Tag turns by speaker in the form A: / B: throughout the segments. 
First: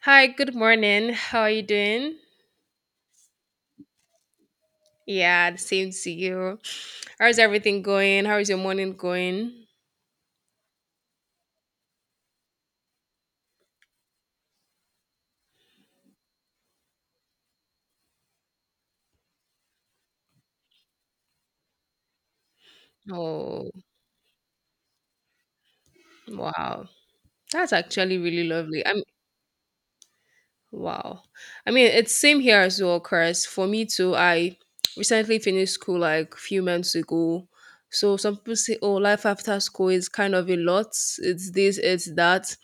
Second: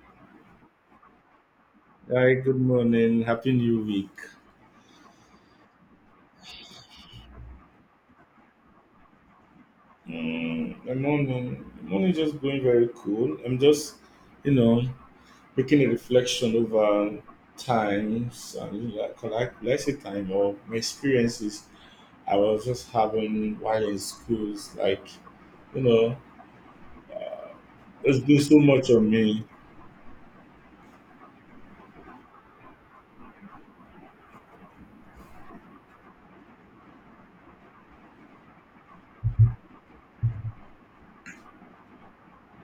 A: Hi, good morning. How are you doing?
B: Hi, good morning. Happy New Week.
A: Yeah, the same to you. How's everything going? How is your morning going?
B: My morning is just going very cool. I'm you know, making a reflection over times and like, could say time or my experiences I was just having
A: Oh,
B: while in schools. Like, you know,
A: wow. That's actually
B: it's
A: really
B: has so
A: lovely.
B: much
A: I'm
B: on me.
A: wow. I mean, it's same here as well, Chris. For me too, I recently finished school like few months ago. So some people say, oh, life after school is kind of a lot. It's this, it's that.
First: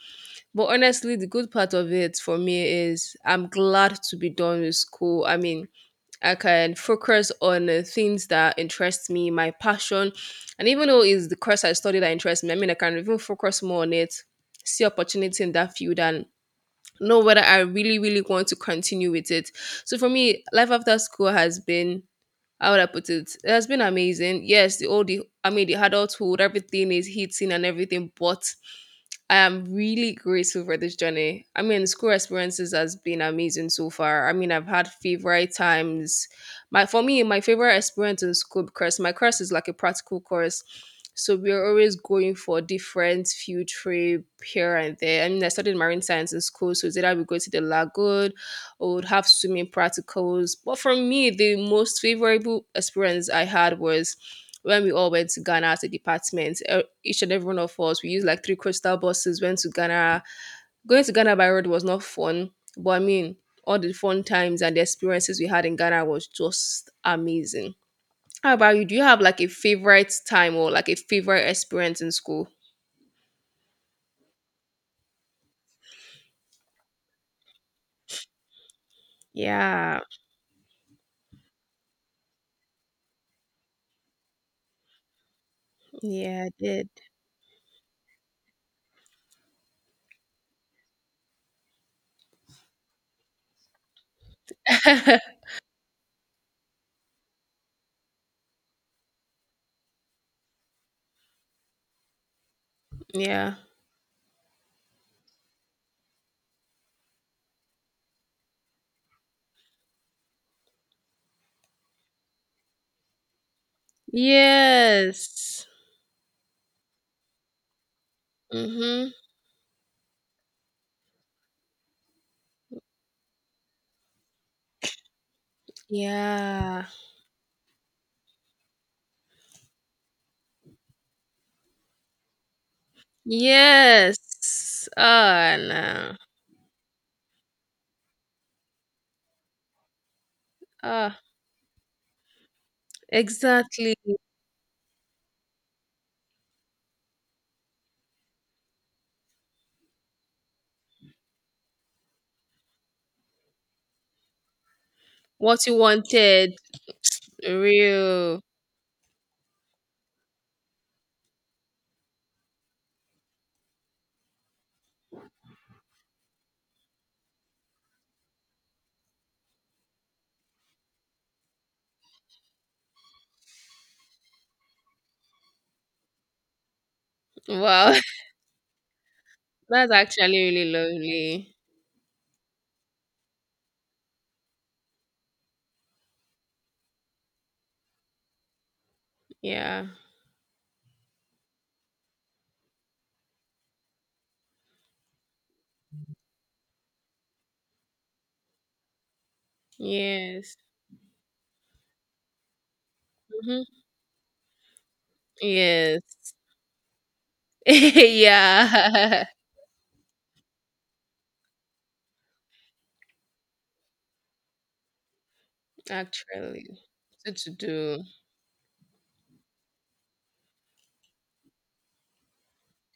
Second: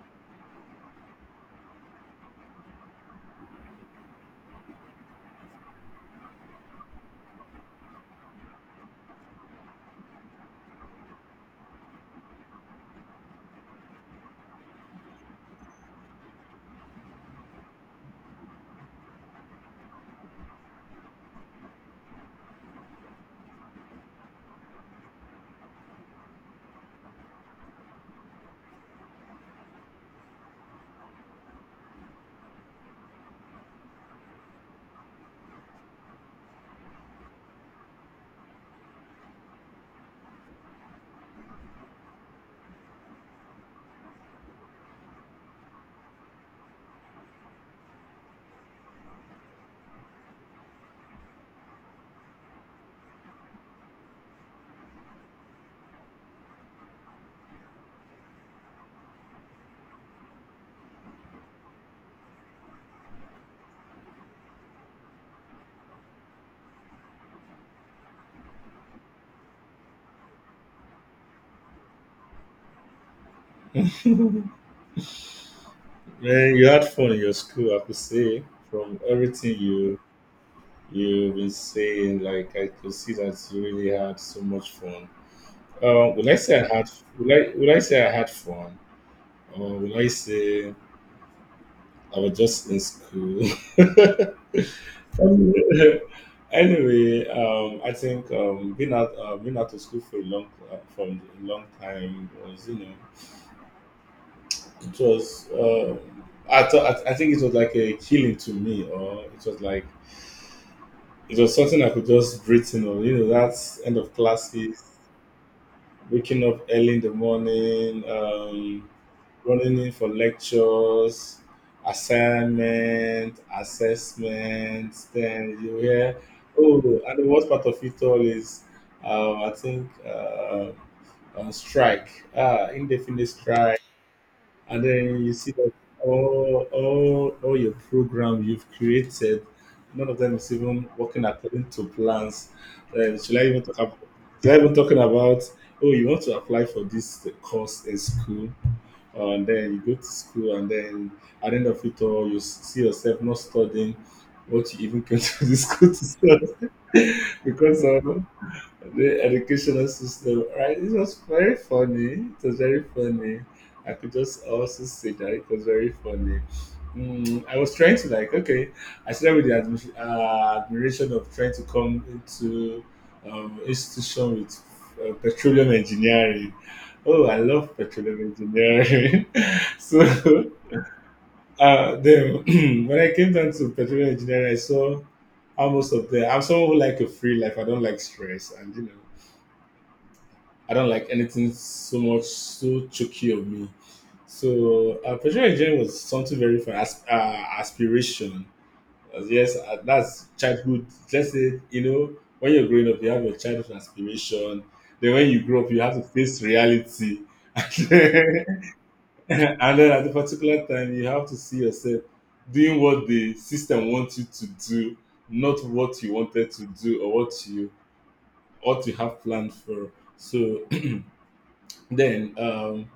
A: But honestly, the good part of it for me is I'm glad to be done with school. I mean, I can focus on things that interest me, my passion. And even though it's the course I study that interests me, I mean, I can even focus more on it, see opportunity in that field, and know whether I really, really want to continue with it. So for me, life after school has been how would I put it? It has been amazing. Yes, the I mean the adulthood, everything is hitting and everything, but I am really grateful for this journey. I mean, school experiences has been amazing so far. I mean, I've had favorite times. My for me, my favorite experience in school because my course is like a practical course. So we're always going for different field trip here and there. I mean, I studied marine science in school, so it's either we go to the lagoon or would have swimming practicals. But for me, the most favorable experience I had was when we all went to Ghana as a department. Each and every one of us, we used like three coastal buses, went to Ghana. Going to Ghana by road was not fun, but I mean, all the fun times and the experiences we had in Ghana was just amazing. How about you? Do you have like a favorite time or like a favorite experience in school?
B: Man, you had fun in your school, I could say, from everything you
A: Yeah,
B: you've been saying. Like, I could see that you really had so much fun. Will I
A: yeah, I
B: say I
A: did.
B: had? Will I say I had fun, or will I say I was just in school? anyway, anyway, I think being out of school for a long, from a long time was, you know,
A: Yeah.
B: it was. I thought, I think it was like a healing to me, or it was like it was something I could just breathe in. Or you know, that's end of classes,
A: Yes.
B: waking up early in the morning.
A: Mm-hmm.
B: Running in for lectures, assignment, assessments. Then you hear,
A: Yeah.
B: oh, and the worst part of it all is, I think strike, ah, indefinite strike, and
A: Yes.
B: then you see
A: Ah,
B: that
A: no.
B: all your program you've created, none of them is even
A: Ah,
B: working according to plans. Then should I even talk
A: exactly
B: about? Should I even talking about? Oh, you want to apply for this course in school, and then you go to school, and then at the end of it all, you see yourself not studying what you even came to the
A: what you
B: school to study
A: wanted.
B: because of
A: Real.
B: the educational system, right? It was very funny. It was very funny. I could just also say that it was very funny. I was trying to like, okay, I started with the admiration of trying to come into institution with petroleum engineering. Oh, I love
A: Wow.
B: petroleum engineering.
A: That's actually
B: so
A: really lovely.
B: uh, then when I came down to petroleum engineering, I saw how most of the I'm someone who like a free life. I don't like stress, and you know.
A: Yeah.
B: I don't like anything so much so choky of me. So professional engineering was something very fun. As, aspiration, yes, that's
A: Yes.
B: childhood. Let's say you know when you're growing up, you have your childhood
A: Hmm.
B: aspiration. Then when you grow up, you have to
A: Yes.
B: face reality. And
A: Yeah.
B: then at the particular time, you have to see yourself doing what the system wants you to do, not what you wanted to
A: Actually,
B: do or
A: so
B: what
A: to
B: you
A: do.
B: ought to have planned for. So then, um,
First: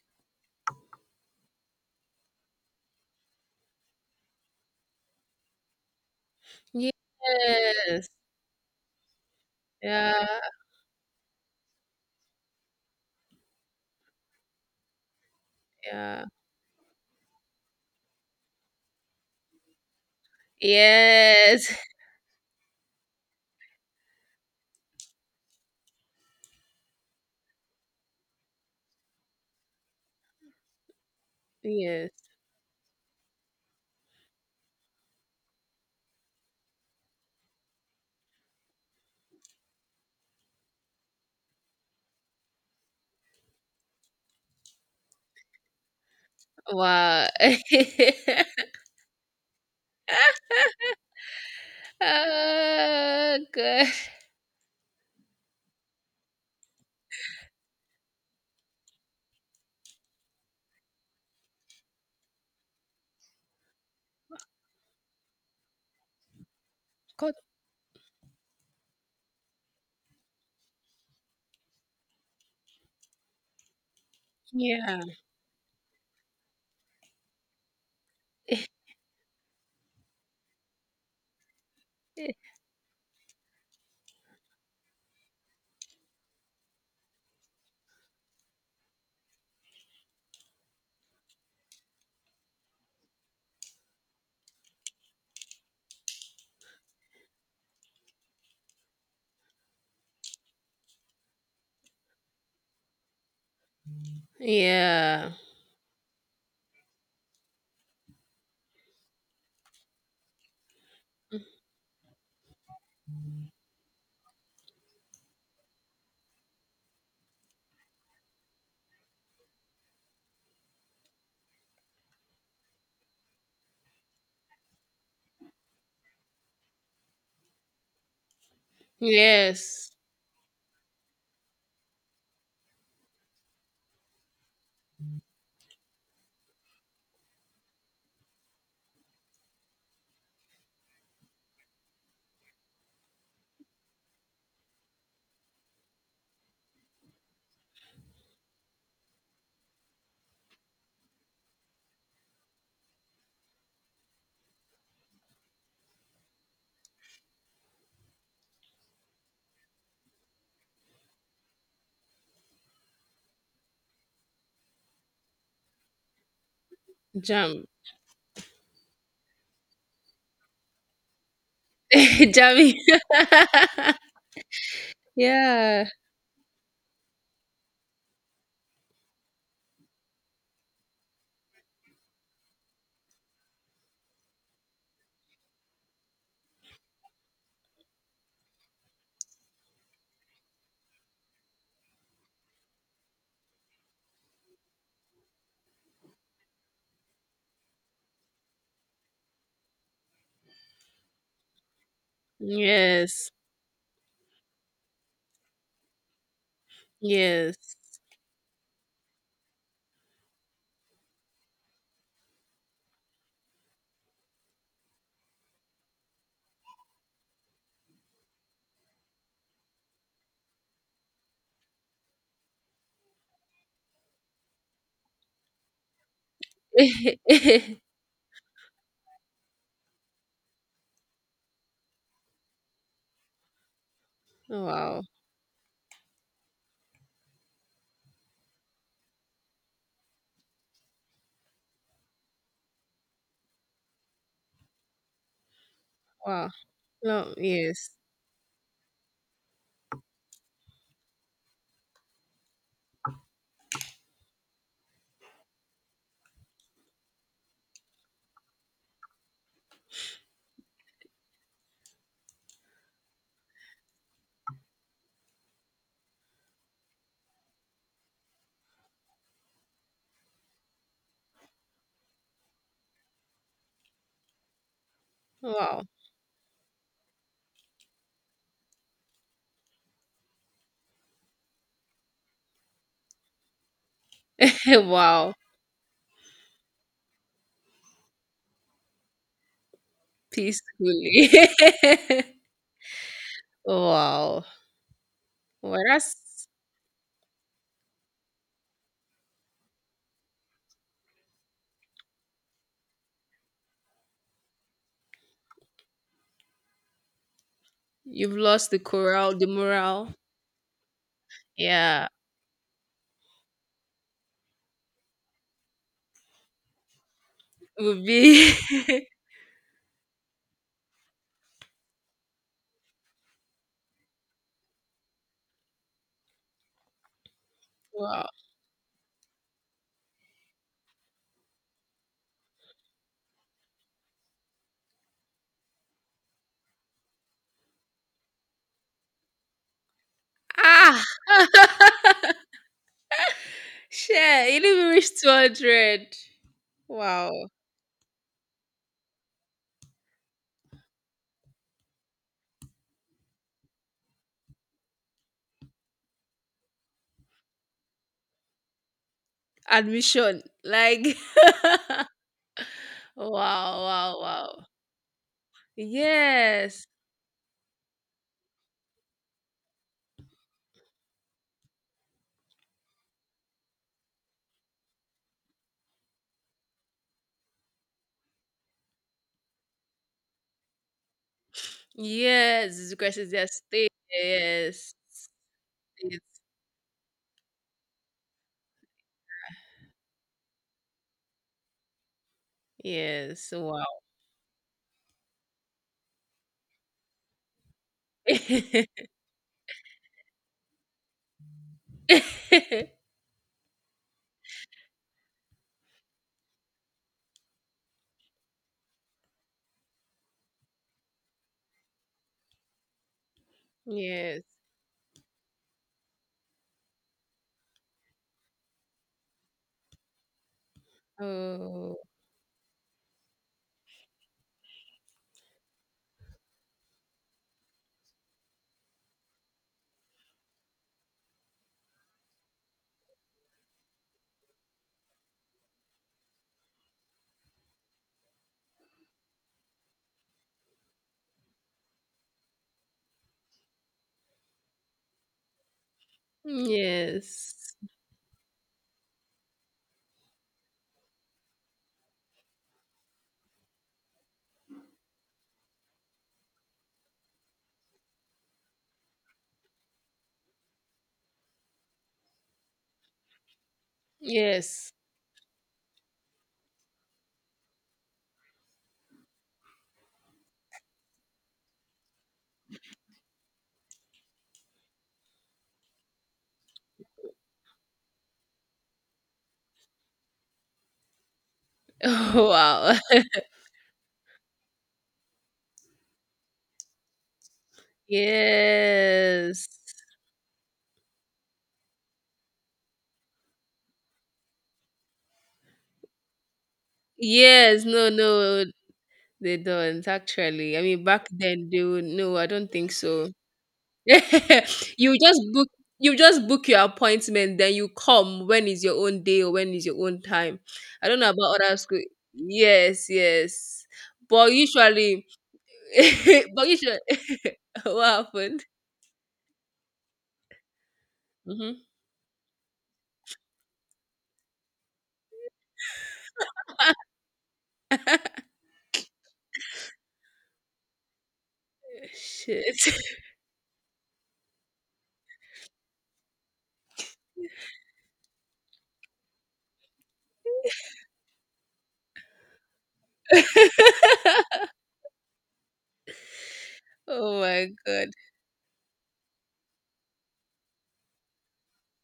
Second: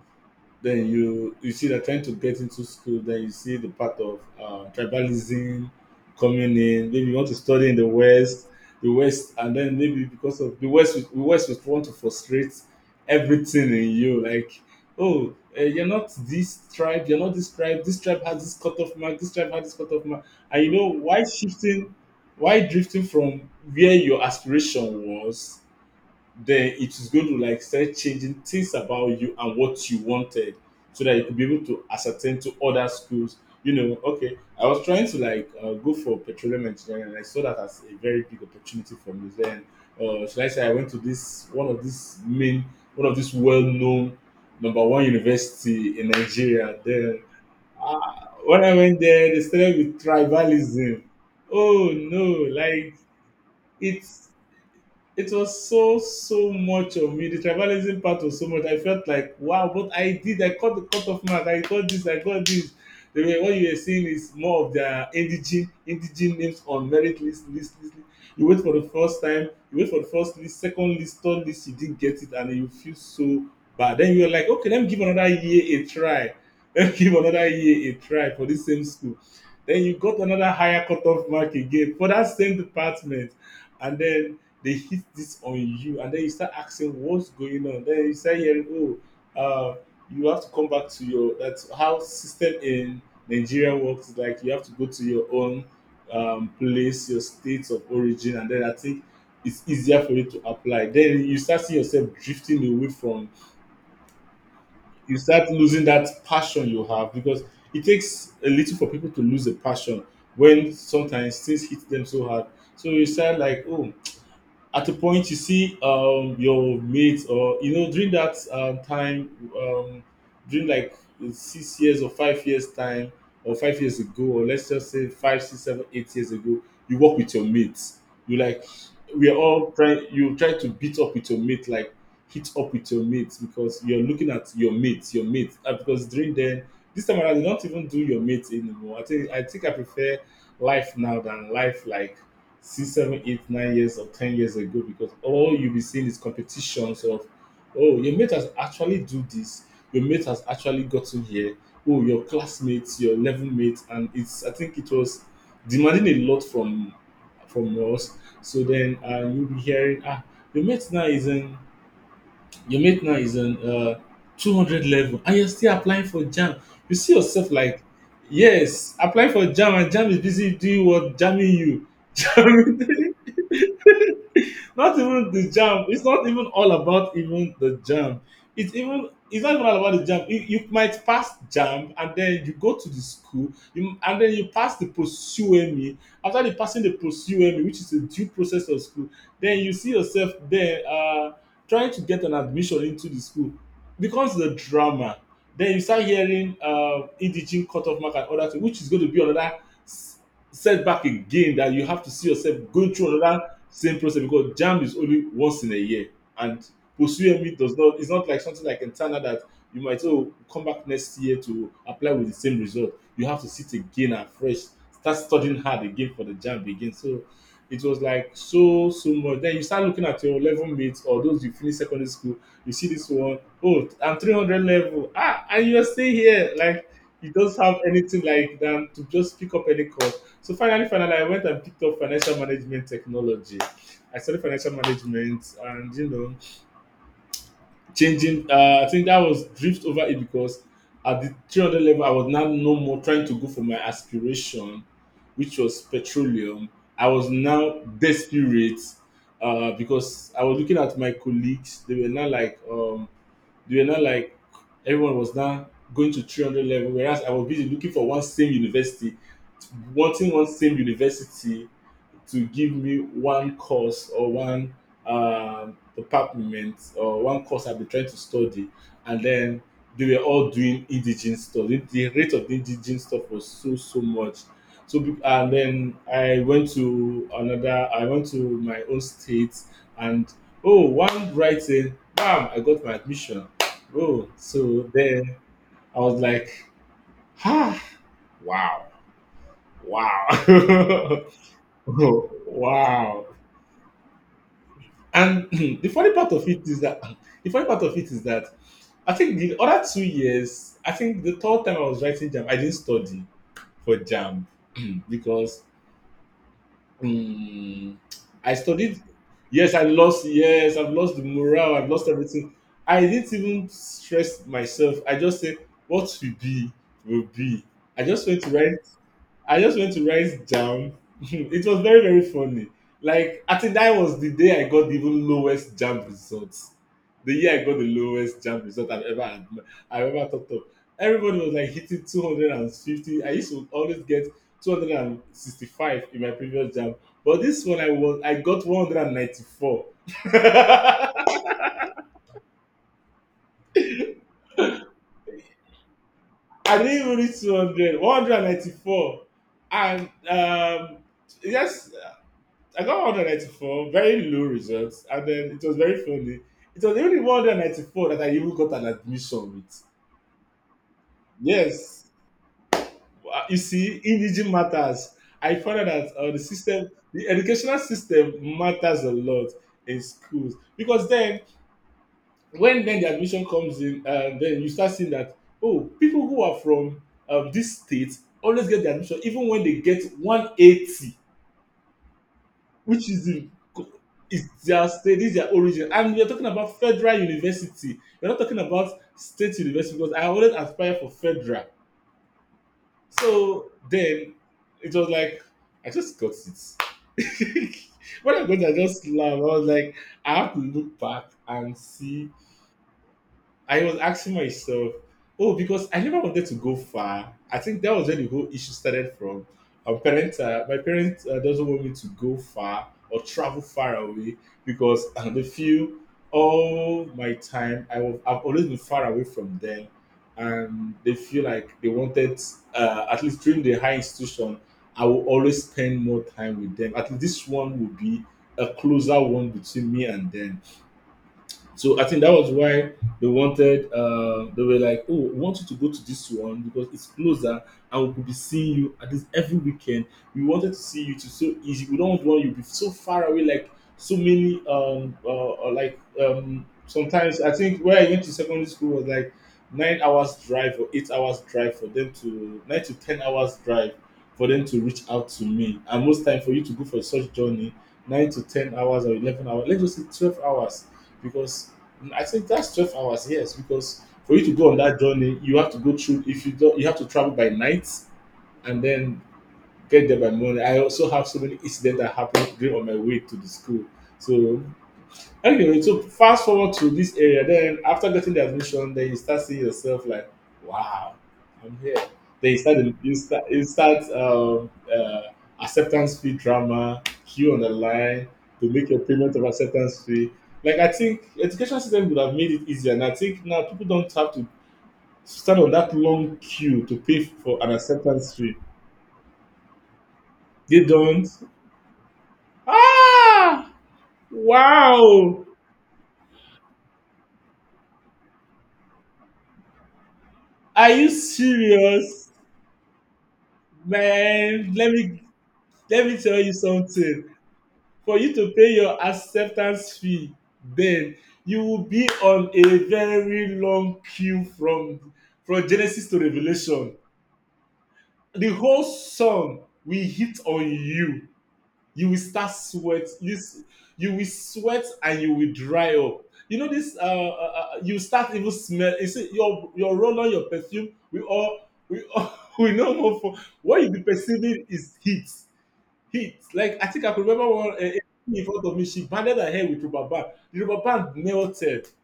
B: then you see they're trying to get into school, then you see the part of tribalism coming in. Maybe you want to study in the
A: Yes.
B: west, the west, and then maybe because
A: Yeah.
B: of the the west would want to frustrate everything in you, like oh, you're not
A: Yeah.
B: this tribe, you're not this tribe, this tribe has this cutoff mark, this tribe has this cutoff mark, and you know why
A: Yes.
B: shifting, why drifting from where your aspiration was. Then it is going to like start changing things about you and what you wanted, so that you could be able to
A: Yes.
B: ascertain to other schools. You know, okay, I was trying to like go for petroleum engineering, and I saw that as a very big opportunity for me. Then should I say I went to this, one of these well-known number one university in Nigeria. Then
A: Wow.
B: uh, when I went there, they started with tribalism. Oh no, like
A: Oh, good.
B: it's, it was so so much of me. The tribalism part was so much. I felt like wow, but I did. I caught the cut off mark. I got this. I got this. They were, what you were seeing is more of their indigene names on merit
A: God.
B: list. You wait for the first time. You wait for the first list, second list, third list. You didn't get it, and you feel so bad. Then you're like, okay, let me give
A: Yeah.
B: another year a try. Let me give another year a try for this same school. Then you got another higher cut off mark again for that same department, and then they hit this on you, and then you start asking what's going on. Then you start hearing oh, uh you have to come back to your, that's how system in Nigeria works. Like you have to go to your own place, your state of origin, and then I think it's easier for you to apply. Then you start seeing yourself drifting away from, you
A: Yeah.
B: start losing that passion you have, because it takes a little for people to lose a passion when sometimes things hit them so hard. So you start like oh, at a point you see your mates, or you know, during that time, um during like 6 years or 5 years time, or 5 years ago, or let's just say 5 6 7 8 years ago, you work with your mates. You like, we're all
A: Yes.
B: trying, you try to beat up with your mate, like hit up with your mates, because you're looking at your mates, because during then, this time around, you don't even do your mates anymore. I think I prefer life now than life like six, seven, eight, 9 years or 10 years ago, because all you'll be seeing is competitions of oh, your mate has actually do this, your mate has actually gotten here, oh your classmates, your level mates, and it's, I think it was demanding a lot from us. So then you'll be hearing ah, your mate now is in your mate now is in 200 level, and you're still applying for jam. You see yourself
A: Jump.
B: like, yes, apply for jam, and jam is busy doing what, jamming you.
A: Javi.
B: Jamming, not even the jam.
A: Yeah.
B: It's not even all about even the jam. It's even, it's not even all about the jam. You might pass jam and then you go to the school, and then you pass the pursuemi. After the passing the pursuemi, which is the due process of school, then you see yourself there trying to get an admission into the school. Becomes the drama. Then you start hearing EDG cutoff mark and other things, which is going to be another s- setback again, that you have to see yourself going through
A: Yes.
B: another same process, because jam is only once in a year, and pursuing does
A: Yes.
B: not, it's not like something like internal that you might say, oh come back next year to apply with the same result. You have to sit again, and fresh start studying hard again for the jam again. So it was like so so much. Then you start looking at your level mates or those you finish secondary school, you see this one oh I'm 300 level, ah, and you're still here like, you don't have anything like than to just pick up any course. So finally, I went and picked up financial management technology. I studied financial
A: Wow.
B: management, and you know, changing. I think that was drift over it, because at the 300 level, I was now no more trying to go for my aspiration, which was
A: Wow.
B: petroleum. I was
A: No,
B: now
A: yes.
B: desperate, because I was looking at my colleagues. They were not like they were not like everyone was now going to 300 level, whereas I was busy looking for one same university, wanting one same university to give me one course or one department or one course I've been trying to study, and then they were all doing indigenous stuff. The rate of indigenous stuff was so so much. So and
A: Wow.
B: then I went to another. I went to my own state, and oh, one writing, bam! I got my admission. Oh, so
A: Wow.
B: then I was like, ah, wow, wow,
A: Peacefully.
B: wow.
A: Wow.
B: And
A: Well,
B: the funny part
A: that's
B: of it is that the funny part of it is that I think the other 2 years, I think the third time I was writing jam, I didn't study for jam because um,
A: you've
B: I
A: lost the
B: studied.
A: corral, the
B: Yes, I
A: morale.
B: lost. Yes, I've lost the morale. I've lost
A: Yeah.
B: everything. I didn't even stress myself. I just said, "What will be, will be." I
A: Would
B: just went to
A: be.
B: write I just went to write jam. It was very, very funny. Like, I think that was the day I got the even lowest jam results. The year I got the
A: Wow.
B: lowest jam result I've ever had, I've ever thought of. Everybody was like hitting 250. I used to always get 265 in my previous jam. But this one I got 194.
A: Ah. Shit, you didn't even reach 200.
B: I didn't even
A: Wow.
B: reach 200, 194. And yes, I got 194, very low results, and then it was very funny. It was only 194 that I even got an admission with.
A: Admission. Like,
B: Yes.
A: wow,
B: You see,
A: wow,
B: indigenous
A: wow.
B: matters. I found out that the
A: Yes,
B: system, the educational system, matters a lot in schools because then, when then the admission comes in, and then you start seeing that oh, people who are from this state always get the admission even when they get 180.
A: yes. This
B: Which is
A: question is their
B: the
A: state.
B: is their
A: Yes,
B: state, is their origin, and we are
A: it's,
B: talking about federal university, we are not talking about state university, because I always aspire for federal.
A: yes.
B: So
A: Wow.
B: then it was like I just got it. When I got it, I just laugh. I was like, I have to look back and see. I was asking myself, oh, because I never wanted to go far. I think that was where the whole issue started from. Our parents, my parents doesn't want me to go far or travel far away
A: Yes.
B: because they feel all my time I've always been far away from them, and they feel like they
A: Oh,
B: wanted at least during the high institution I will always spend more time with them. At least this one will be a closer one between me and them, so I think that was why they wanted. They were like, "Oh, we want you to go to this one because it's closer, and we could be seeing you at this every weekend. We wanted to see you to so easy. We don't want you to be so far away, like so many. Like sometimes I
A: yes,
B: think where I went to secondary school was like 9 hours drive or 8 hours drive for them to 9 to 10 hours drive for them to reach out to me. And most time for you to go for such journey, 9 to 10 hours or 11 hours, let's just say 12 hours because I think that's 12 hours. Yes, because for you to go on
A: yes.
B: that journey, you have to go through. If you don't, you have to travel by night and then get there by morning. I also have so many incidents that happened during on my way to the school. So, okay, so fast forward to this area. Then after getting the admission, then you start seeing yourself like, wow, I'm here.
A: Oh,
B: Then you start
A: wow.
B: you start you start acceptance fee drama, queue on the line to make your payment of
A: Yes.
B: acceptance fee. Like I think education system would have made it easier, and I think now people don't have to stand on that long queue to pay for an
A: Yes. No,
B: acceptance fee.
A: no, they don't actually.
B: They
A: I mean, back
B: don't.
A: then, they would, no, I don't think so.
B: Ah,
A: you just
B: wow.
A: book you just book your appointment, then you come when is your own day or when is your own time.
B: Are you
A: I don't know about other school.
B: serious?
A: Yes, yes. But
B: Man, let me
A: usually
B: let me tell you
A: but usually
B: something.
A: what
B: For you to
A: happened?
B: pay your acceptance fee then, you
A: Hmm.
B: will be on a very long queue from Genesis to Revelation. The whole song will hit on you. You will start
A: Shit.
B: sweat. You will sweat and you will dry up. You know this. You start even smell. You see your roll on your perfume. We all we no more for what you be perceiving is heat hit. Like I think I could
A: Oh
B: remember
A: my
B: one
A: god.
B: in front of me. She banded her hair with rubber band. The rubber band melted.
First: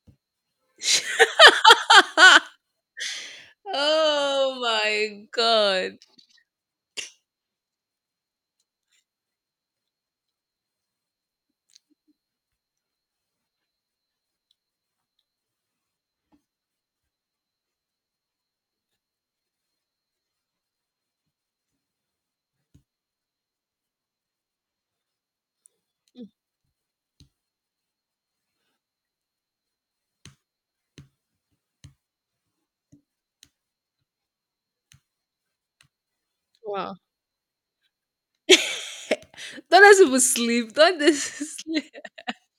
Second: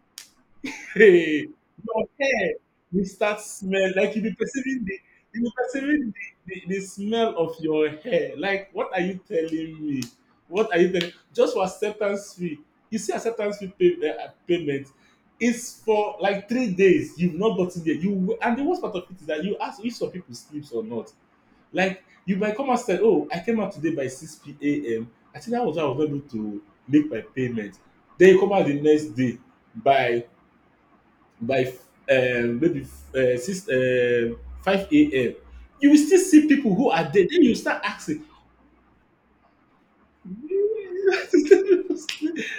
B: Hey, your hair will start smell like
A: Oh my
B: you'll be
A: god.
B: perceiving the smell of your hair. Like what are you telling me? What are you telling? Just for acceptance fee. You see acceptance fee payment. It's for like 3 days. You've not gotten there. You and the worst part of it is that you ask if some people sleeps or not. Like you might come and say, "Oh, I came out today by six p- m. I think that was why I was not able to make my payment." Then you come out the next day by by maybe six five a.m. You will still see people who
A: Wow.
B: are there. Then you start asking.
A: Don't let people sleep. Don't let people sleep.
B: And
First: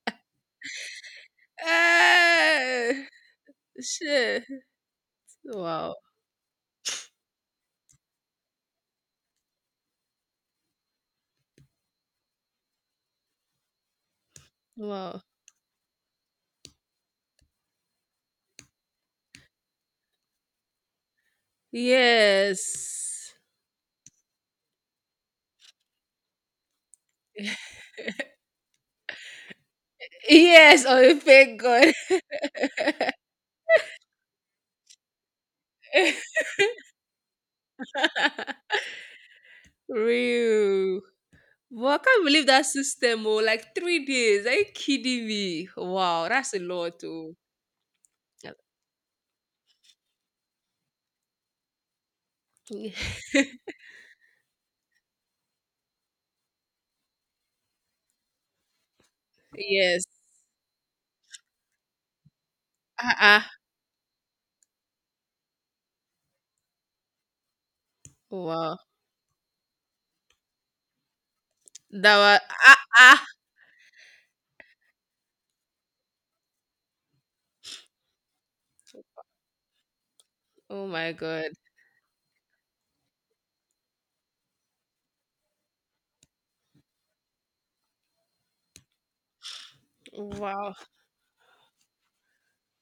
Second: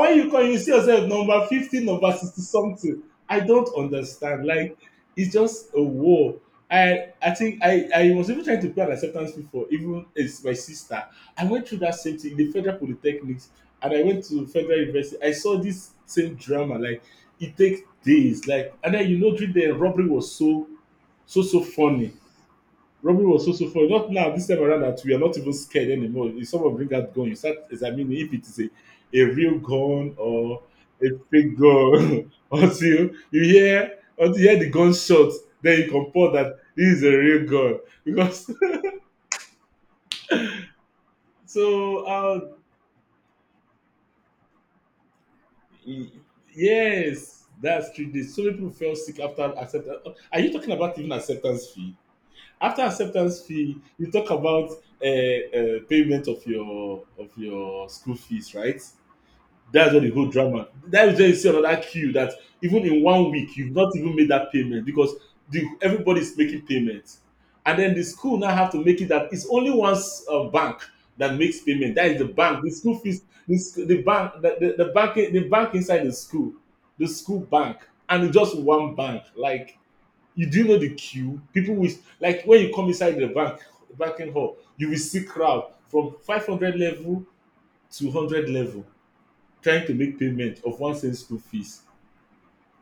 B: when you come, you see yourself number 50, number 60 something.
A: Eh,
B: I don't
A: shit.
B: understand. Like, it's just a
A: Wow.
B: war. I think I was even trying to pay an acceptance fee for even it's my sister. I went through that same thing, the federal polytechnics, and I went to federal
A: Wow.
B: university, I saw this same drama. Like, it takes days, like, and then you know, during the robbery was so so so funny. Robin
A: Yes.
B: was so so funny. Not now, this time around that we are not even scared anymore. If someone bring that gun, you start examining if it is a real gun or
A: Yes, or
B: a
A: a
B: fake
A: fake god.
B: gun. Until you hear the gunshot, then you compare that this is a real gun. Because
A: Real. Well, I
B: so
A: can't believe that system, oh, like 3 days. Are you kidding me?
B: y-
A: Wow, that's a lot, oh.
B: yes, that's 3 days. So
A: Yeah.
B: many people fell sick after acceptance. Are you talking about even acceptance fee? After acceptance fee, you talk about payment of your school fees, right? That's what
A: Yes.
B: the whole drama. That is where you see another queue that even in
A: Ah,
B: one
A: ah.
B: week, you've not even made that payment because the everybody's making payments, and then the school now have
A: Wow.
B: to make it that it's only one bank that makes payment. That
A: That
B: is the
A: was,
B: bank. The
A: ah,
B: school fees.
A: ah.
B: The bank. The bank. The bank inside the school. The school bank, and it's just one bank. Like you do know
A: Oh
B: the
A: my
B: queue.
A: God.
B: People will, like when you come inside the banking hall, you will see crowd from 500 level to 100 level trying to make payment
A: Wow.
B: of 1 cent school fees.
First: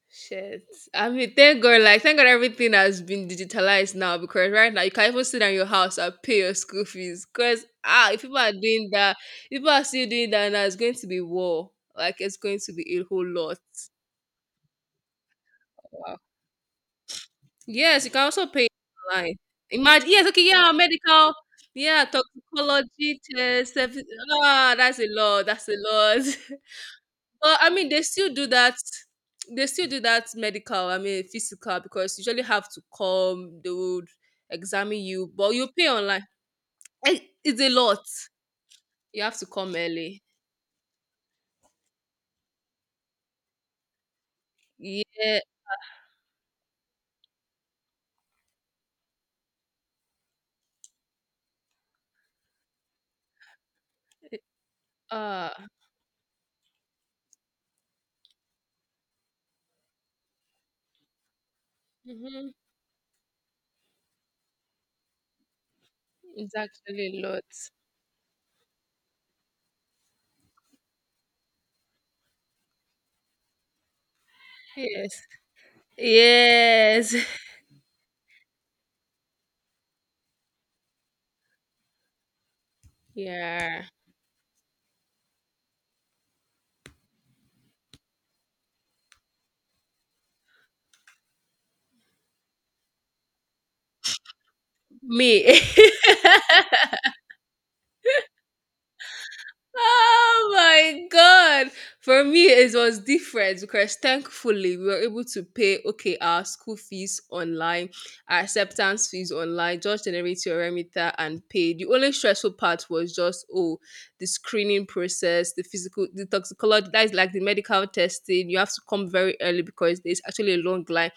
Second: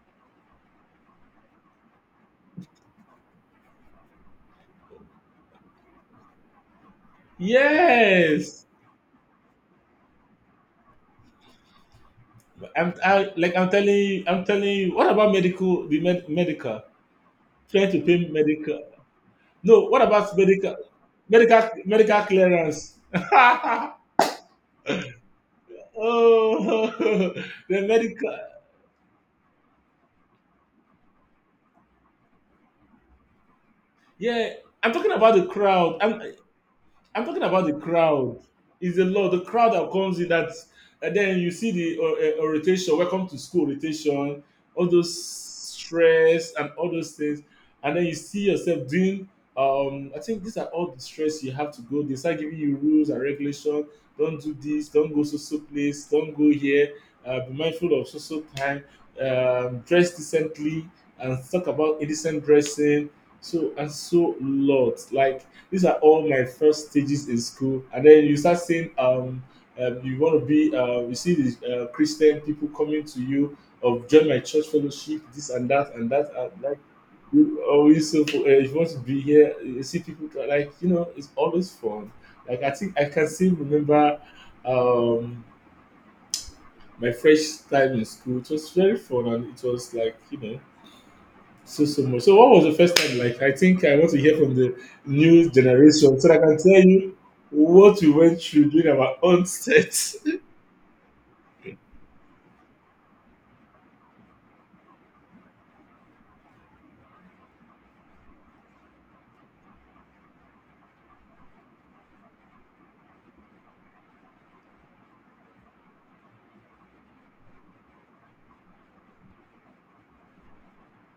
A: Shit. I mean, thank God, like, thank God everything has been digitalized now because right now you can even sit down in your house and pay your school fees. Because, ah, if people are
B: Yes,
A: doing that, if people are still doing that now, it's going to be war. Like, it's going to be a whole
B: like
A: lot.
B: I'm telling you, I'm telling you. What about medical?
A: Wow.
B: Medical, trying to
A: Yes, you can
B: pay
A: also pay
B: medical.
A: online.
B: No, what
A: Imagine, yes,
B: about
A: okay, yeah,
B: medical?
A: medical,
B: Medical
A: yeah,
B: medical clearance.
A: toxicology test, service. Ah, that's a lot. That's a lot.
B: Oh,
A: But I
B: the
A: mean, they still
B: medical.
A: do that. They still do that medical. I mean, physical because you usually have to come. They would
B: Yeah, I'm
A: examine
B: talking
A: you,
B: about the
A: but you pay
B: crowd. I'm
A: online. Eh,
B: I'm talking
A: it's
B: about
A: a
B: the
A: lot.
B: crowd. It's a
A: You
B: lot.
A: have
B: The
A: to
B: crowd
A: come
B: that comes
A: early.
B: in that, and then you see the orientation, welcome to school orientation, all those
A: Yeah.
B: stress and all those things, and then you see yourself doing. I think these are all the stress you have to go. They start giving you rules and regulation. Don't do this. Don't go so
A: Uh,
B: so place. Don't go here. Be mindful of so so time. Dress decently and talk about indecent
A: mhm.
B: dressing. So and so lot, like these are all my
A: It's
B: first
A: actually a
B: stages in
A: lot.
B: school. And then you start seeing you want to be you see these Christian people coming to you of join my church fellowship,
A: Yes.
B: this and that and that and like
A: Yes.
B: you always so if you want to be here, you see like you know it's always fun. Like I think I can still
A: Yeah.
B: remember um my fresh time in school. It was very fun and it was like you know so so much. So what was the first time like? I think I want to hear from the
A: Me.
B: new generation so that I can tell you what we went through during our own set.
A: Oh my god! For me, it was different because thankfully we were able to pay okay our school fees online, our acceptance fees online, just generate your remitter and pay. The only stressful part was just oh the screening process, the physical, the toxicology that is like the medical testing. You have to come very early because there's actually a long line.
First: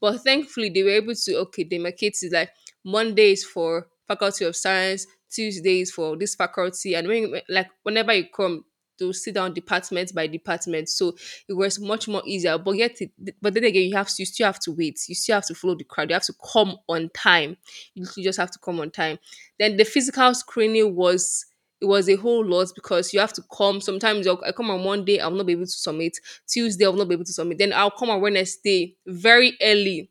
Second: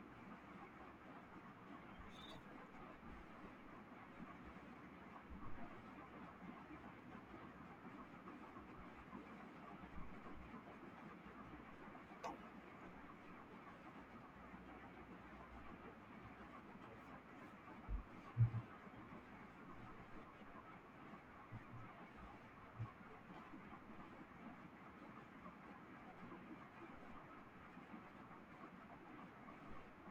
A: But thankfully they were able to okay demarcate it like Monday is for faculty of science, Tuesdays for this faculty, and when like whenever you come, to sit down department by department. So it was much more easier. But yet, but then again, you still have to wait. You still have to follow the crowd. You have to come on time. You literally just have to come on time. Then the physical screening was it was a whole lot because you have to come. Sometimes I come on one day, I'll not be able to submit. Tuesday, I'll not be able to submit. Then I'll come on Wednesday very early,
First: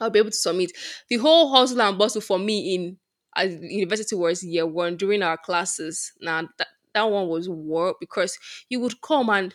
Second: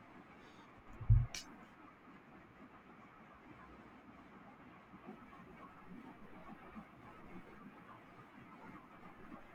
A: I'll be able to submit. The whole hustle and bustle for me in at university was year one during our classes. Now that that one was work because you would come and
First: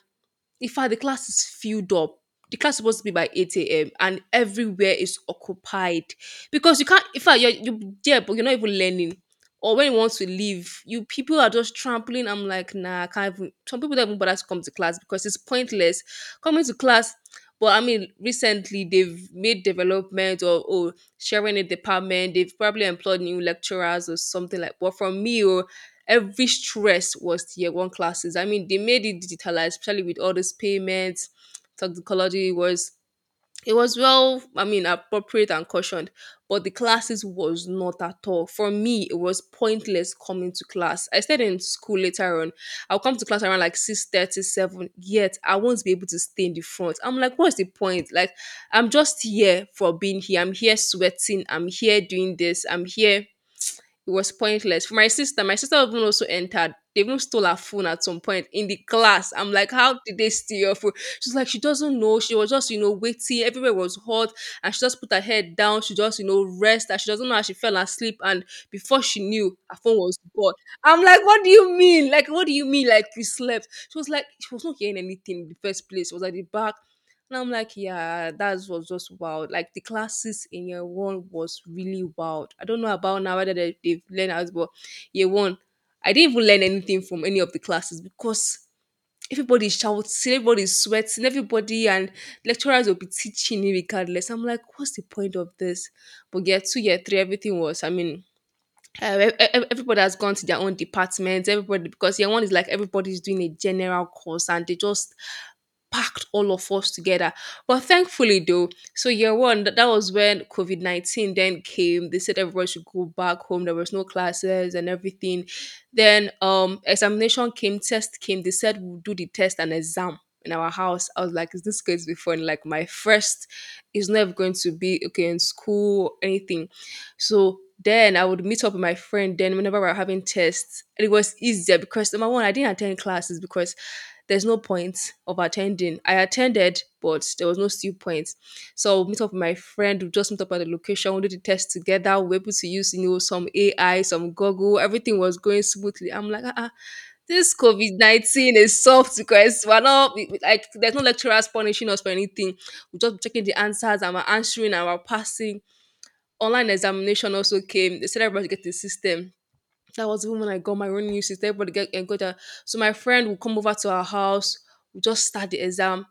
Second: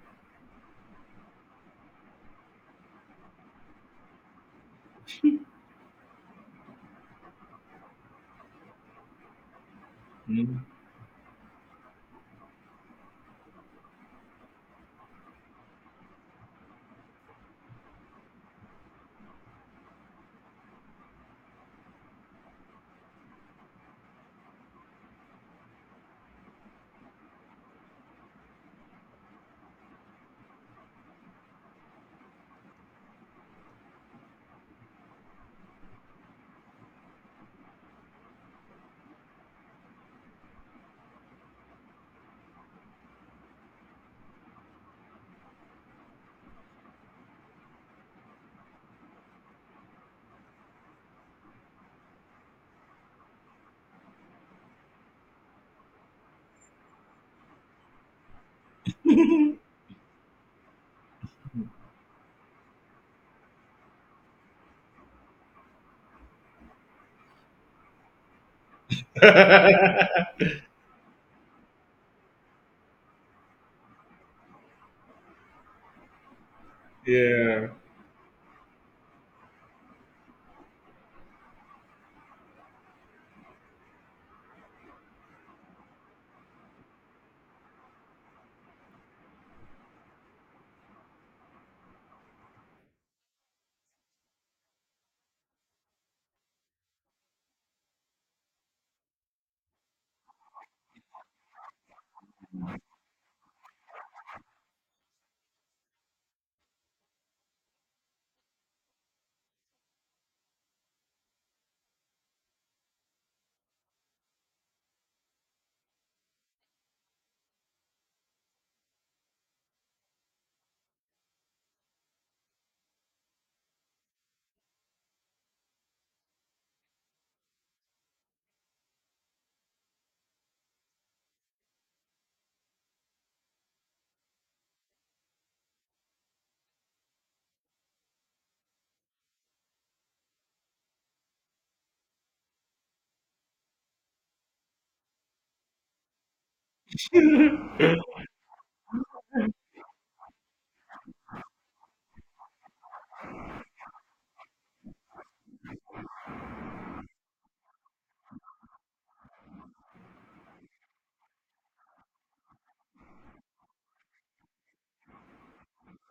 A: in fact, the class is filled up. The class is supposed to be by 8 a.m. and everywhere is occupied because you can't. In fact, you're there, but you're not even learning. Or when you want to
B: Mm.
A: leave, you people are just trampling. I'm like, nah, I can't even. Some people don't even bother to come to class because it's pointless coming to class. But I mean, recently they've made development or sharing a department. They've probably employed new lecturers or something like. But from me, oh, every stress was tier one classes. I mean, they made it digitalized, especially with all these payments, toxicology was it was well, I mean, appropriate and cautioned, but the classes was not at all. For me, it was pointless coming to class. I stayed in school later on. I'll come to class around like 6:37, yet I won't be able to stay in the front. I'm like, what's the point? Like, I'm just here for being here. I'm here sweating. I'm here doing this. I'm here it was pointless. For my sister even also entered. They even stole her phone at some point in the class. I'm like, how did they steal your phone? She's like, she doesn't know. She was just, you know, waiting. Everywhere was hot. And she just put her head down. She just, you know, rest. And she doesn't know how she fell asleep. And before she knew, her phone was gone. I'm like, what do you mean? Like, what do you mean? Like, you slept. She was like, she was not hearing anything in the first place. She was at the back. And I'm
B: Yeah.
A: like, yeah, that was just wild. Like the classes in year one was really wild. I don't know about now whether they've learned as well. Year one, I didn't even learn anything from any of the classes because everybody shouts, everybody sweats, and everybody, and lecturers will be teaching you regardless. I'm like, what's the point of this? But year two, year three, everything was, I mean, everybody has gone to their own departments. Everybody because year one is like everybody's doing a general course and they just packed all of us together. But thankfully, though, so year one that was when COVID COVID-19 then came. They said everybody should go back home. There was no classes and everything. Then examination came, test came. They said we'll do the test and exam. In our house, I was like, "Is this going to be fun?" Like my first is never going to be okay in school, anything so then I would meet up with my friend then whenever we're having tests. And it was easier because number one, I didn't attend classes because there's no point of attending. I attended, but there was no still point. So I'll meet up with my friend, we just meet up at the location, we do the test together, we're able to use, you know, some AI, some Google, everything was going smoothly. I'm like, ah, ah, this COVID-19 is soft because we're not we- we- like there's no lecturers punishing us for anything. We're just checking the answers and we're answering and we're passing online examination also came. They said everybody get the system. That was even when I got my own new system. Everybody get and got that. So my friend will come over to our house. We just start the exam.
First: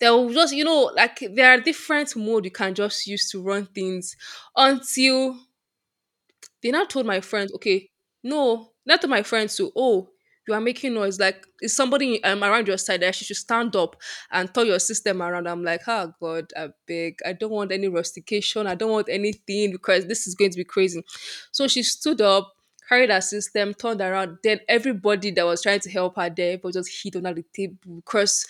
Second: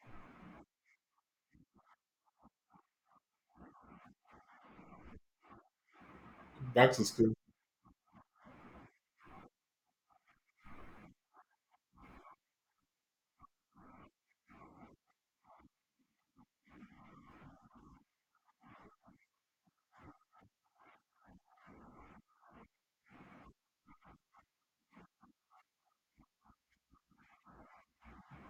A: They will just like there are different mode you can just use to run things until they now
B: Back to
A: told my
B: school.
A: friends, okay, no, not to my friends too. Oh, you are making noise. Like, is somebody around your side that she should stand up and turn your system around? I'm like, oh God, I beg. I don't want any rustication. I don't want anything because this is going to be crazy. So she stood up, carried her system, turned around. Then everybody that was trying to help her there was just hit under the table because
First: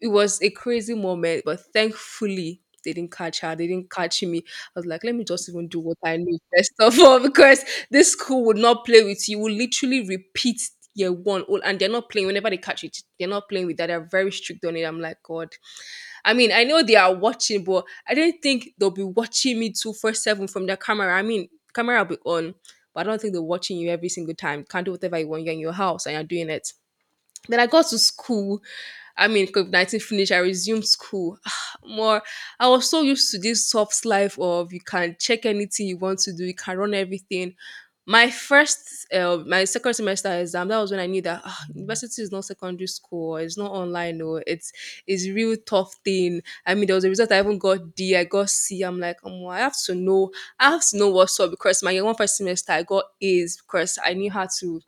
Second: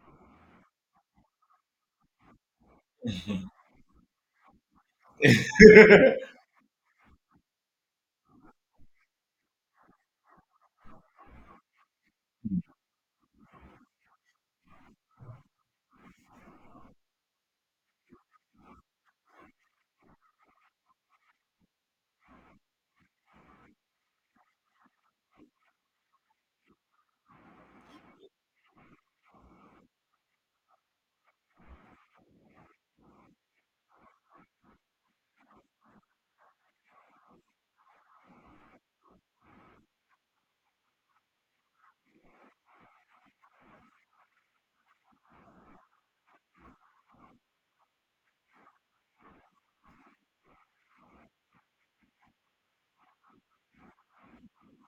A: it was a crazy moment. But thankfully, they didn't catch her. They didn't catch me. I was like, let me just even do what I know first of all, because this school would not play with you. You will literally repeat year one, all, and they're not playing. Whenever they catch it, they're not playing with that. They're very strict on it. I'm like, God. I mean, I know they are watching, but I don't think they'll be watching me 24/7 from their camera. I mean, camera will be on, but I don't think they're watching you every single time. Can't do whatever you want. You're in your house and you're doing it. Then I got to school. I mean, COVID-19 finished, I resumed school. More, I was so used to this soft life of you can check anything you want to do, you can run everything. My second semester exam, that was when I knew that university is not secondary school, or it's not online, no, it's real tough thing. I mean, there was a result I even got D, I got C. I'm like, oh, I have to know, I have to know what's up because my one first semester I got A's because I knew how to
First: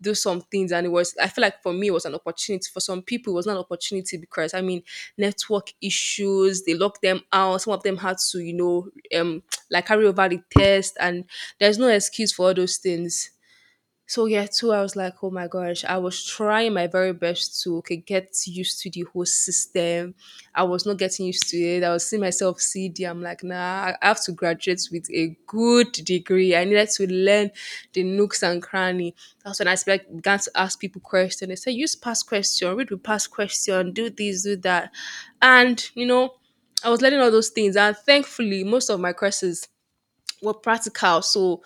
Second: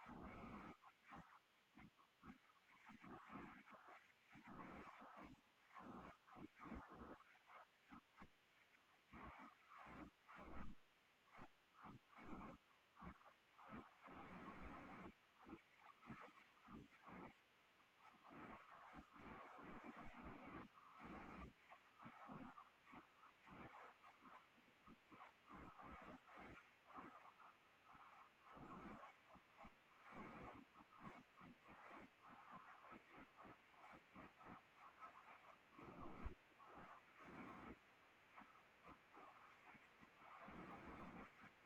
A: do some things. And it was, I feel like for me it was an opportunity. For some people it was not an opportunity because, I mean, network issues, they locked them out. Some of them had to, um like carry over the test, and there's no excuse for all those things. So yeah, too, I was like, oh my gosh, I was trying my very best to okay, get used to the whole system. I was not getting used to it. I was seeing myself CD. I'm like, nah, I have to graduate with a good degree. I needed to learn the nooks and cranny. That's when I began to ask people questions. They said, use past question, read the past question, do this, do that. And, I was learning all those things. And thankfully, most of my courses were practical. So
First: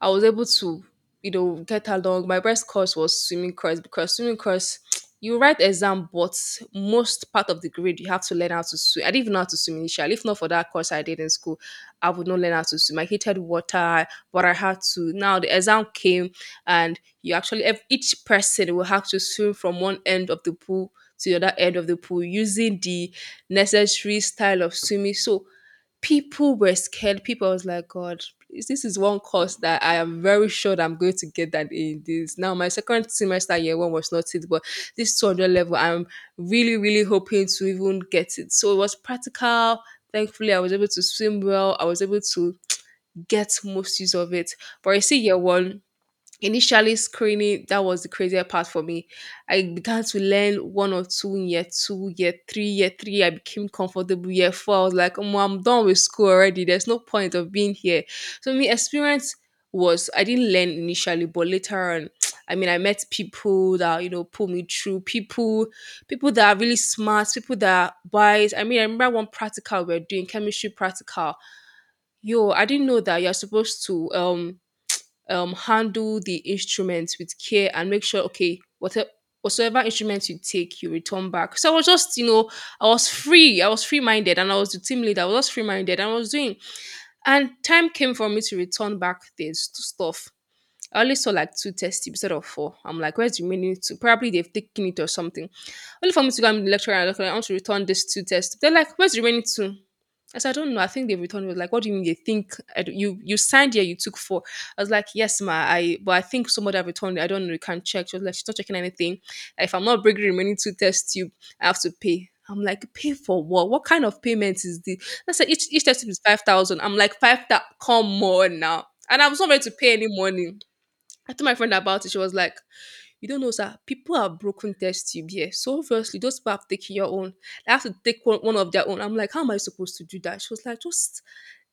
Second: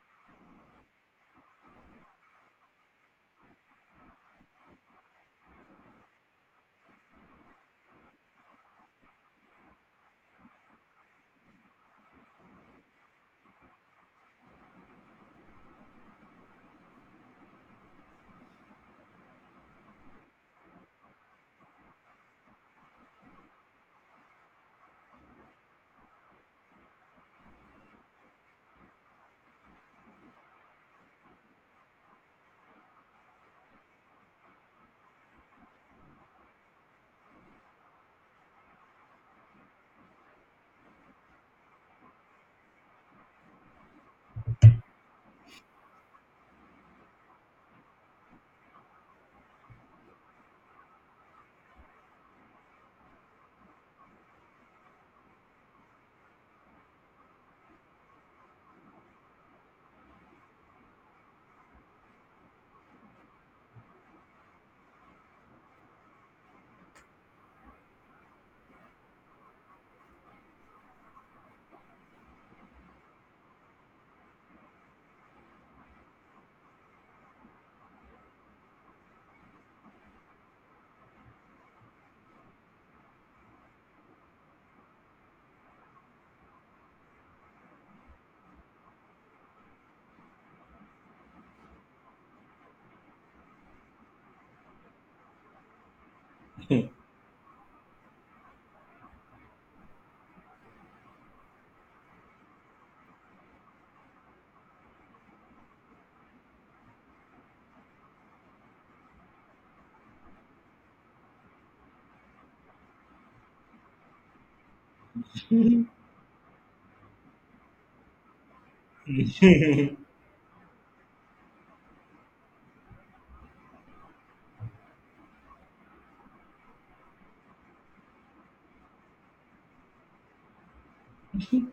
A: I was able to, get along. My best course was swimming course because swimming course, you write exam, but most part of the grade you have to learn how to swim. I didn't even know how to swim initially. If not for that course I did in school, I would not learn how to swim. I hated water, but I had to. Now the exam came, and you actually each person will have to swim from one end of the pool to the other end of the pool using the necessary style of swimming. So people were scared. People was like, God, please, this is one course that I am very sure that I'm going to get that in this. Now, my second semester year one was not it, but this 200 level, I'm really, really hoping to even get it. So it was practical. Thankfully, I was able to swim well. I was able to get most use of it. But I see year one, initially, screening that was the craziest part for me. I began to learn one or two in year two, year three. I became comfortable. Year four, I was like, "Omo, I'm done with school already. There's no point of being here." So, my experience was I didn't learn initially, but later on, I mean, I met people that pulled me through. People that are really smart, people that are wise. I mean, I remember one practical we are doing chemistry practical. Yo, I didn't know that you're supposed to handle the instruments with care and make sure, okay, whatever whatsoever instruments you take, you return back. So I was just, I was free. I was free-minded and I was the team leader. I was just free-minded and I was doing. And time came for me to return back this stuff. I only saw like two test tips out of four. I'm like, where's the remaining two? Probably they've taken it or something. Only for me to go and the lecturer and lecturer, I want to return this two test. They're like, where's the remaining two? I said, I don't know. I think they returned me. Like, what do you mean they think you signed here? You took four. I was like, yes, ma. I But I think somebody have returned it. I don't know. You can't check. She was like, she's not checking anything. If I'm not bringing the remaining two test tube, I have to pay. I'm like, pay for what? What kind of payment is this? I said, each test tube is 5,000. I'm like, 5,000. Come on now. And I was not ready to pay any money. I told my friend about it. She was like, "You don't know, sir. People have broken test tube here, so obviously those people have taken your own. They have to take one of their own." I'm like, "How am I supposed to do that?" She was like, "Just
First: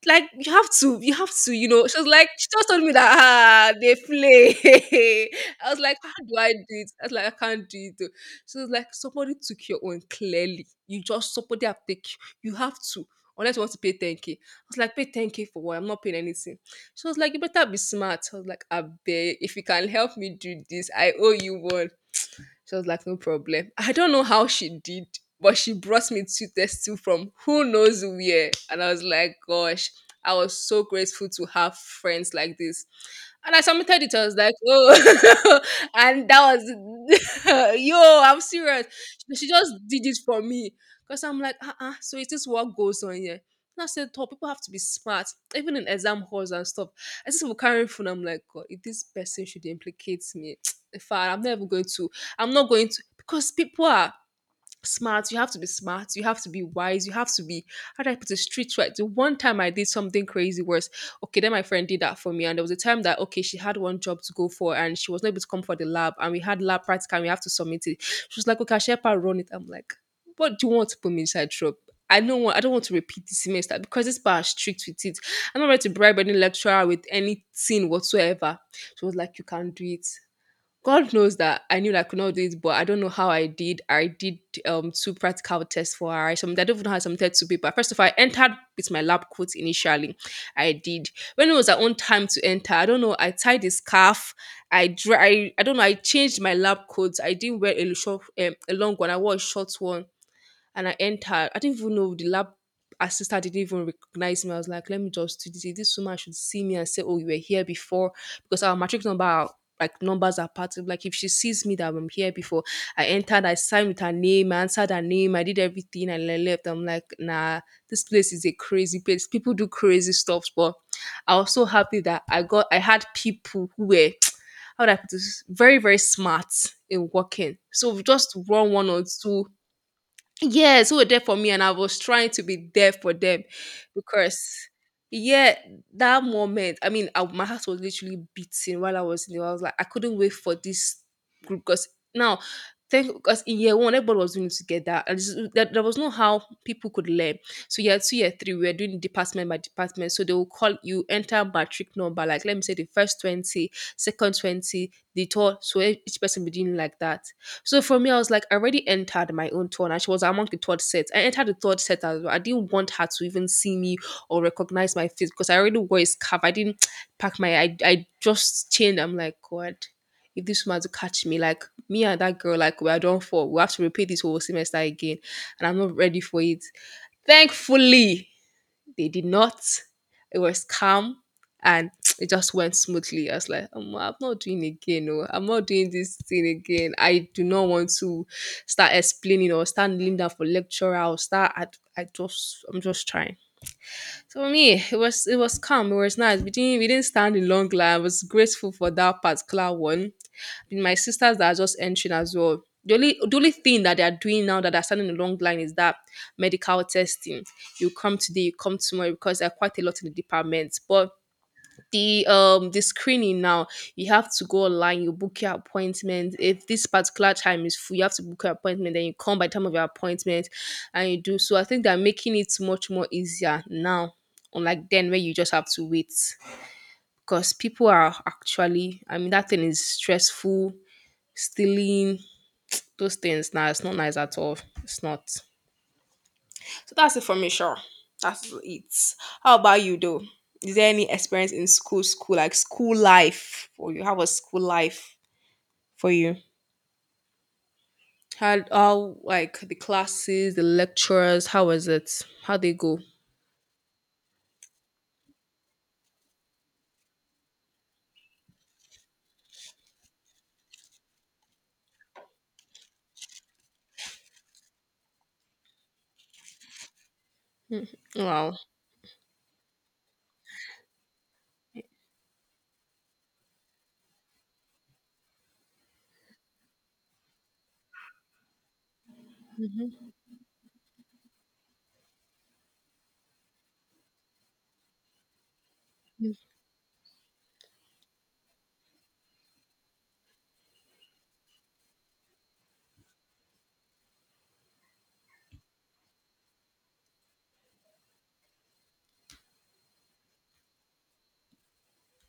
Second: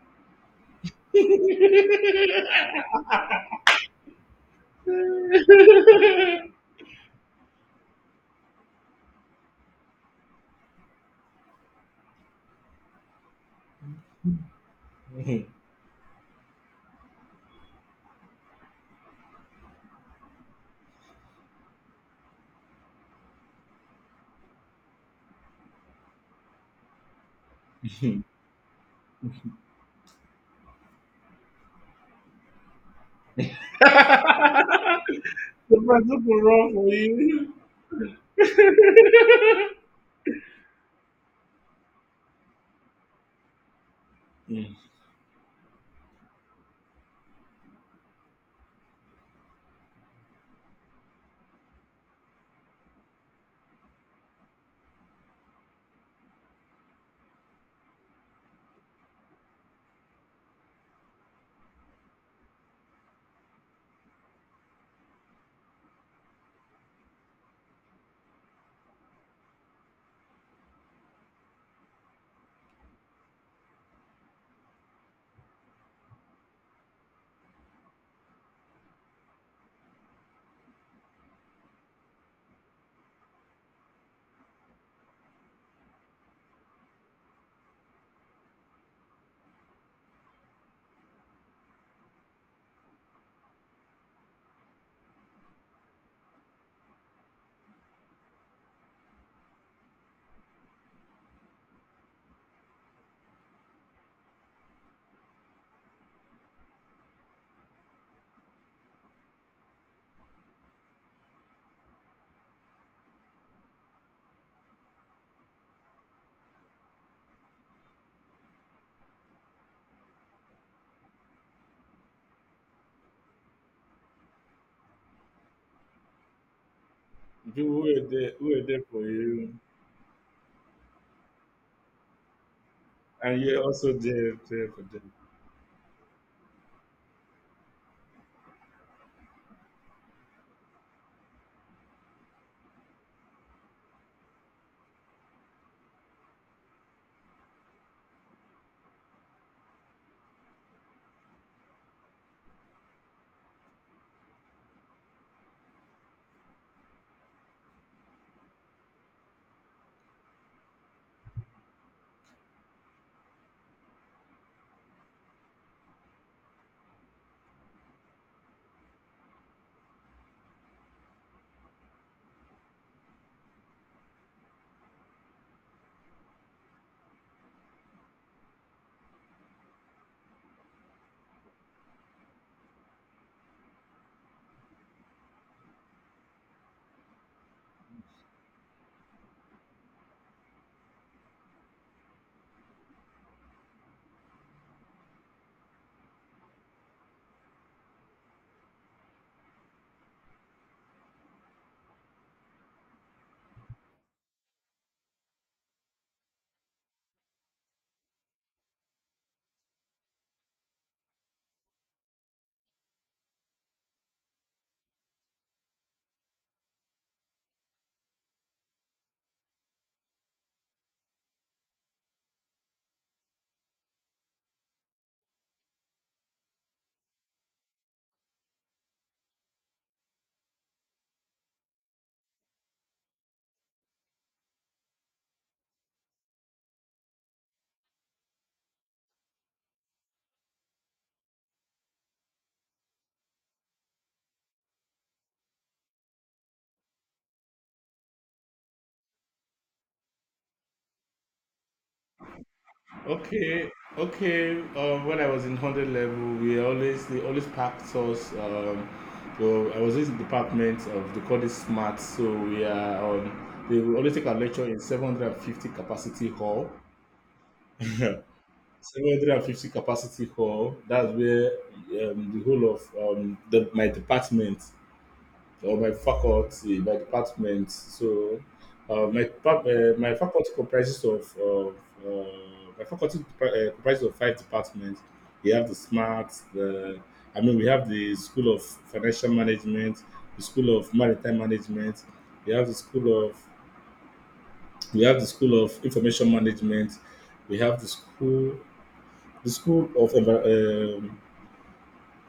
A: like you have to." She was like, "She just told me that they play." I was like, "How do I do it?" I was like, "I can't do it." Though. She was like, "Somebody took your own clearly. You just somebody have taken. You have to." Unless you want to pay 10k. k." I was like, pay 10K
B: Mhm.
A: for what? I'm not paying anything. She was like, you better be smart. I was like, I beg, if you can help me do this, I owe you one. She was like, no problem. I don't know how she did, but she brought me two tests too from who knows where. And I was like, gosh, I was so grateful to have friends like this. And I submitted it. I was like,
B: The
A: oh,
B: man took
A: and that
B: wrong for you.
A: was, yo, I'm serious. She just did it for me. Because I'm like, uh-uh, so is this what goes on here? And I said, oh, people have to
B: Mm.
A: be smart, even in exam halls and stuff. I just were carrying phone. I'm like, God, if this person should implicate me, fine, I'm not going to because people are smart. You have to be smart. You have to be wise. You have to be how do I put it street right? The one time I did something crazy worse. Okay, then my friend did that for me. And there was a time that okay, she had one job to go for and she was not able to come for the lab and we had lab practical and we have to submit it. She was like, okay, Shepa run it. I'm like, what do you want to put me inside trouble? I don't want to repeat this semester because this bar is strict with it. I'm not ready to bribe any lecturer with anything whatsoever. She was like, you can't do it. God knows that I knew that I could not do it, but I don't know how I did. I did two practical tests for her. I don't even know how I submitted two paper. First of all, I entered with my lab coat initially. I did. When it was her own time to enter, I don't know, I tied the scarf. I don't know, I changed my lab coat. I didn't wear a short, a long one. I wore a short one and I entered. I didn't even know the lab assistant didn't even recognize me. I was like, let me just do this. This woman should see me and say, oh, you were here before because our matric number like numbers are part of like if she sees me that I'm here before I entered, I signed with her name, I answered her name, I did everything and I left. I'm like, nah, this place is a crazy place. People do crazy stuff, but I was so happy that I had people who were how would I put this? Very, very smart in working.
B: People
A: So we just
B: who were
A: run
B: there
A: one
B: for
A: or two.
B: you,
A: Yes, who were there for me, and I was trying to be there for
B: and
A: them
B: you're also there,
A: because,
B: there for them.
A: yeah, that moment. My heart was literally beating while I was in there. I was like, I couldn't wait for this group because now, thank because in year one everybody was doing it together, and there was no how people could learn. So year two, year three, we were doing department by department. So they will call you enter matric number, like let me say the first 20, second 20, the third. So each person be doing like that. So for me, I was like, I already entered my own turn, and she was among the third set. I entered the third set as well. I didn't want her to even see me or recognize my face because I already wore a scarf. I didn't pack my. I just changed. I'm like, God, if this woman to catch me, like me and that girl, like we are done for. We have to repeat this whole semester again, and I'm not ready for it. Thankfully, they did not. It was calm and it just went smoothly. I was like, I'm not doing again. No, I'm not doing this thing again. I do not want to start explaining or start kneeling down for lecturer or start. I'm just trying. So for me, it was calm. It was nice. We didn't stand in long line. I was grateful for that particular one. And my sisters that are just entering as well. The only thing that they are doing now that are standing in long line is that medical testing. You come today, you come tomorrow because there are quite a lot in the department. But the screening now, you have to go online, you book your appointment. If this particular time is full, you have to book your appointment, then you come by the time of your appointment and you do. So I think they're making it much more easier now, unlike then where you just have to wait because people are actually, I mean, that thing is stressful. Stealing, those things now, it's not nice at all. It's not. So that's it for me, sure. That's it. How about you though? Is there any experience in school, school like school life, or you have a school life for you? How like the classes, the lecturers? How was it? How they go?
B: Okay, okay. When I was in 100 level, we always they always packed us. So I was in the department of the call it smart. So we are on. They will always take a lecture in 750 capacity hall. Yeah.
A: Wow.
B: 750 capacity hall. That's where the whole of my department, or my faculty, my department. So my faculty comprises of uh, my faculty depar- comprises of five departments. We have the smart, the I mean, we have the School of Financial Management, the School of Maritime Management, we have the School of we have the School of Information Management, we have the School of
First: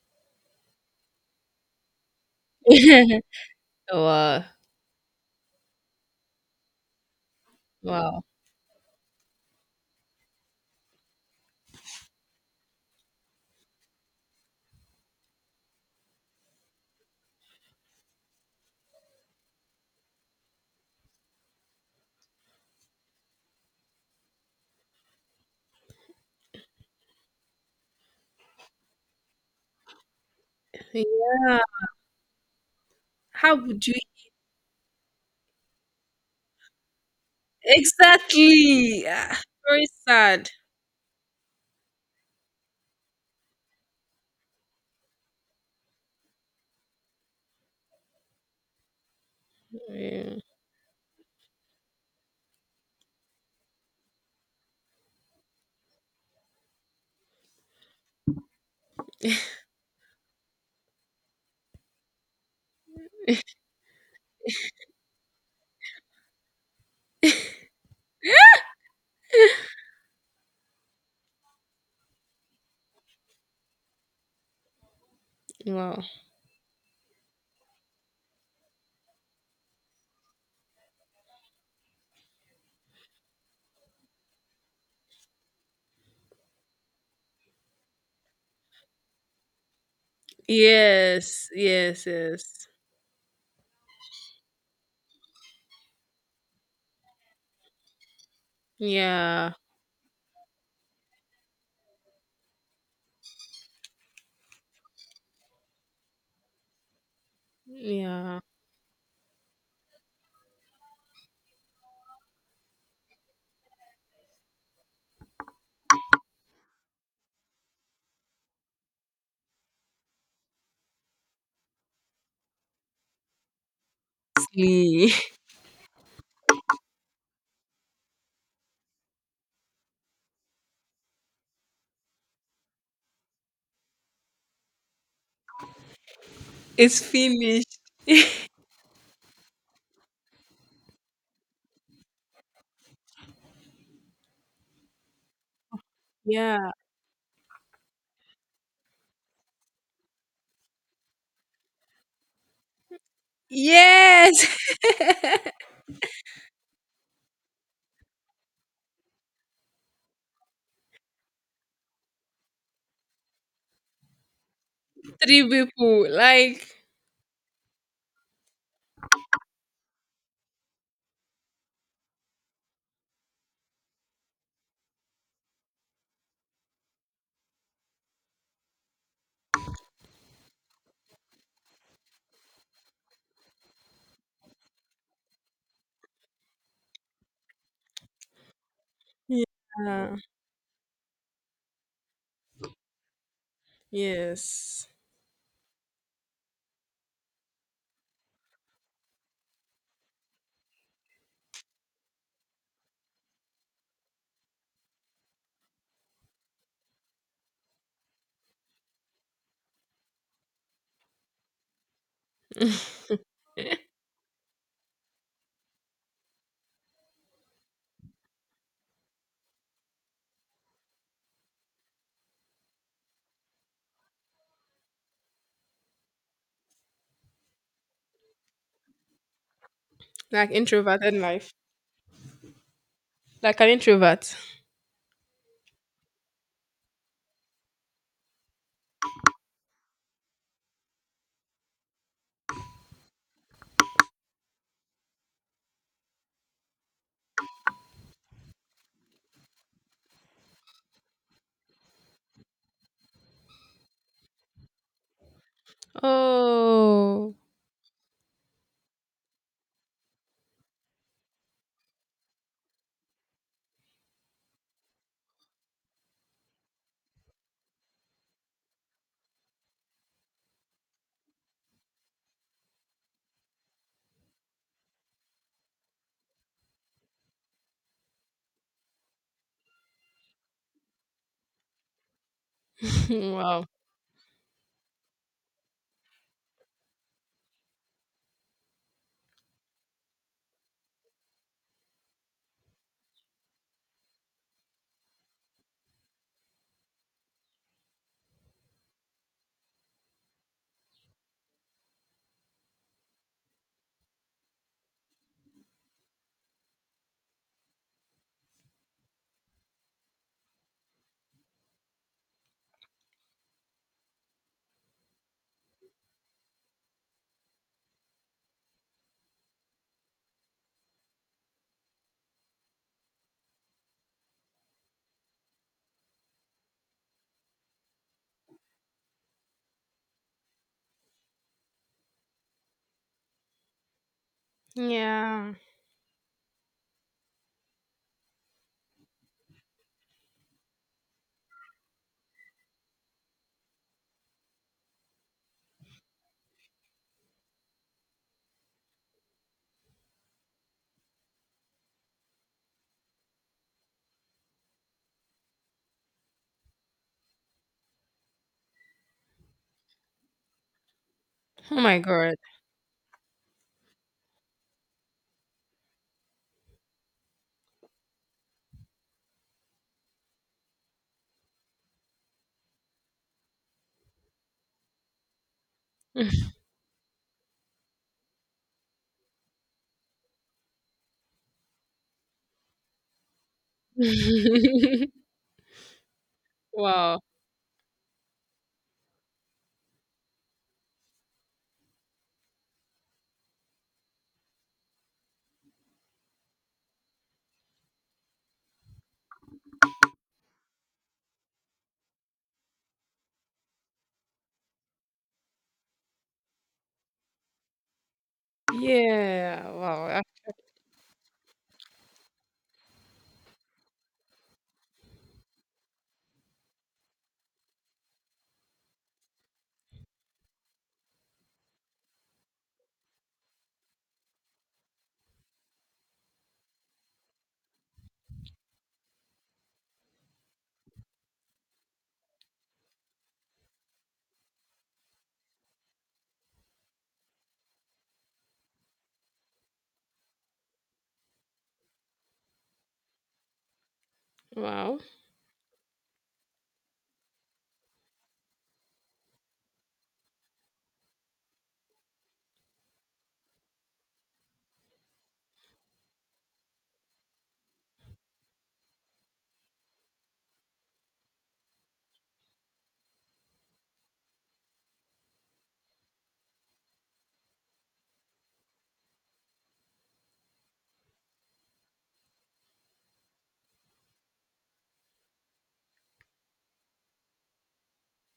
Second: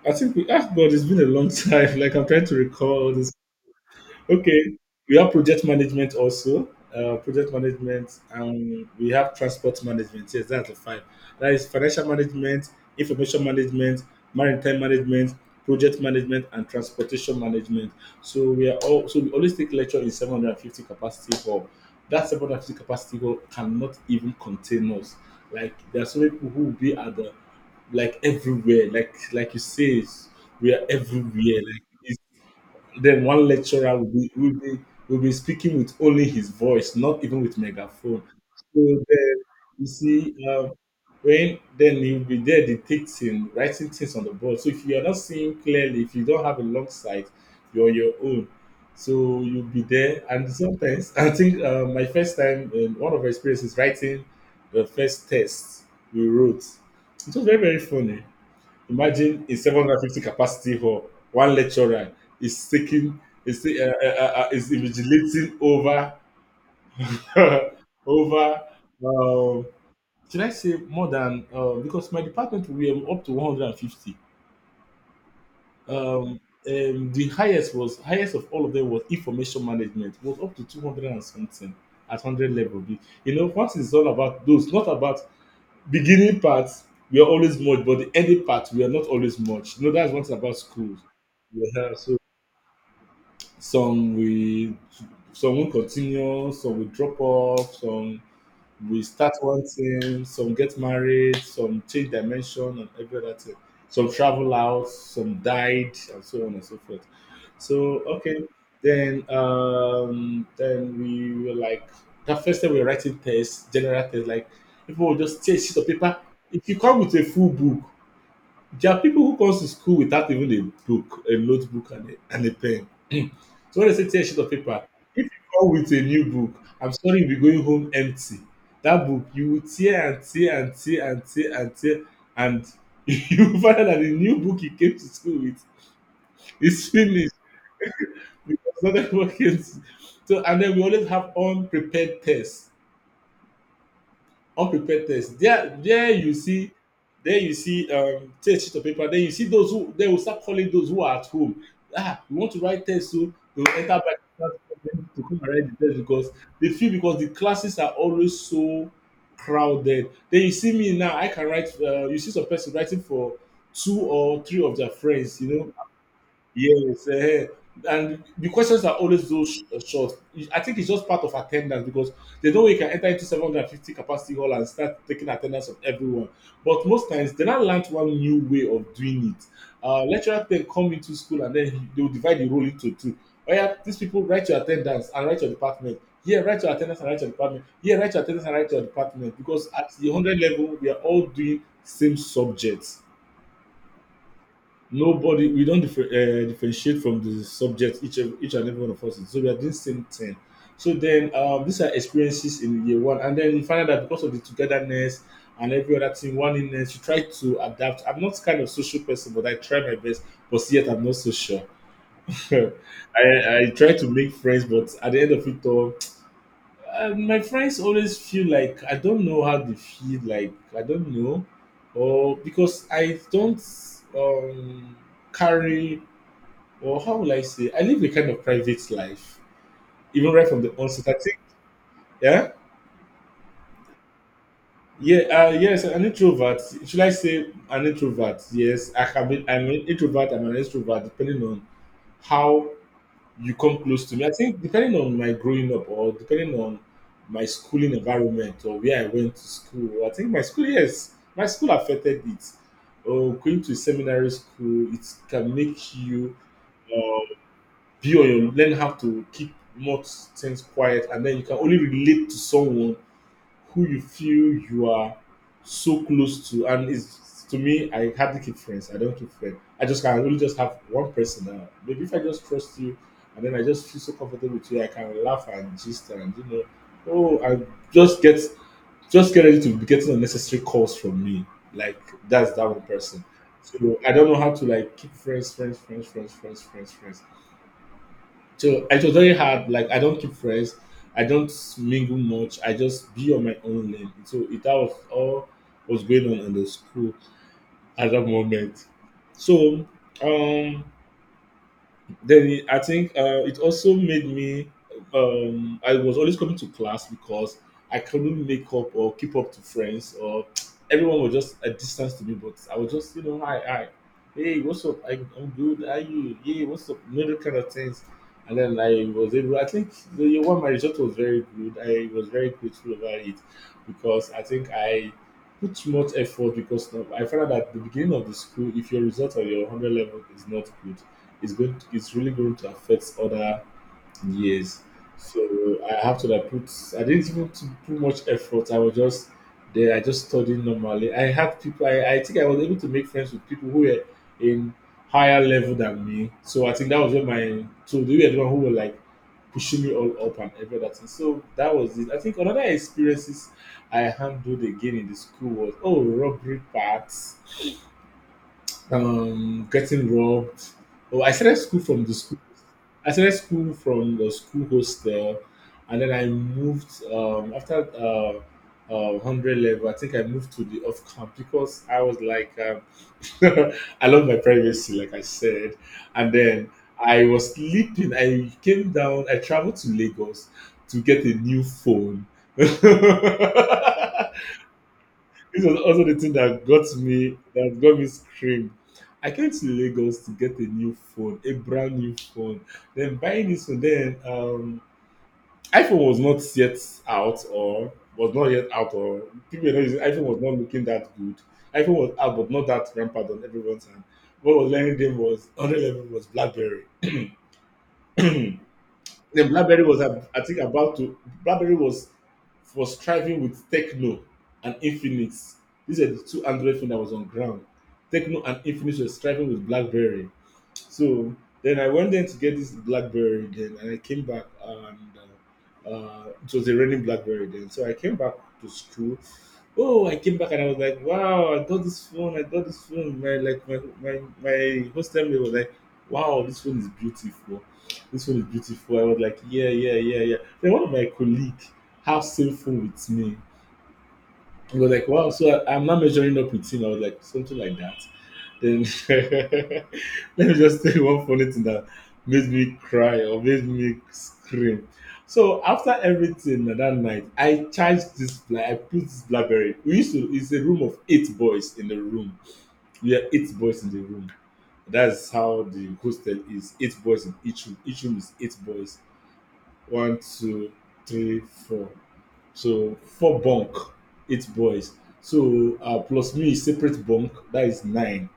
B: I think we asked God. It's been a long time. Like I'm trying to recall all these.
A: Wow.
B: Okay, we have project management also. Project management,
A: Wow.
B: and we have transport management. Yes, that's the five. That is financial management, information management, maritime management, project management, and transportation management. So we are all so we always take lecture in 750 capacity hall. That 750 capacity hall cannot even contain us. Like there are so many people who will be at the like everywhere. Like you say, we are
A: Yeah.
B: everywhere. Like then one
A: How would you
B: lecturer will be speaking with only his voice, not even with megaphone. So
A: exactly?
B: then
A: Ah,
B: you
A: very
B: see,
A: sad.
B: um, when then he'll be there dictating, writing things on the board. So if you are not seeing clearly, if you don't have a long sight, you're on your own. So you'll be there,
A: Yeah.
B: and sometimes I think my first time, one of our experiences writing the first test we wrote. It was very funny. Imagine a 750 capacity hall, one lecturer is taking is ta- is invigilating over over um, should I say more than because my department we were up to 150.
A: Wow.
B: Um, the highest was highest of all of them was information management was up to 200 and something at 100 level. You know, what is all about those, not about beginning parts were always much, but the ending parts were not always much. You know, that's what's about schools.
A: Yes.
B: Yeah,
A: Yes.
B: so
A: Yes.
B: some we some will continue, some will drop off, some we start
A: Yeah.
B: one thing, some get married, some change dimension and every other thing. Some travel out, some died, and so on and so forth. So
A: Yeah.
B: okay, then we were like the first time we were writing tests, general tests, like people will just take sheet of paper. If you come with a full book, there are people who comes to school without even a book, a notebook and a pen. So when I say tear sheet of paper, if you come with a new book, I'm sorry, you'll be going home empty. That book you will tear and tear and tear and tear and tear and you will find out that the new book you came to school with is
A: It's
B: finished
A: finished.
B: because another one came to. So and then we always have unprepared tests. Unpreparedness, there you see,
A: Yeah.
B: there you see, take a sheet of paper, then you see those who they will start calling those who are at home. Ah, we want to write test, so they will enter by
A: Yes.
B: class to come and write the test because they feel, because the classes are always so crowded. Then you see me now, I can write, you see some person writing for two or three of their friends, you
A: 3
B: know.
A: people, like.
B: Yes, eh, and the questions are always those short. I think it's just part of attendance because there's no way you can enter into 750 capacity hall and start taking attendance of everyone. But most times, they now learned one new way of doing it. Lecturer then come into school and then they will divide the role into two. Oh yeah, these people write your attendance and write your department. Yeah, write your attendance and write your department. Yeah, write your attendance and write your department because at the
A: Yeah.
B: 100 level, we are all doing same subject.
A: Yes.
B: Nobody, we don't differ, differentiate from the subject. Each and every one of us is. So we are doing same thing. So then, these are experiences in year one, and then you find out that because of the togetherness and every other thing, one inness, you try to adapt. I'm not kind of social person, but I try my best. But yet, I'm not so sure. I, I try to make friends, but at the end of it all, my friends always feel like I don't know, how they feel like I don't know, or because I don't um, carry how will I say? I live a kind of private life, even right
A: Like
B: from the
A: introverted
B: onset. I think,
A: life.
B: yeah,
A: Like an introvert.
B: yeah, yes, an introvert. Should I say an introvert? Yes, I can be. I'm an introvert. I'm an extrovert, depending on how you come close to me. I think depending on my growing up, or depending on my schooling environment, or where I went to school. I think my school, yes, my school affected it. Or going to seminary school, it can make you
A: Oh,
B: uh, be on your, learn how to keep more things quiet, and then you can only relate to someone who you feel you are so close to. And it's, to me, I hardly keep friends. I don't keep friends. I just can only just have one person now. Maybe if I just trust you and then I just feel so comfortable with you, I can laugh and gist and you know, oh, I just get just get ready to be getting unnecessary calls from me. Like that's that one person.
A: wow.
B: So I don't know how to like keep friends. So it was very hard. Like I don't keep friends, I don't mingle much. I just be on my own lane. So it that was all was going on in the school at that moment. So um I think it also made me. I was always coming to class because I couldn't make up or keep up to friends, or everyone was just a distance to me. But I was just, you know, hi, hi, hey, what's up? I'm good. How are you? Yeah, what's up? You know, that kind of things. And then I was able. I think the year one, my result was very good. I was very grateful about it because I think I put too much effort, because I found out that at the beginning of the school, if your result or your hundred level is not good, it's going to, it's really going to affect other years. So
A: Yeah.
B: I have to like put. I didn't even put too much effort. I was just there. I just studied normally. I had people. I think I was able to make friends with people who were in higher level than me. So I think that was when my so they were the one who were like pushing me all up and everything. So that was it. I think another experiences I handled again in the school was oh robbery parts, getting robbed. Oh, I started school
A: Oh my
B: from the
A: god.
B: school I started school from the school hostel, and then I moved after 100 level. I think I moved to the off camp because I was like, I love my privacy, like I said. And then I was sleeping. I came down. I traveled to Lagos to get a new phone. This was also the thing
A: Wow.
B: that got me screamed. I came to Lagos to get a new phone, a brand new phone. Then buying this phone, then iPhone was not yet out, or people were not using, iPhone was not looking that good. iPhone was out but not that rampant on everyone's hand. What was learning them was another level was BlackBerry. Then
A: Yeah.
B: BlackBerry was,
A: Wow. I-
B: I think, about to. BlackBerry was striving with Techno and Infinix. These are the two Android phones that was on ground. Techno and Infinix were striving with BlackBerry. So then I went there to get this blackberry then, and I came back, and it was a raining blackberry then. So I came back to school. Oh, I came back and I was like, wow, I got this phone, I got this phone. My, my hostel mate was like, wow, this phone is beautiful. This phone is beautiful. I was like, yeah, yeah, yeah, yeah. Then one of my colleague have same phone with me. He was
A: Wow.
B: like, wow, so I'm not measuring up with him. I was like, something like that. Then let me just tell you one funny thing that made me cry or made me scream. So after everything na that night, I charged this bla I put this blackberry. We used to, it's a room of eight boys in the room. We are eight boys in the room. That's how the hostel is. Eight boys in each room. Each room is eight boys. One, two, three, four. So four bunk, eight boys. So plus me separate bunk, that is nine.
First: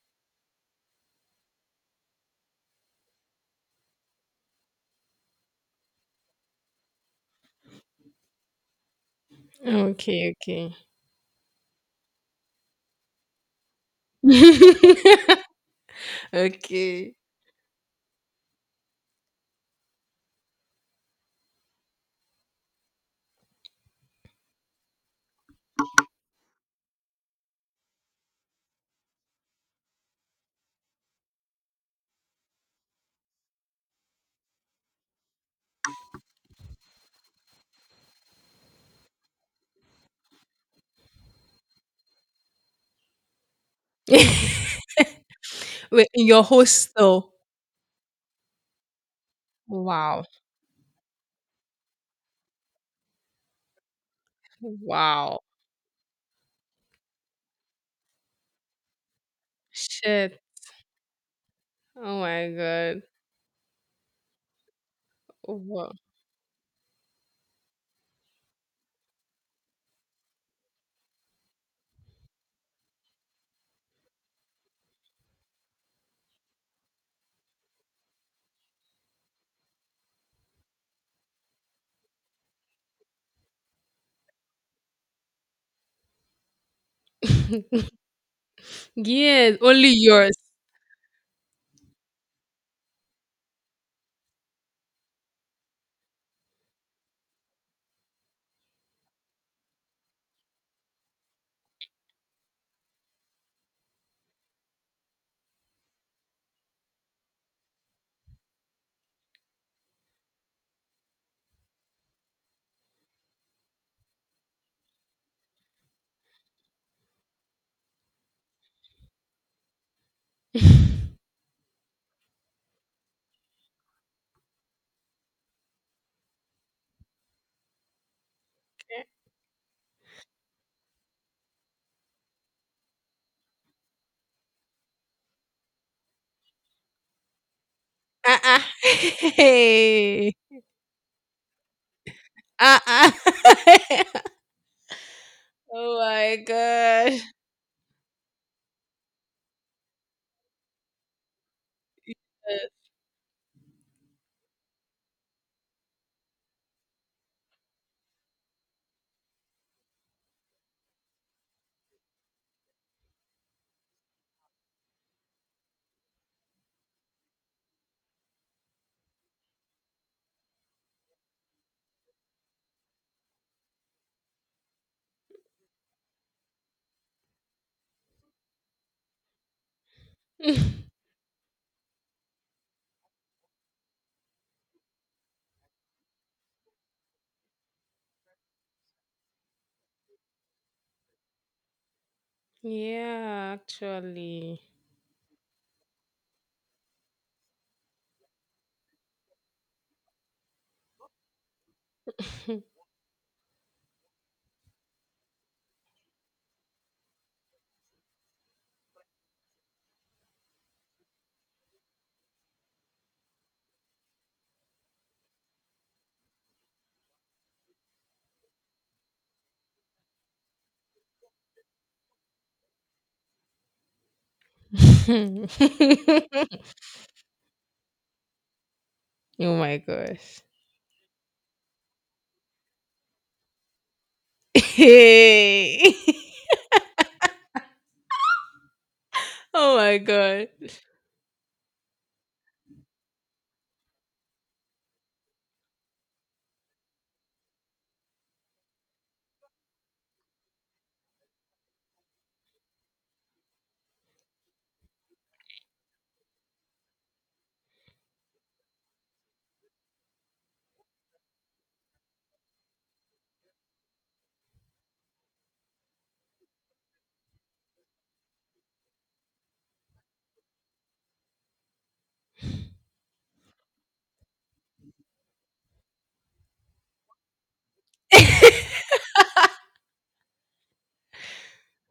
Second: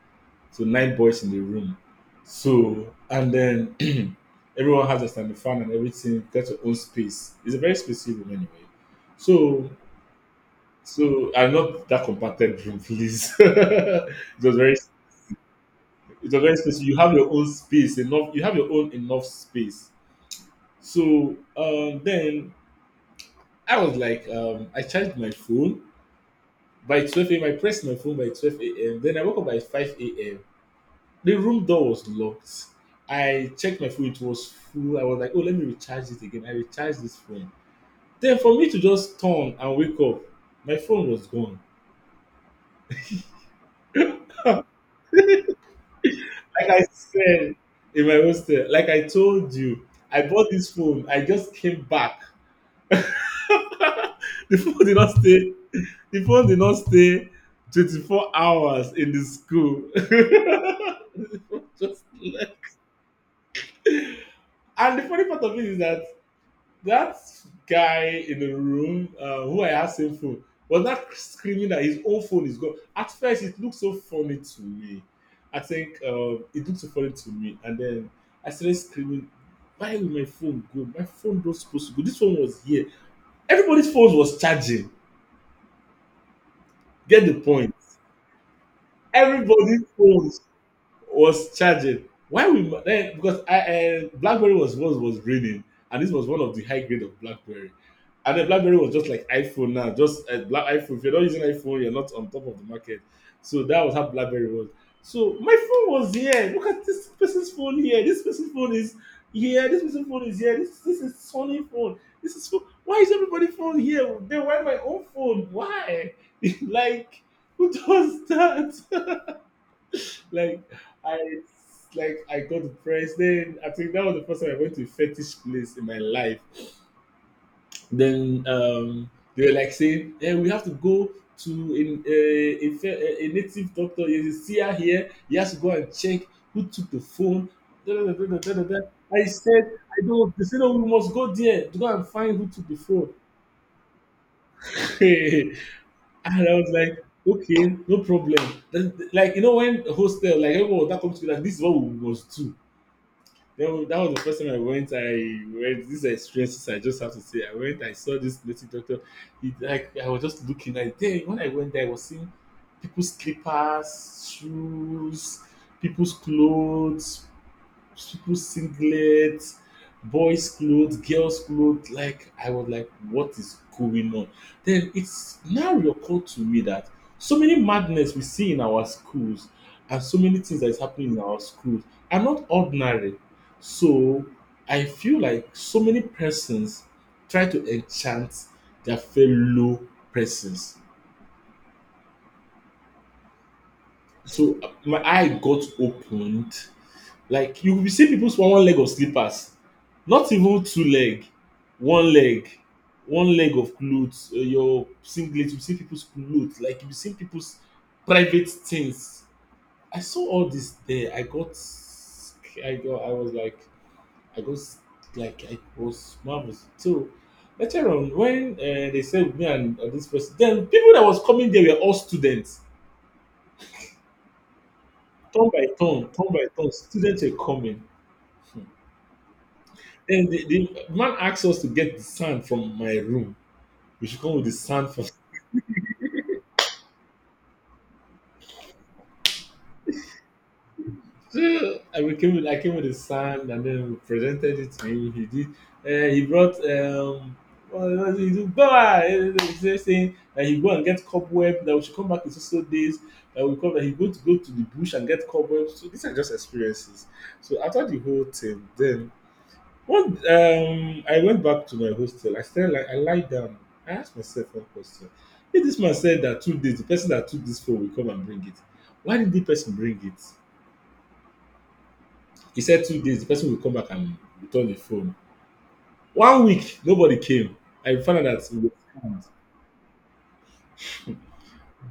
B: So nine boys in the room. So and then everyone has a standing fan and everything, get your own space. It's a very spacious room anyway. So
A: Okay. Okay.
B: so and not that compacted room, please. It was very spacious. You have
A: Okay.
B: your own space, enough, you have your own enough space. So then I was like, I charged my phone by 12 a.m. I pressed my phone by 12 a.m. Then I woke up by 5 a.m. The room door was locked. I checked my phone, it was full. I was like, oh, let me recharge it again. I recharged this phone. Then for me to just turn and wake up, my phone was gone.
A: Wait, in your
B: Like I
A: hostel.
B: said, in my hostel, like I told you, I
A: Wow.
B: bought this phone. I just came back. The phone did not
A: Wow.
B: stay. The phone did not stay 24 hours in the school.
A: Shit.
B: Just
A: Oh my
B: left.
A: god.
B: And the funny part of it is
A: Wow.
B: that that guy in the room, who I had same phone, was not screaming that his own phone is gone. At first, it looked so funny to me. I think it looked so funny to me, and then I started screaming, "Why will my phone go? My phone not supposed to go. This one was here. Everybody's phones was charging. Get the point.
A: Yes,
B: Everybody's
A: only yours.
B: phones was charging. Why we then because I BlackBerry was raining, and this was one of the high grade of BlackBerry, and then BlackBerry was just like iPhone now, just Black iPhone. If you're not using iPhone, you're not on top of the market. So that was how BlackBerry was. So my phone was here. Look at this person's phone here. This person's phone is here. This person's phone is here. This is Sony phone. This is phone. Why is everybody phone here? Then why my own phone? Why? Like, who does that? Like I like I got depressed. Then I think that was the first time I went to a fetish place in my life. Then they were like saying, "Yeah, we have to go to in a native doctor. You see her here. He has to go and check who took the phone." Da, da, da, da, da,
A: Uh-uh.
B: da, da. I said, "I
A: Hey.
B: don't." They said, "No, we must go there to go and find who took the phone."
A: Uh-uh.
B: And
A: Oh my
B: I was like,
A: god.
B: okay, no problem. Then, like, you know, when hostel, like everyone that comes together, this is what we must do. That was the first time I went. I went. These are experiences I just have to say. I went. I saw this native doctor. It, like I was just looking at there. When I went there, I was seeing people's slippers, shoes, people's clothes, people's singlets, boys' clothes, girls' clothes. Like I was like, what is going on? Then it's now recalled to me that so many madness we see in our schools and so many things that is happening in our schools are not ordinary. So I feel like so many persons try to enchant their fellow persons.
A: Yeah,
B: So
A: actually.
B: my eye got opened. Like you will see people's one leg of slippers, not even two leg, one leg, one leg of clothes, your singlet. You see people's clothes, like you see people's private things. I saw all this there. I got, sc- I got, I was like, I got s- like I was marvelous. So later on, when they said me and this person, then people that was coming there were all students. Turn by turn, turn by turn, students were coming.
A: Oh my
B: Then
A: gosh.
B: the man asked us to get the sand from my room. We should come with the sand from.
A: Hey. Oh my god.
B: So I came with the sand, and then we presented it to him. He did. He brought. What was it? He said, "Go ah," he saying that he go and get cobweb. That we should come back in so so days. That we come that he go to go to the bush and get cobwebs. So these are just experiences. So after the whole thing, then I went back to my hostel. I still like I lied down. I asked myself one question: if this man said that two days, the person that took this phone will come and bring it. Why did the person bring it? He said two days, the person will come back and return the phone. One week, nobody came. I found out that it was scammed.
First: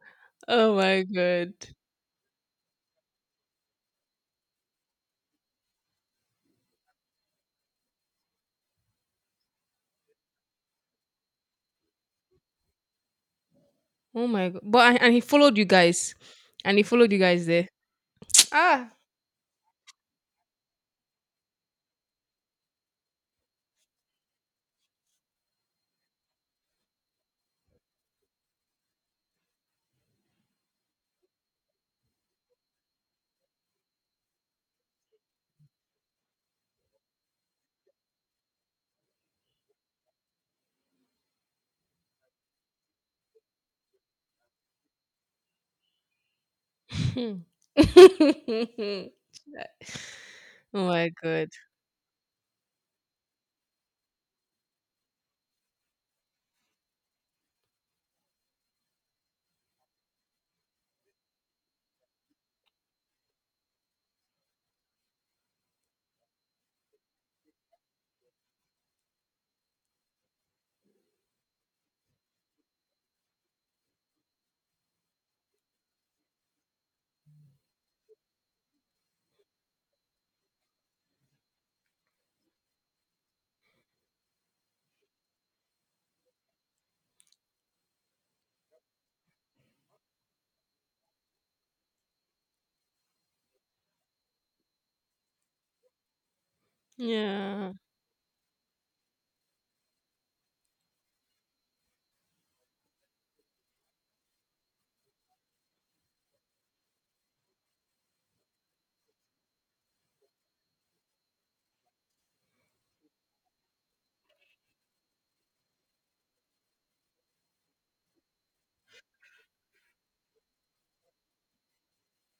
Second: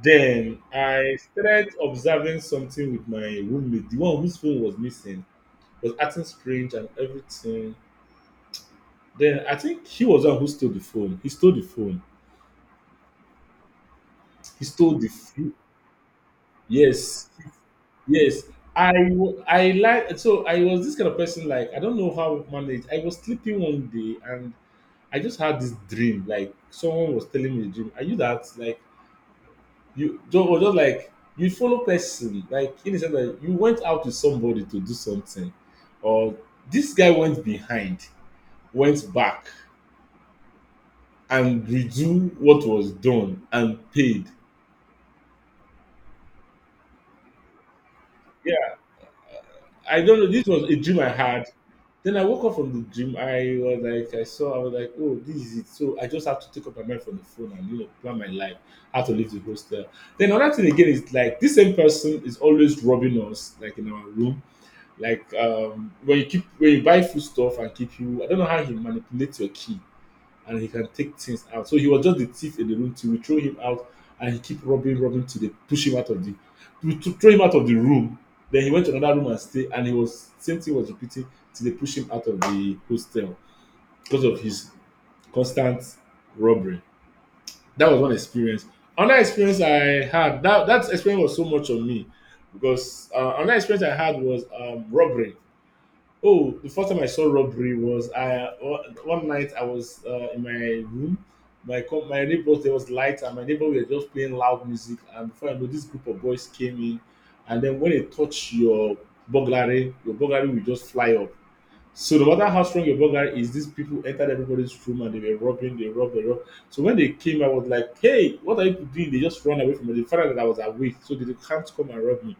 B: Then
A: Oh my
B: I
A: god.
B: started observing something with my roommate. The one whose phone was missing was acting strange and everything. Then I think he was the one who stole the phone. He stole the phone.
A: Oh my god.
B: He
A: But
B: stole
A: and
B: the.
A: and he followed you guys. And he followed you
B: Yes,
A: guys there.
B: yes.
A: Ah.
B: I w- I like So I was this kind of person, like I don't know how I managed. I was sleeping one day and I just had this dream, like someone was telling me a dream. Are you that like you just or just like you follow person, like in the sense that you went out with somebody to do something or this guy went behind, went back and redo what was done and paid.
A: Hmm.
B: I don't know. This was a
A: Oh
B: dream I
A: my
B: had.
A: god.
B: Then I woke up from the dream. I was like, I saw, I was like, oh, this is it. So I just have to take up my mind from the phone and, you know, plan my life, how to leave the hostel. Then another thing again is like, this same person is always robbing us, like in our room. Like when you keep, when you buy food stuff and keep you, I don't know how he manipulates your key and he can take things out. So he was just the thief in the room till we throw him out, and he keep rubbing, rubbing till they push him out of the, we throw him out of the room. Then he went to another room and stay and he was same thing was repeating till they push him out of the hostel because of his constant robbery. That was one experience. Another experience I had, that that experience was so much on me because another experience I had was robbery. Oh, the first time I saw
A: Yeah.
B: robbery was I one night I was in my room. My neighbors there was light and my neighbor were just playing loud music, and before I know, this group of boys came in, and then when they touch your burglary will just fly up. So no matter how strong your burger is, these people entered everybody's room and they were robbing, they robbed, they robbed. So when they came, I was like, "Hey, what are you doing?" They just run away from me. They found out that I was awake, so they can't come and rob me.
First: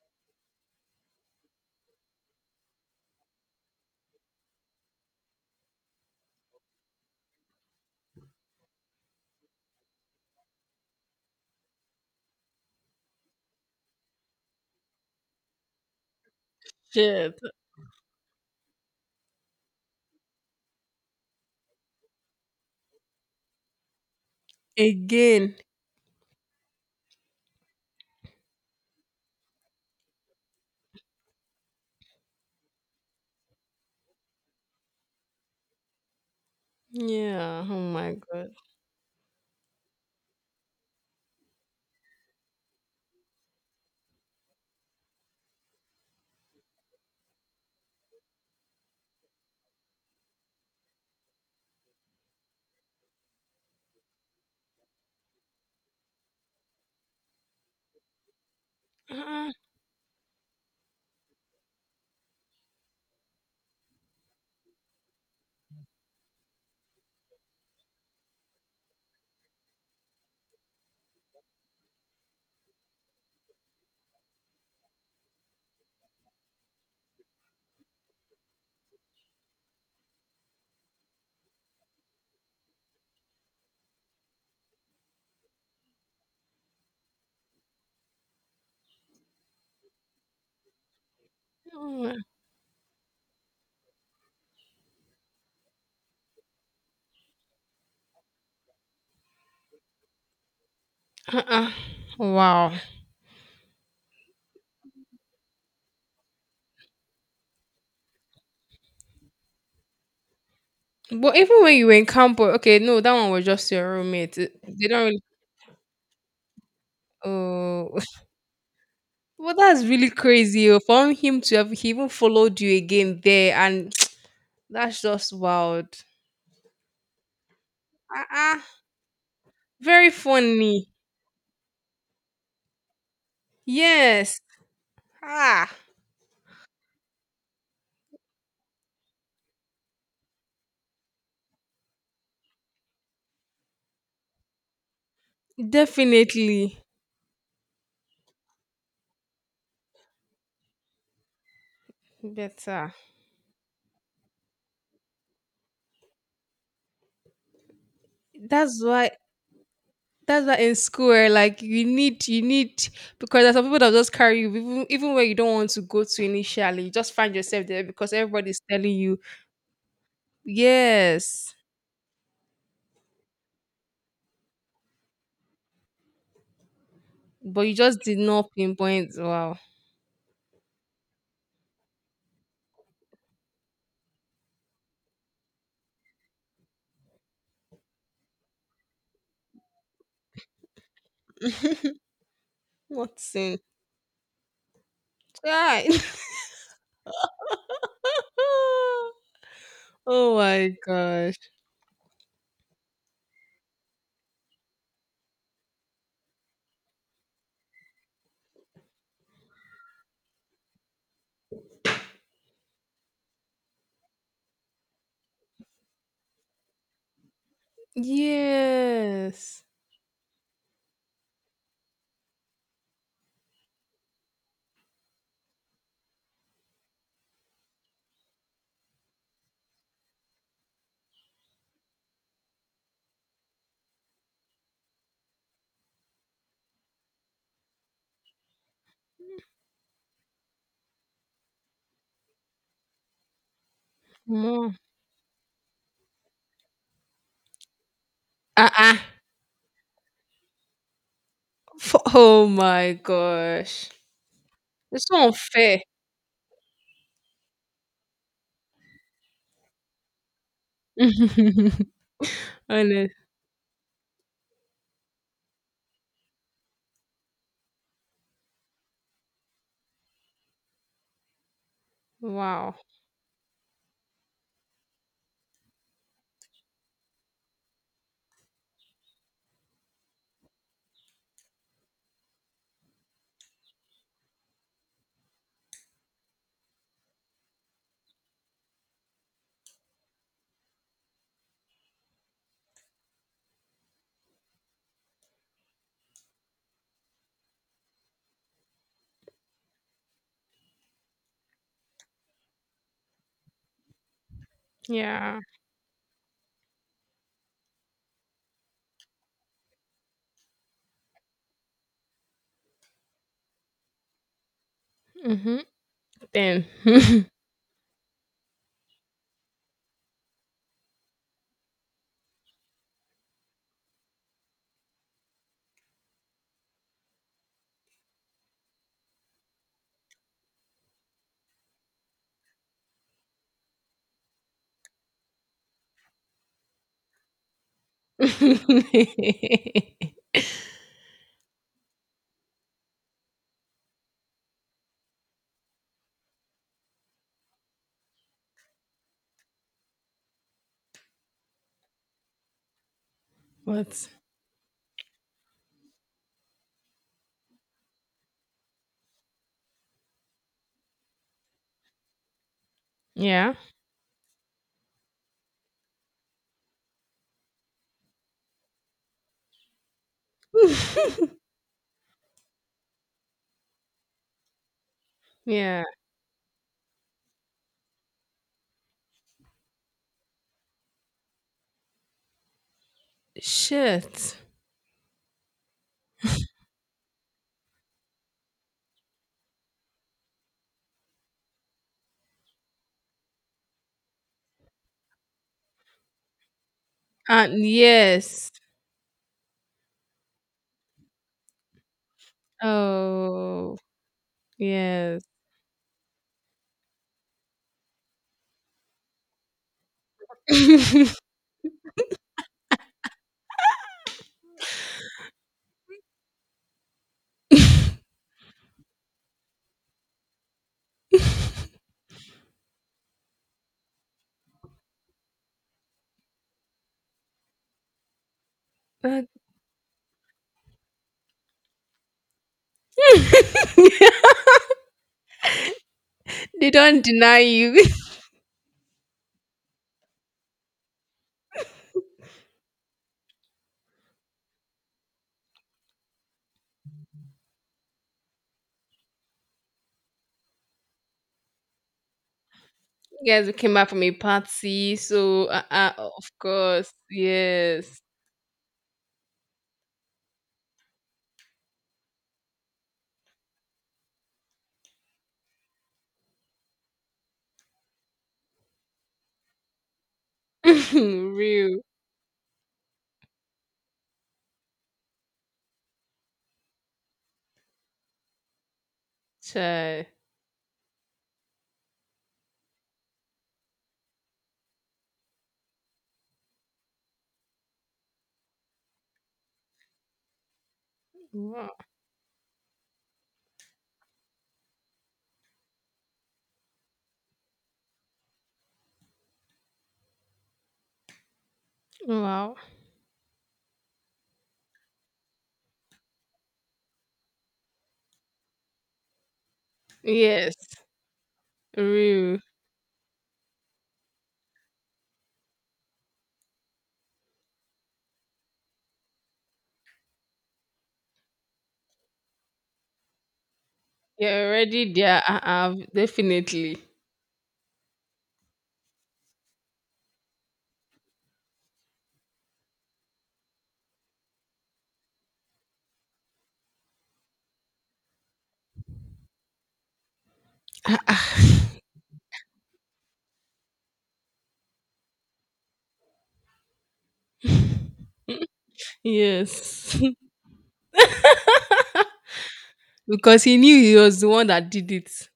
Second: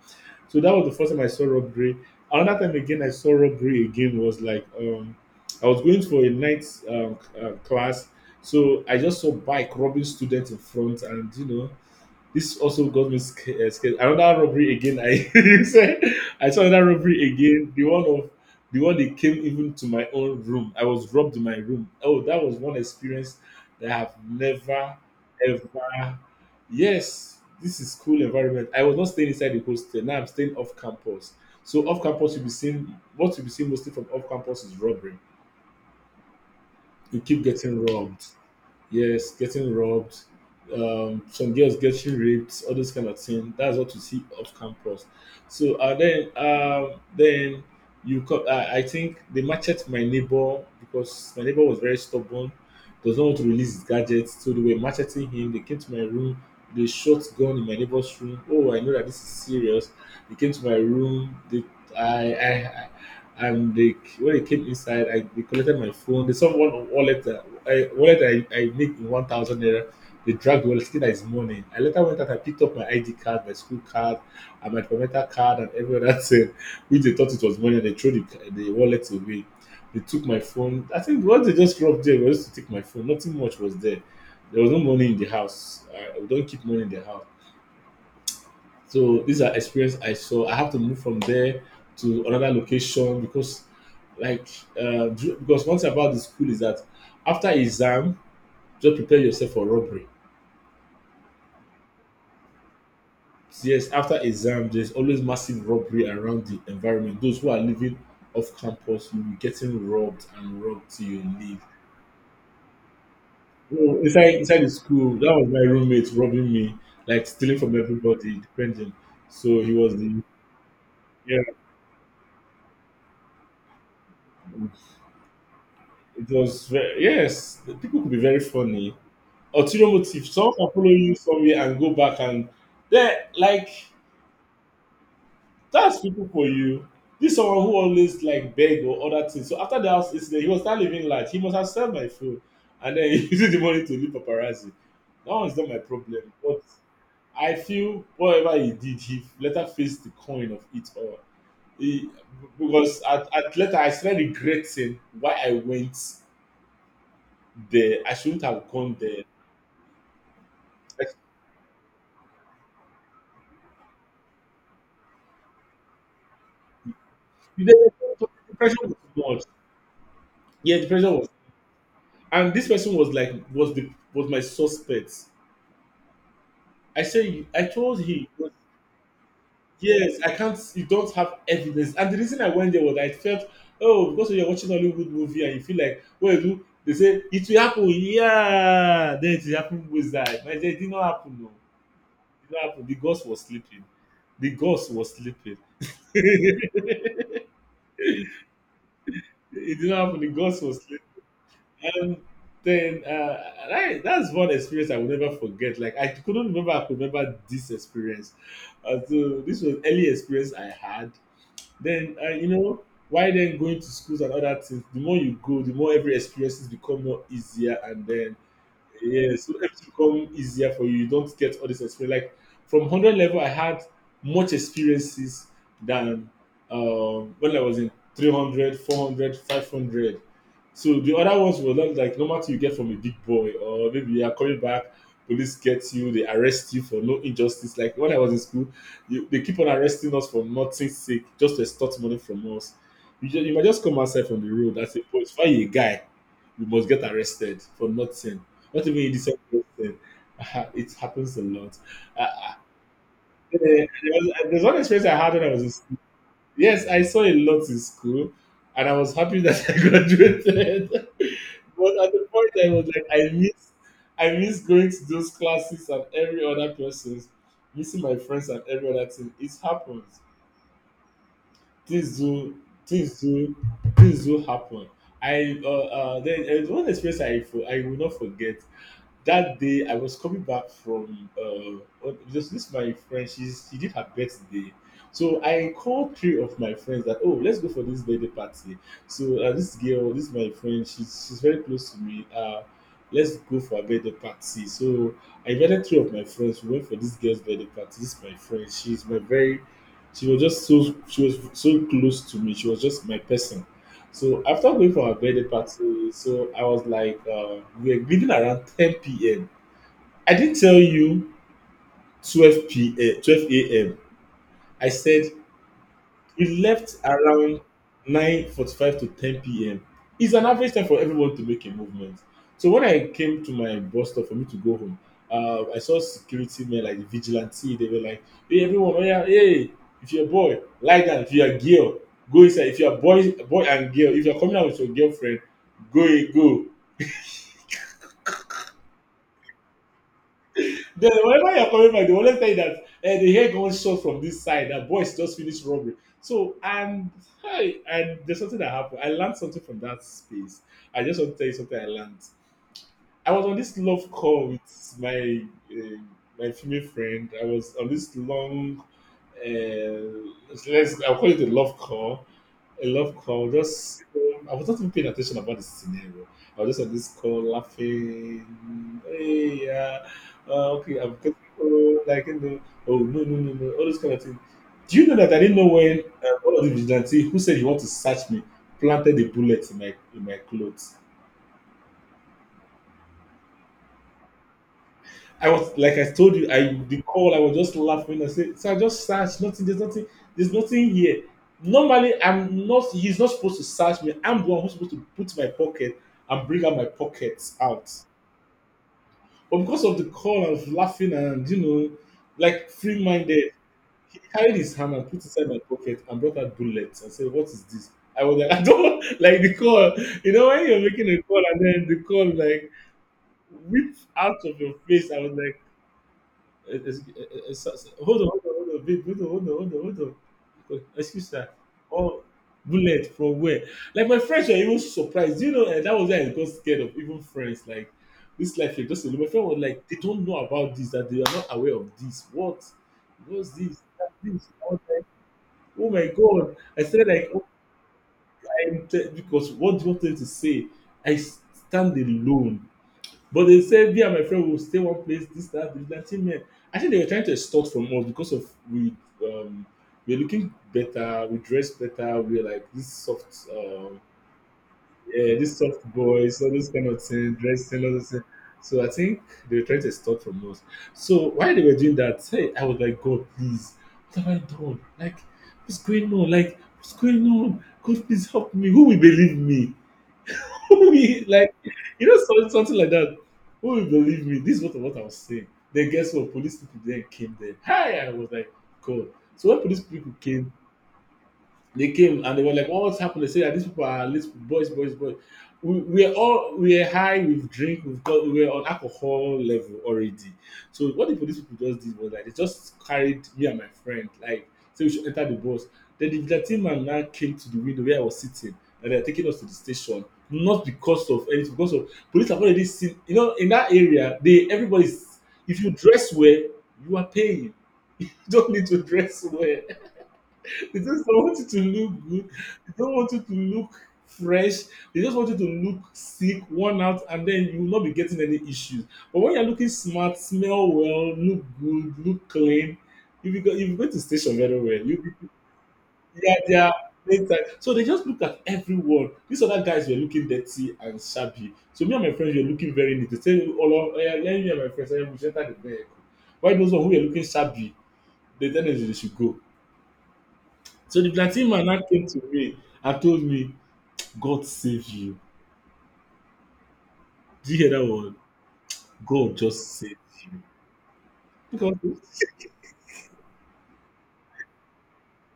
B: So that was the first time I saw robbery. Another time again, I saw robbery again was like I was going for a night class, so I just saw bike robbing students in front, and you know, this also got me scared. Another robbery again. I you said I saw another robbery
A: Shit.
B: again. The one that came even to my own room. I was robbed in my room. Oh, that was one experience that I have never
A: Again.
B: ever. Yes, this is cool environment. I was not staying inside the hostel. Now I'm staying off campus. So off campus, you'll be seeing, what you'll be seeing mostly from off campus is robbery. You keep
A: Yeah. Oh
B: getting
A: my
B: robbed,
A: god.
B: yes, getting robbed, some girls getting raped, all those kind of thing. That's what you see off campus. So then you come. I think they matched my neighbor because my neighbor was very stubborn, does not want to release his gadgets. So they were macheting him. They came to my room. They shot gun in my neighbor's room. Oh, I know that this is
A: Uh-uh.
B: serious. They came to my room. They, I, and they when they came inside, I they collected my phone. They saw one wallet. I wallet I make in 1,000 naira. They dragged the wallet, thinking that it's money. I later went out and picked up my ID card, my school card, and my permanent card, and every other thing, which they thought it was money, and they threw the wallet away. They took my phone. I think what they just robbed there was to take my phone. Nothing much was there. There was no money in the house. We don't keep money in the house. So these are experience I saw. I have to move from there
A: Oh my-
B: to another location because, like, because one thing about the school is that after exam, just prepare yourself for robbery.
A: Uh-uh. Wow.
B: Yes, after exam, there's always massive robbery around the environment. Those who are living off campus, you'll be getting robbed and robbed till you
A: But
B: leave.
A: even when you were in camp, okay, no, that one was just your
B: Oh, inside
A: roommate. It-
B: inside the
A: They don't
B: school,
A: really.
B: that was my roommate robbing me, like stealing from
A: Oh,
B: everybody, depending.
A: well,
B: So he
A: that's
B: was
A: really
B: the,
A: crazy. Oh, for him
B: yeah.
A: to have he even followed you again there, and that's just wild.
B: It was very, yes, the people could be very
A: Uh-uh.
B: funny. Ulterior
A: Very
B: motive. Someone can follow
A: funny.
B: you somewhere and go back and they like.
A: Yes. Ah,
B: That's people for you. This someone who always like beg or other things. So after the house incident, he was not living large. He must have sell my phone and then he used the money to leave paparazzi. That one is not my problem. But
A: definitely.
B: I feel whatever he did, he later faced the coin of it all. He,
A: Better.
B: because at later I started regretting why I went there. I shouldn't have
A: That's
B: gone
A: why.
B: there.
A: That's why in school,
B: Like,
A: eh, like you need because there's some people that just carry you, even even where you don't want to go to initially. You just find yourself there
B: the
A: because
B: the
A: everybody's
B: pressure was
A: telling
B: too
A: you.
B: much. Yeah, the pressure was.
A: Yes,
B: And this person was like was my suspect I say
A: but
B: I
A: you
B: told
A: just did
B: him,
A: not pinpoint. Wow,
B: yes, I can't, you don't have evidence. And the reason I went there was I felt, oh, because you're watching Hollywood movie and you feel like, well, you do they say it will happen? Yeah, then it will happen with that. But it did not happen, no. It did not happen. The
A: what
B: ghost was
A: sin?
B: sleeping. The ghost was sleeping.
A: Right.
B: it did not happen. The
A: Oh
B: ghost
A: my
B: was sleeping.
A: gosh.
B: And then I, that's one experience I will never forget. Like I couldn't remember I could remember this experience. So this was early experience I had. Then you know, why then going to schools and other things? The more you go, the more every experiences become more easier, and then yes, so
A: Yes.
B: everything become easier for you. You don't get all this experience. Like from hundred level, I had much experiences than when I was in 300, 400, 500. So the other ones were not like normal thing you get from a big boy, or maybe you are coming back, police get you, they arrest you for no injustice. Like when I was in school, you, they keep on arresting us for nothing's sake, just to extort money from us. You, just, you might just come outside from the
A: More.
B: road and say, "Oh, it's why you a guy." You must get arrested for nothing. Not
A: Uh.
B: even in the same person. It happens a lot. Uh,
A: Oh
B: uh,
A: my
B: there
A: gosh.
B: there's one experience
A: It's
B: I
A: so
B: had when I was in
A: unfair.
B: school. Yes, I saw a lot in school, and I was happy that I graduated, but at the point, I was like,
A: Honest.
B: I miss going to those classes and every other person's, missing my friends and every other thing. It happens. Things do,
A: Wow.
B: things do, things do happen. I then one experience I will not forget that day I was coming back from just this my friend, she did her birthday. So I called three of my friends that oh let's go for this birthday party. So this girl, this my friend, she's very close to me. Uh, let's go for a birthday party. So I invited three of my friends. We went for this girl's birthday party. This my friend, she's my very she was so close to me. She was just my person. So after going for our
A: Yeah.
B: birthday party, so I was like, we were leaving around 10 p.m. I didn't tell you 12 p.m. 12 a.m. I said
A: Mhm.
B: you
A: Then.
B: left around 9:45 to 10 p.m. It's an average time for everyone to make a movement. So when I came to my bus stop for me to go home, I saw security men like the vigilante. They were like, "Hey, everyone! Oh yeah, hey! If you're a boy, lie down. If you're a girl, go inside. If you're a boy, boy and girl, if you're coming out with your girlfriend, go, go." Then whenever you're coming back, they will always tell you that eh, they hear gunshot from this side. That boys just finished robbery. So and hey, and there's something that happened. I learned something from that space. I just want to tell you something I learned. I was on this
A: Let's.
B: love call with my uh, my female friend. I was on this long, let's I'll call it a love call, a love call.
A: Yeah.
B: Just I was not even paying attention about the scenario. I was just on this call laughing. Hey, yeah, okay, I'm getting old, like you know, oh no no no no, all those kind of things. Do you know that I didn't know
A: Yeah.
B: when one of the vigilante who said he want to search me planted a bullet in my clothes.
A: Shit.
B: I was like I told you, I the call I was just laughing. I said, "Sir, just search. Nothing. There's nothing. There's nothing here." Normally, I'm not. He's not supposed to search me. I'm the one who's supposed to put my pocket and bring out my pockets out.
A: Yes.
B: But because of the call, I was laughing and you know, like free-minded.
A: Oh,
B: He carried his hand and put
A: yes.
B: inside my pocket and brought out bullets and said, "What is this?" I was like, "I don't like the call." You know, when you're making a call and then the call like whips out of your face. I was like. Hold on, hold on, hold on, babe, hold on, hold on, hold on, hold on. Excuse that. Oh, bullet from where? Like my friends were even surprised. You know, and that was why I got scared of even friends. Like this life, you just a my
A: That.
B: friend was like, they don't know about this, that they are not aware of this. What? What's this? That this? I was like, oh my god!
A: They
B: I
A: don't
B: said like,
A: deny
B: oh,
A: you.
B: because what do you want them to say? I stand alone. But they said me and my friend will stay one place, this, that, vigilante men. I think they were trying to extort from us because of we um we're looking better, we dress better, we're like this
A: You
B: soft
A: guys, we came back
B: um
A: from a party,
B: yeah,
A: so,
B: this soft
A: of
B: boys, all those kind
A: course,
B: of thing, dressing, all
A: yes.
B: those things. So I think they were trying to extort from us. So while they were doing that, hey, I was like, God, please, what have I done? Like, what's going on? Like, what's going on? God, please help me. Who will believe me? We like,
A: Real.
B: you know, something like that. Who will believe me, this is what I was saying. Then guess what, police people then came there. Hi, I was like, god. So when police
A: Chai.
B: people came, they came and they were like, "Oh, what's happened?" They said, "Ah, these people are these boys, boys, boys." We're high with drink. We're on alcohol level already. So what the police people
A: Wow.
B: just did was like they just carried me and my friend like say we should enter the bus. Then the vigilante man now came to the window where I was sitting and they are taking us to the station. Not because of anything, because of police have
A: Wow.
B: already seen. You know, in that area, they everybody's. If you dress well, you are paying. You don't need to dress well.
A: Yes.
B: They just don't want you to look good.
A: Real.
B: They don't want you to look fresh. They just want you to look sick, worn out, and then you will not be getting any issues. But when you're looking smart, smell well, look good, look clean, if you go to station
A: You're
B: very well,
A: already
B: you
A: there. Uh-uh,
B: yeah, yeah.
A: definitely.
B: So they just look at everyone. These other guys were looking dirty and shabby. So me and my friends were looking very neat. They say, "Oh, Lord, oh yeah, let me and my friends eh, we should enter the vehicle." Why those one who were looking shabby, they tell them they should go. So the plantain
A: Uh-uh,
B: man now came to me and told me, God save you. Do you hear that word? God just
A: yes.
B: saved you. Because
A: Because he knew he was the one that did it.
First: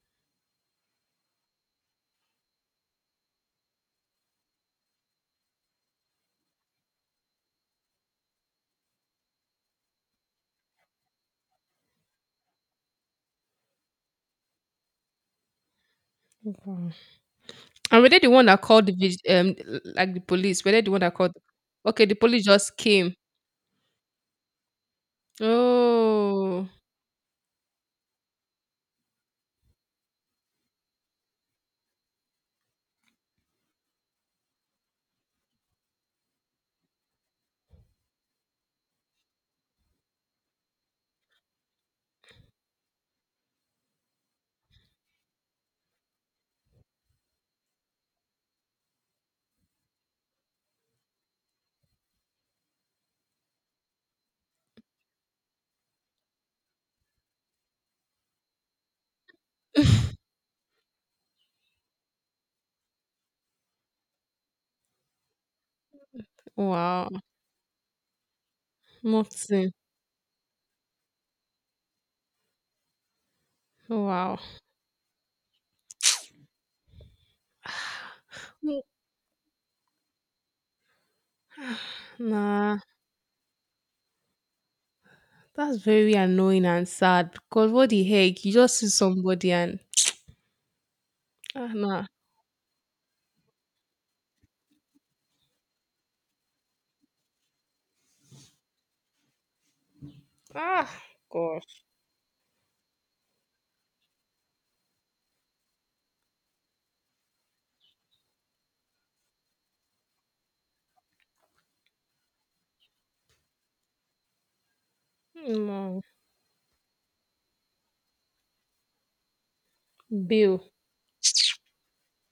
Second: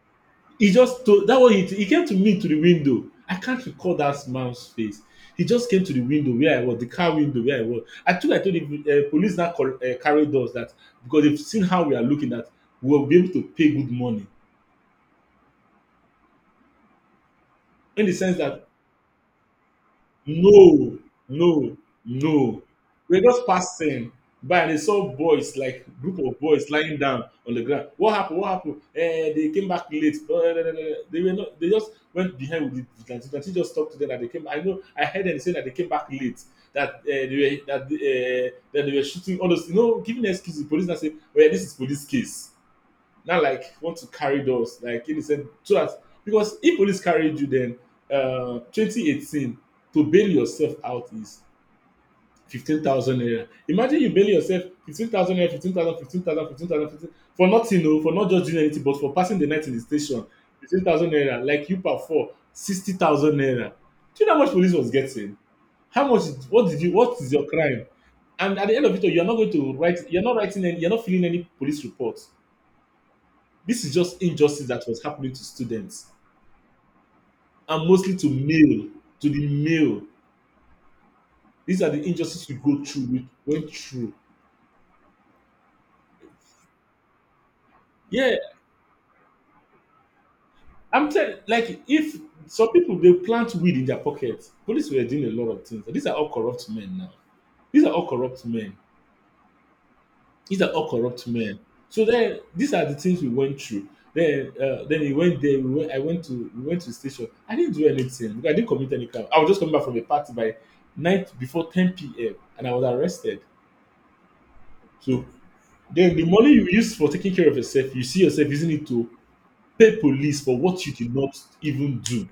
B: he just told that one he came to me to the window. I can't recall that man's face. He just came to the window where I was, the car window where I was. Actually, I told the police now carried us that because they've seen how we are looking, that we'll be able to pay good money.
A: Wow. And
B: In
A: were
B: the
A: they the
B: sense
A: one that
B: that
A: called the vig- um, like the police? Were they the
B: No,
A: one that called?
B: no,
A: Okay, the police
B: no.
A: just came.
B: Lagos passed him by and they saw boys, like group of boys
A: Oh,
B: lying down on the ground. What happened? What happened? Eh, they came back late. Blah, blah, blah, blah. They were not, they just went behind with the vigilante. Vigilante just talked to them that they came. I know I heard them say that they came back late. That they were that they were shooting all those you know, giving excuses, police now say, oh yeah, this is police case. Not like want to carry those? Like in the sense so that because if police carried you then 2018 to bail yourself out is 15,000 naira. Imagine you bail yourself 15,000 naira, 15,000, 15,000, 15,000, 15, thousand, 15 for nothing, oh, for not just doing anything, but for passing the night in the station, 15,000 naira, like you per four, 60,000 naira. Do you know how much police was getting? How much, what did you,
A: wow,
B: what is your crime? And at the end of it all, you're not going
A: nothing.
B: to write, you're not writing any, you're not filling any police report. This is just
A: Wow.
B: injustice that was happening to students and mostly to
A: Mm.
B: male, to the male. These are the injustices we
A: Nah,
B: go through, we went through.
A: that's very annoying and sad. Cause what the
B: Yeah,
A: heck? You just see somebody and
B: I'm telling,
A: ah,
B: like,
A: nah,
B: if some people they plant weed in their pockets, police were doing a lot of things. These are all corrupt men now. These are all corrupt men. These are all
A: ah,
B: corrupt men.
A: gosh,
B: So then these are the things we went through. Then we went there. We went, I went to we went to the station. I didn't do anything, because I didn't commit any crime. I was just coming back from a party by night before 10 p.m. and I was arrested. So
A: no,
B: then the money you use for taking care of yourself, you see yourself using it to pay police for
A: bill.
B: what you did not even do,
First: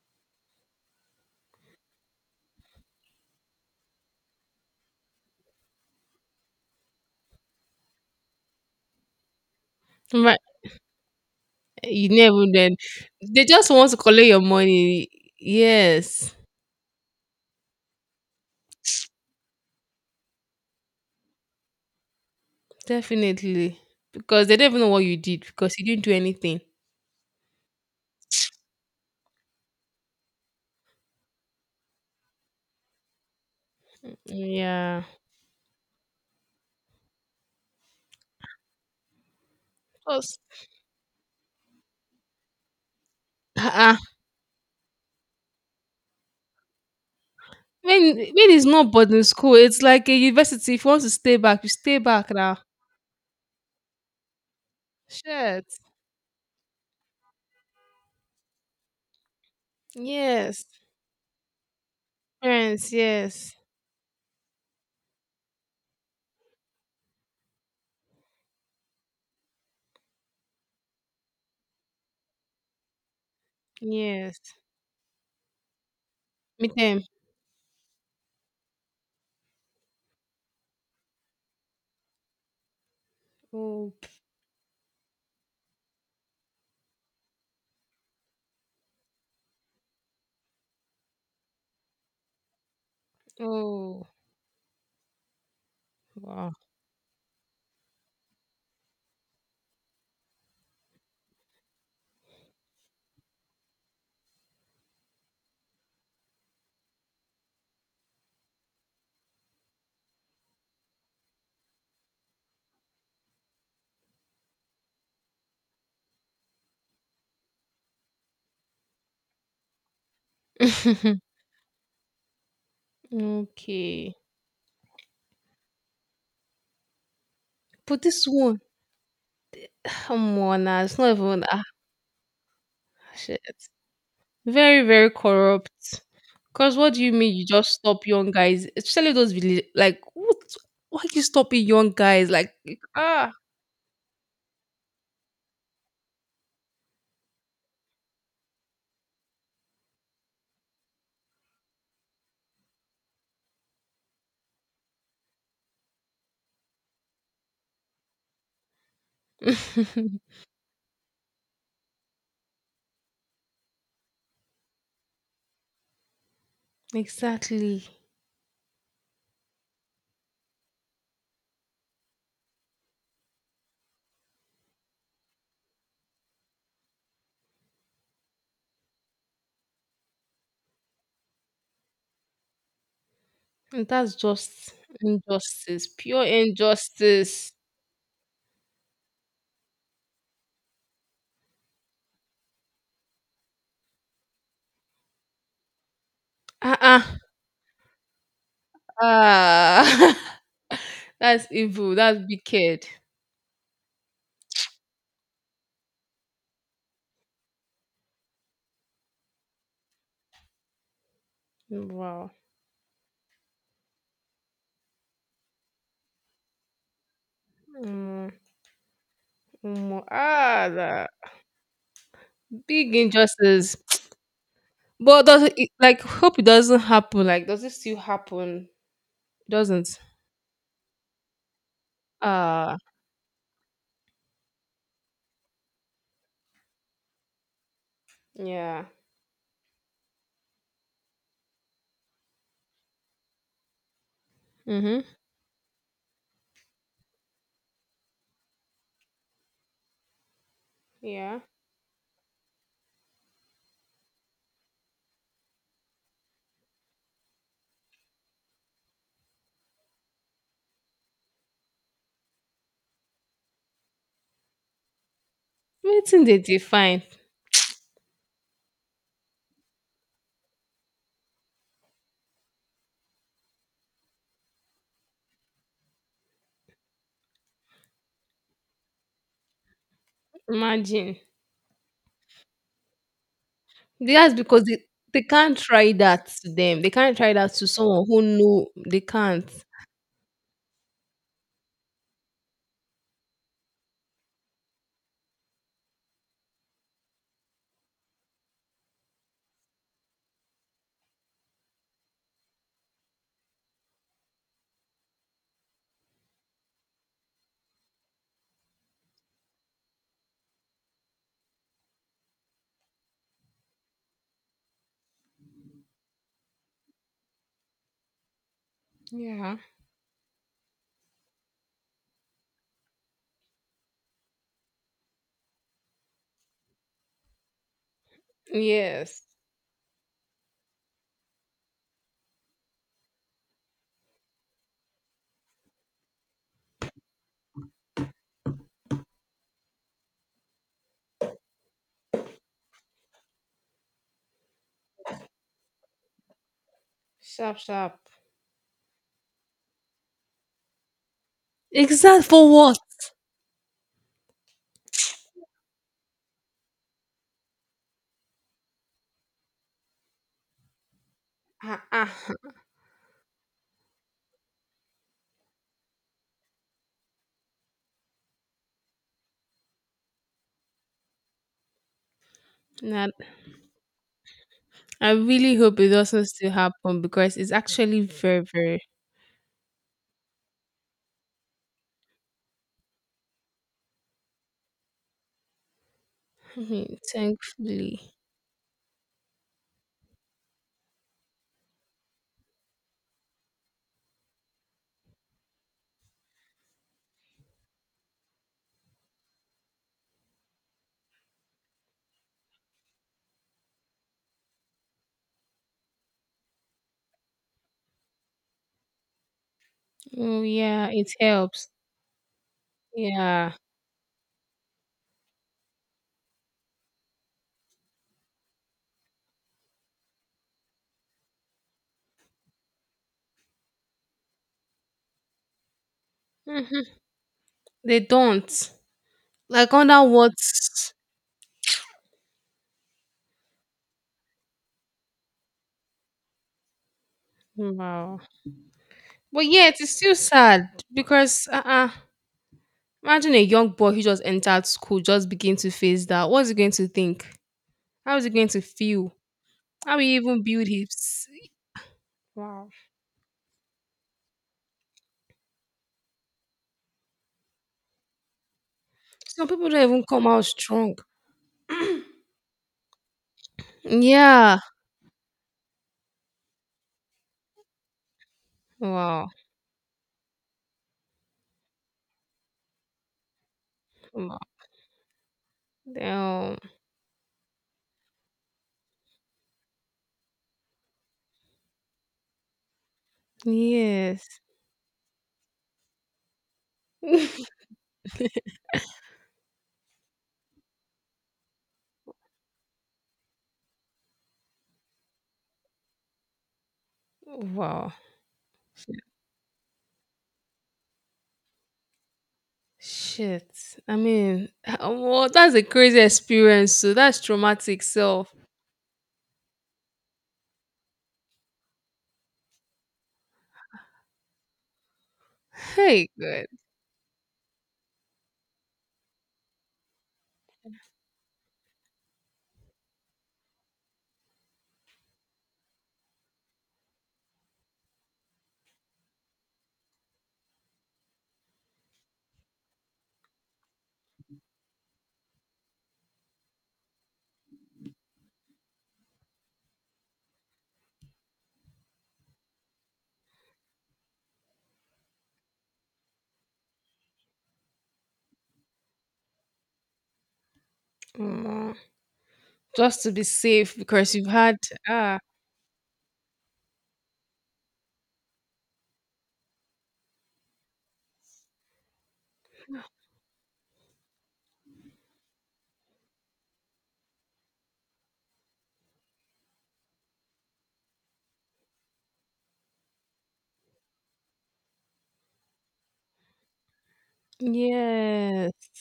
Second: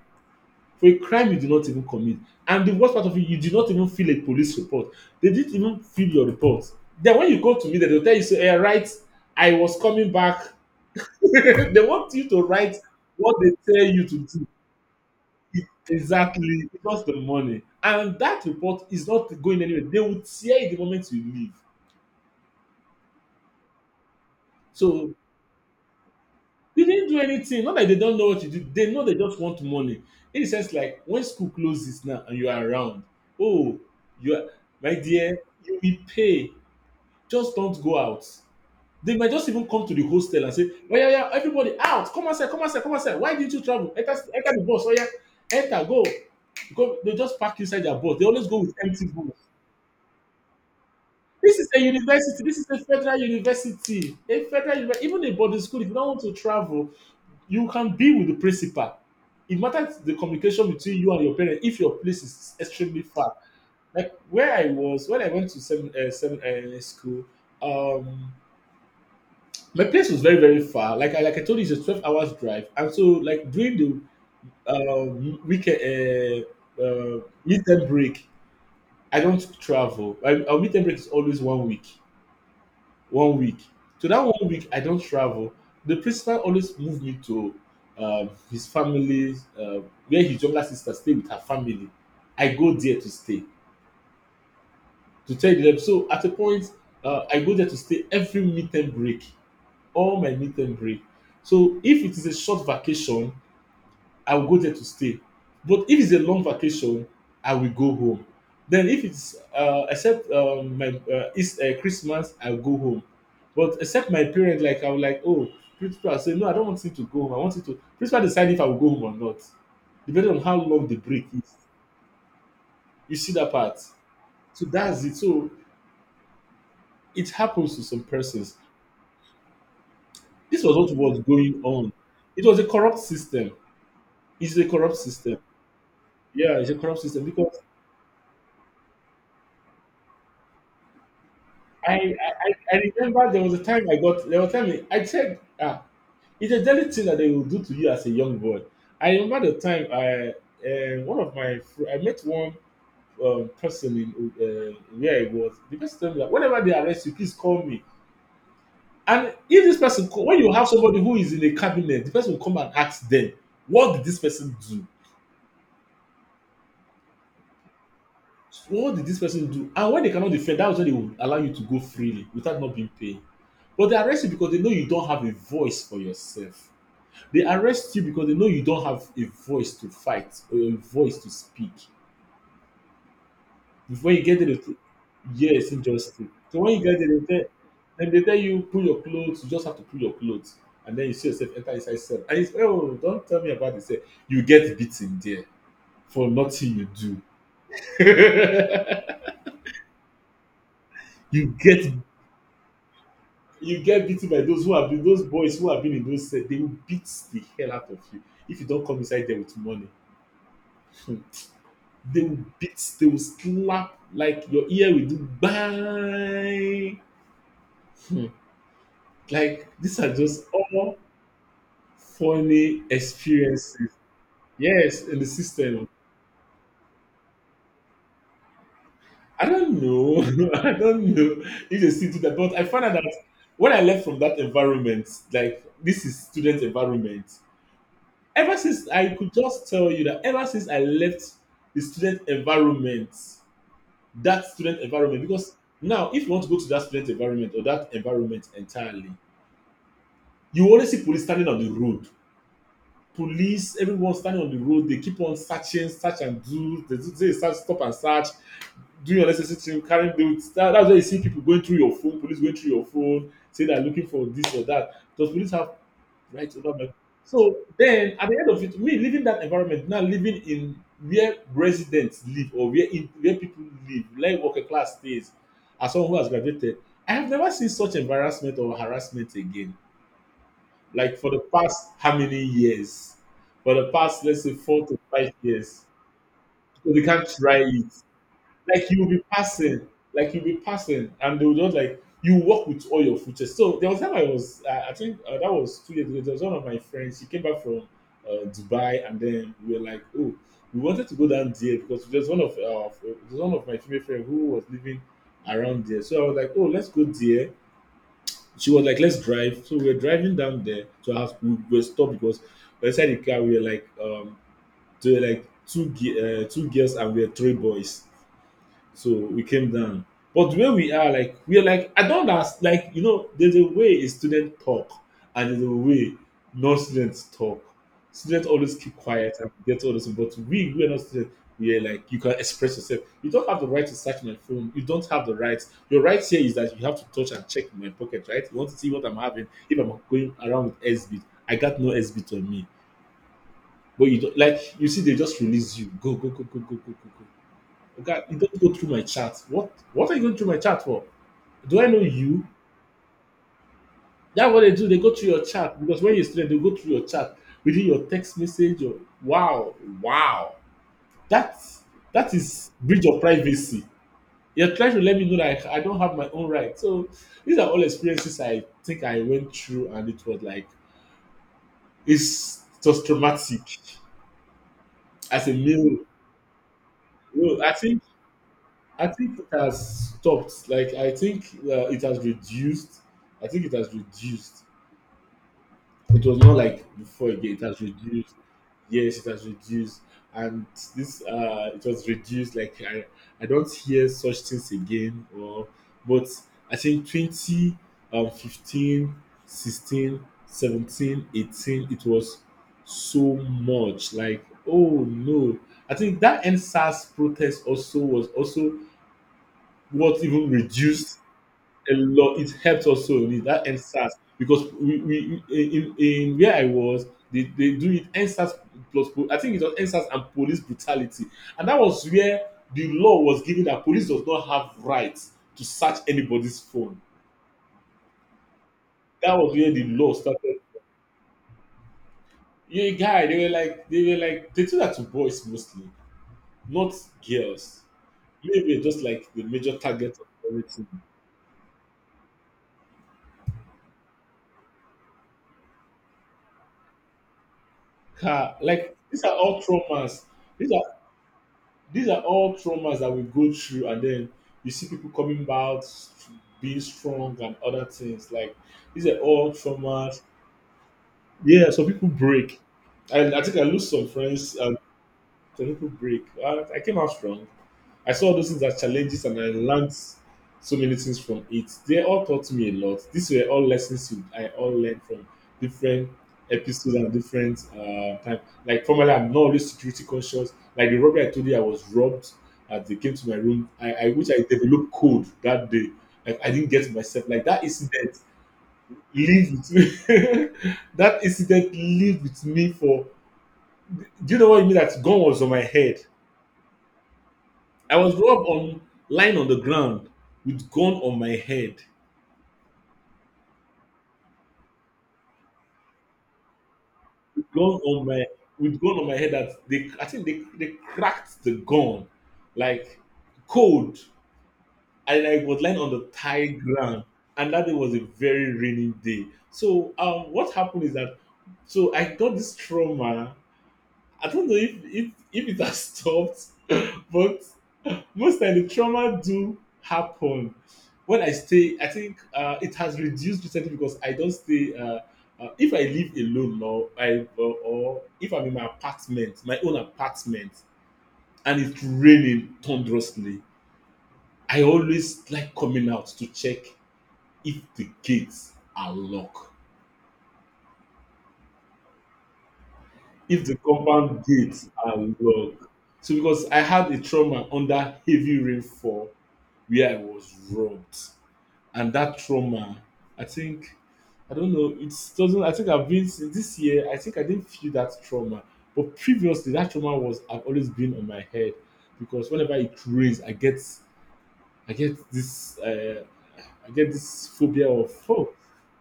B: for a crime you did not even commit. And the worst part of it, you did not even fill a police report. They didn't even fill your report. Then when you go to meet them, they'll tell you, say, hey, right, I was coming
A: Right.
B: back. They
A: You
B: want you to
A: never
B: write
A: then.
B: what
A: They
B: they
A: just
B: tell
A: want to
B: you to
A: collect your
B: do.
A: money. Yes,
B: Exactly, because the money. And that report is not going anywhere. They will tear it the moment you leave.
A: definitely. Because they don't even know what
B: So
A: you did because you didn't do anything.
B: they didn't do anything. Not like they don't know what you did. They know, they just want money. In a sense, like when school closes now and you are around, oh, you are, my
A: Yeah.
B: dear, you will pay. Just don't go out. They might just even come to the
A: Because
B: hostel and say, oh yeah, yeah, everybody out. Come outside, come outside, come outside. Why didn't you travel?
A: uh-uh.
B: Enter, enter the bus. Oh yeah, enter, go. Go. They just park inside their
A: When
B: bus. They always go
A: it's
B: with
A: not
B: empty
A: boarding
B: bus.
A: school, it's like a university. If you want to stay
B: This
A: back,
B: is
A: you
B: a
A: stay back
B: university. This
A: now.
B: is a federal university. A federal university. Even a boarding
A: Shit.
B: school, if you don't want to travel, you can be with the principal. It matters the
A: Yes.
B: communication between you and your parents if your place is
A: Parents,
B: extremely far.
A: yes.
B: Like where I was when I went to seven seven school, um, my place was very very far. Like I, like I told you, it's a 12 hours drive, and so like during the
A: Yes.
B: weekend
A: Meet them.
B: midterm break, I don't travel. I, our midterm break is always one week. One week.
A: Oh,
B: So that one week, I don't travel. The principal always moved me to his family, where his younger sister stay with her family. I go there to stay
A: oh
B: to tell them. So at a
A: wow.
B: point, I go there to stay every midterm break, all my midterm break. So if it is a short vacation, I will go there to stay. But if it's a long vacation, I will go home. Then if it's except my it's Christmas, I'll go home. But except my parents, like I was like, oh, principal, say no, I don't want you to go home. I want you to principal decide if I will go home or not, depending on how long the break is. You see that part.
A: Okay.
B: So that's it. So it happens to some
A: But this
B: persons.
A: one, come
B: This
A: on now,
B: was what
A: it's not
B: was
A: even
B: going
A: ah
B: on. It was a corrupt
A: shit.
B: system. It's a
A: Very,
B: corrupt
A: very
B: system.
A: corrupt.
B: Yeah, it's a
A: Because what
B: corrupt
A: do you
B: system
A: mean you
B: because
A: just stop young guys? Especially those village, like, what? Why you stopping young
B: I,
A: guys?
B: I I
A: Like,
B: I remember
A: ah.
B: there was a time I said, ah, it's a daily thing that they will do to you as a young boy. I remember the time I one of my I met one person in where it was. The person told me that whenever they arrest you, please call me. And if this person call, when you have somebody who is in a cabinet, the person will come and ask them, what did this person do?
A: Exactly.
B: What did this person do? And when they cannot defend, that's when they will allow you to go freely without not being paid. But they arrest you because they know you don't have a voice for yourself. They arrest you because they know you don't have a voice to fight or a voice to speak.
A: And
B: Before
A: that's
B: you get there, they
A: just
B: yes,
A: injustice,
B: injustice.
A: pure
B: So when you get there, they tell,
A: injustice.
B: then they tell you pull your clothes. You just have to pull your clothes, and then you see yourself enter inside cell. And it's, oh, don't tell me about this. You get beaten there for nothing
A: Ah,
B: you
A: ah,
B: do.
A: ah. That's
B: you get
A: evil. That's wicked.
B: you get beaten by those who have been, those boys who have been in those sets, they will beat the hell out of you if you don't come inside there with money. They
A: Wow.
B: will beat, they will slap, like your ear will do bang. Hmm.
A: Mm,
B: Like
A: mm,
B: these
A: mm.
B: are just
A: Ah,
B: all
A: that
B: funny
A: big injustice.
B: experiences, yes, in the
A: But does it,
B: system.
A: like hope it doesn't happen? Like, does it still happen?
B: I don't
A: Doesn't.
B: know. I don't know if they still do that, but I
A: Ah.
B: found out that when I left from that environment, like this is student environment. Ever
A: Yeah.
B: since, I could just tell you that ever since I left the student environment, that student
A: Mm-hmm.
B: environment, because now if you want to go to that student environment or that environment entirely, you always see police
A: Yeah.
B: standing on the road. Police, everyone standing on the road, they keep on searching, search and do, they search, stop and search, doing unnecessary thing, carrying bills. That's why you see people going through your phone, police going through your phone, say they're looking for this or that. Does police have
A: Waiting they
B: right? A...
A: define.
B: So then at the end of it, me leaving that environment, now living in where residents live or where in, where people live, like working class stays, as someone who has graduated, I have never seen such embarrassment or harassment again. Like
A: Imagine.
B: for the past how many years? For the past,
A: That's
B: let's say,
A: because
B: four to
A: they
B: five
A: can't
B: years.
A: try that to them. They
B: So they
A: can't
B: can't
A: try that
B: try
A: to
B: it,
A: someone who know
B: like
A: they
B: you'll be
A: can't.
B: passing, like you'll be passing, and they'll just like you walk with all your footsteps. So there was time I was, I think that was 2 years ago. There was one of my friends. She came back from Dubai, and then we were like, oh, we wanted to go down there because there's one of my female friends who was living around there. So I was like, oh, let's go there. She was like, let's drive. So we were driving down there to her house. We were stopped because inside the car we were like, there were like two two girls and we were three boys. So we
A: Yeah.
B: came down. But where we are, like we're like I don't ask, like, there's a way a student talk and there's a way non-students talk. Students always keep
A: Yes.
B: quiet and get all this, but we're not students. Yeah, like you can express yourself. You don't have the right to search my phone. You don't have the right. Your right here is that you have to touch and check my pocket, right? You want to see what I'm having. If I'm going around with SB, I got no SB on me. But you don't, like, you see, they just release you. Go, go, go, go, go, go, go, go.
A: Sharp, sharp.
B: Okay, you don't go through my chat. What are you going through my chat for? Do I know
A: Exact
B: you?
A: for what?
B: That's what they do. They go through your chat because when you're a student, they go through your chat within your text message. Or, wow, wow. That's
A: Ah, ah.
B: that is breach of privacy. You're trying to let me know that I don't have my own right. So these are all experiences I think I went through, and it was like it's just
A: Nah,
B: traumatic
A: I
B: as a
A: really hope it
B: male.
A: doesn't still happen because it's
B: You know,
A: actually very, very.
B: I think it has stopped. Like I think it has reduced. I think it has reduced. It was not
A: I
B: like
A: mean,
B: before again. It has
A: thankfully.
B: reduced. Yes, it has reduced. And this, it was reduced. Like I don't hear such things again. Or, but I think 20, 15, 16, 17, 18, it was so much. Like, oh no. I think that N SARS protest also was also what
A: Oh
B: even
A: yeah, it
B: reduced
A: helps.
B: a lot. It helped also with
A: Yeah.
B: that NSAS because we in where I was, they do it NSAS plus I think it was NSAS and police brutality, and that was where the law was given that police does not have rights to search anybody's
A: Hmm.
B: phone.
A: They don't.
B: That was where
A: Like
B: the
A: under
B: law
A: what?
B: started. Yeah, guy, they were like they do that to boys mostly, not girls.
A: Wow.
B: Maybe just like the
A: But
B: major
A: yet, it's still
B: target of
A: sad
B: everything.
A: because imagine a young boy who just entered school just begin to face that. What's he going to think? How is he going
B: Car,
A: to
B: like
A: feel?
B: these are all
A: How will he
B: traumas.
A: even build
B: These are.
A: his?
B: These are all
A: Wow.
B: traumas that we go through, and then you see people coming back, being strong, and other things. Like these are
A: Some
B: all
A: people don't even
B: traumas.
A: come out strong.
B: Yeah, some people break. I think I lose some friends,
A: Yeah.
B: and some people break. I came out strong. I saw all those things as challenges
A: Wow.
B: and I learned so many things from it. They all taught me a lot. These were all lessons
A: Wow.
B: I all learned from different
A: Damn.
B: episodes and different time. Like formerly, I'm not always security conscious. Like the robbery I told you, I was robbed as they came to my room. I wish
A: Yes.
B: I developed code that day. Like I didn't get myself like that incident. Live with me. That incident lived with me for. Do you know what I mean? That gun was on my head.
A: Wow.
B: I was robbed on, lying on the ground with gun on my head,
A: Shit. I mean, well, that's a crazy experience. So that's
B: gun
A: traumatic.
B: on my
A: So,
B: with gun on my head. That they, I think they cracked the gun, like cold, and I was lying on the
A: hey,
B: Thai
A: good.
B: ground. And that day was a very rainy day. So what happened is that so I got this trauma. I don't know if it has stopped, but most time the trauma do happen when I stay. I think it has reduced recently because I don't stay if I live alone, or I, or if I'm in my apartment, my own apartment, and it's raining thunderously, I always like coming out to check if the gates are locked,
A: Mm, just to be
B: if the
A: safe because
B: compound
A: you've had
B: gates are
A: ah
B: locked, so because I had a trauma under heavy rainfall where I was robbed. And that trauma, I think, I don't know. It's doesn't. I think I've been this year. I think I didn't feel that trauma, but previously that trauma was I've always been on my head because whenever it rains, I get, I get this uh, I get this phobia of, oh,
A: yes.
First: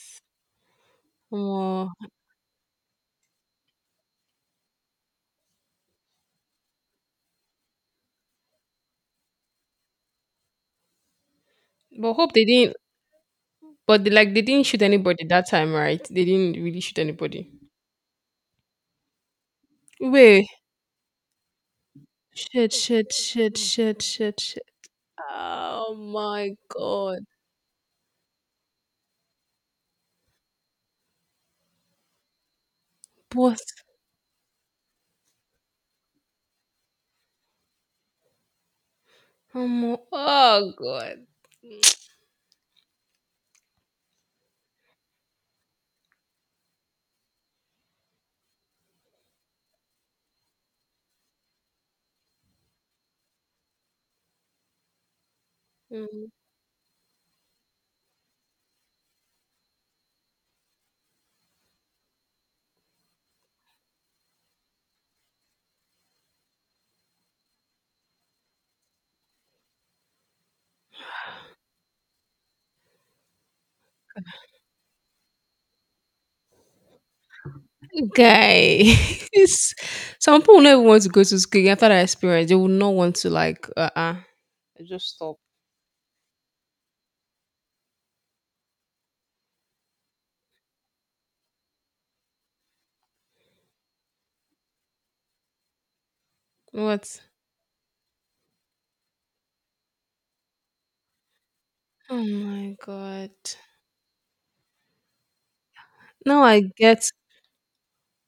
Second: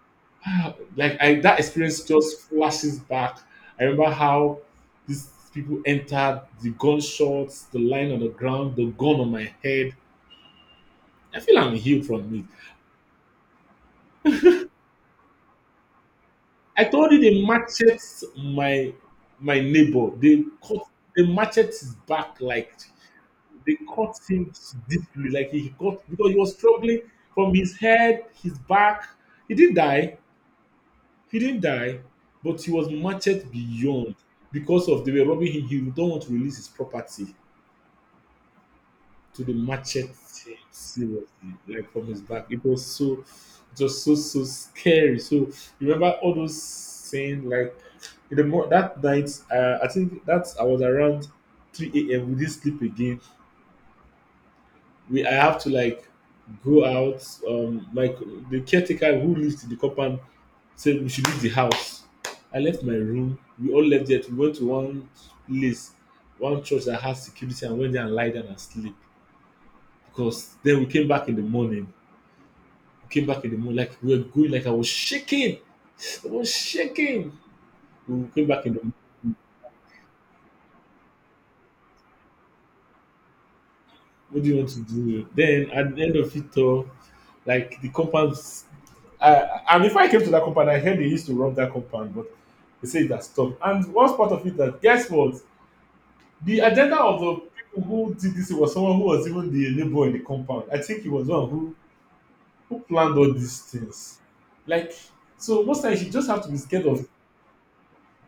B: ah, like I, that
A: Omo.
B: experience just flashes back. I remember how these people entered, the gunshots, the line on the ground, the gun on my head. I feel I'm healed
A: But
B: from
A: hope
B: it.
A: they didn't but they, like they didn't shoot anybody that time, right? They didn't really
B: I
A: shoot
B: told you they
A: anybody.
B: matchet my, my neighbor. They
A: Wait.
B: cut, they matchet his back, like
A: Shit, shit, shit,
B: they
A: shit,
B: cut
A: shit,
B: him
A: shit.
B: deeply, like he
A: Oh
B: got because he was
A: my
B: struggling
A: god.
B: from his head, his back. He didn't die. He didn't die, but he was matchet
A: But
B: beyond because of they were robbing him. He don't want to release his property to the
A: omo,
B: machete
A: oh god.
B: seriously, like from his back. It was so, it was so scary. So, remember all those scenes like in the that night. I think that I was around three a.m. We didn't sleep again. We, I have to like
A: Mm.
B: go out. Like the caretaker who lived in the compound said we should leave the house. I left my room. We all left it. We went to one place, one church that has security, and went there and lie down and sleep. Because then we came back in the morning. We came back in the morning, like we were going, like I was shaking. I was shaking. We came back in
A: Guy.
B: the morning.
A: It's, some people never want to go to school after that experience. They will not want to like
B: What do you want to
A: just
B: do?
A: stop.
B: Then at the end of it all, like the compound, and before I came to that compound, I heard they used to rob that compound, but they say it has stopped. And what's part of it, that guess what? The agenda of
A: What?
B: the people who did this was someone who was even the neighbor in the compound. I think he was one
A: Oh my
B: who planned
A: god.
B: all these things. Like so, most times you just have
A: Now
B: to be
A: I
B: scared
A: get
B: of.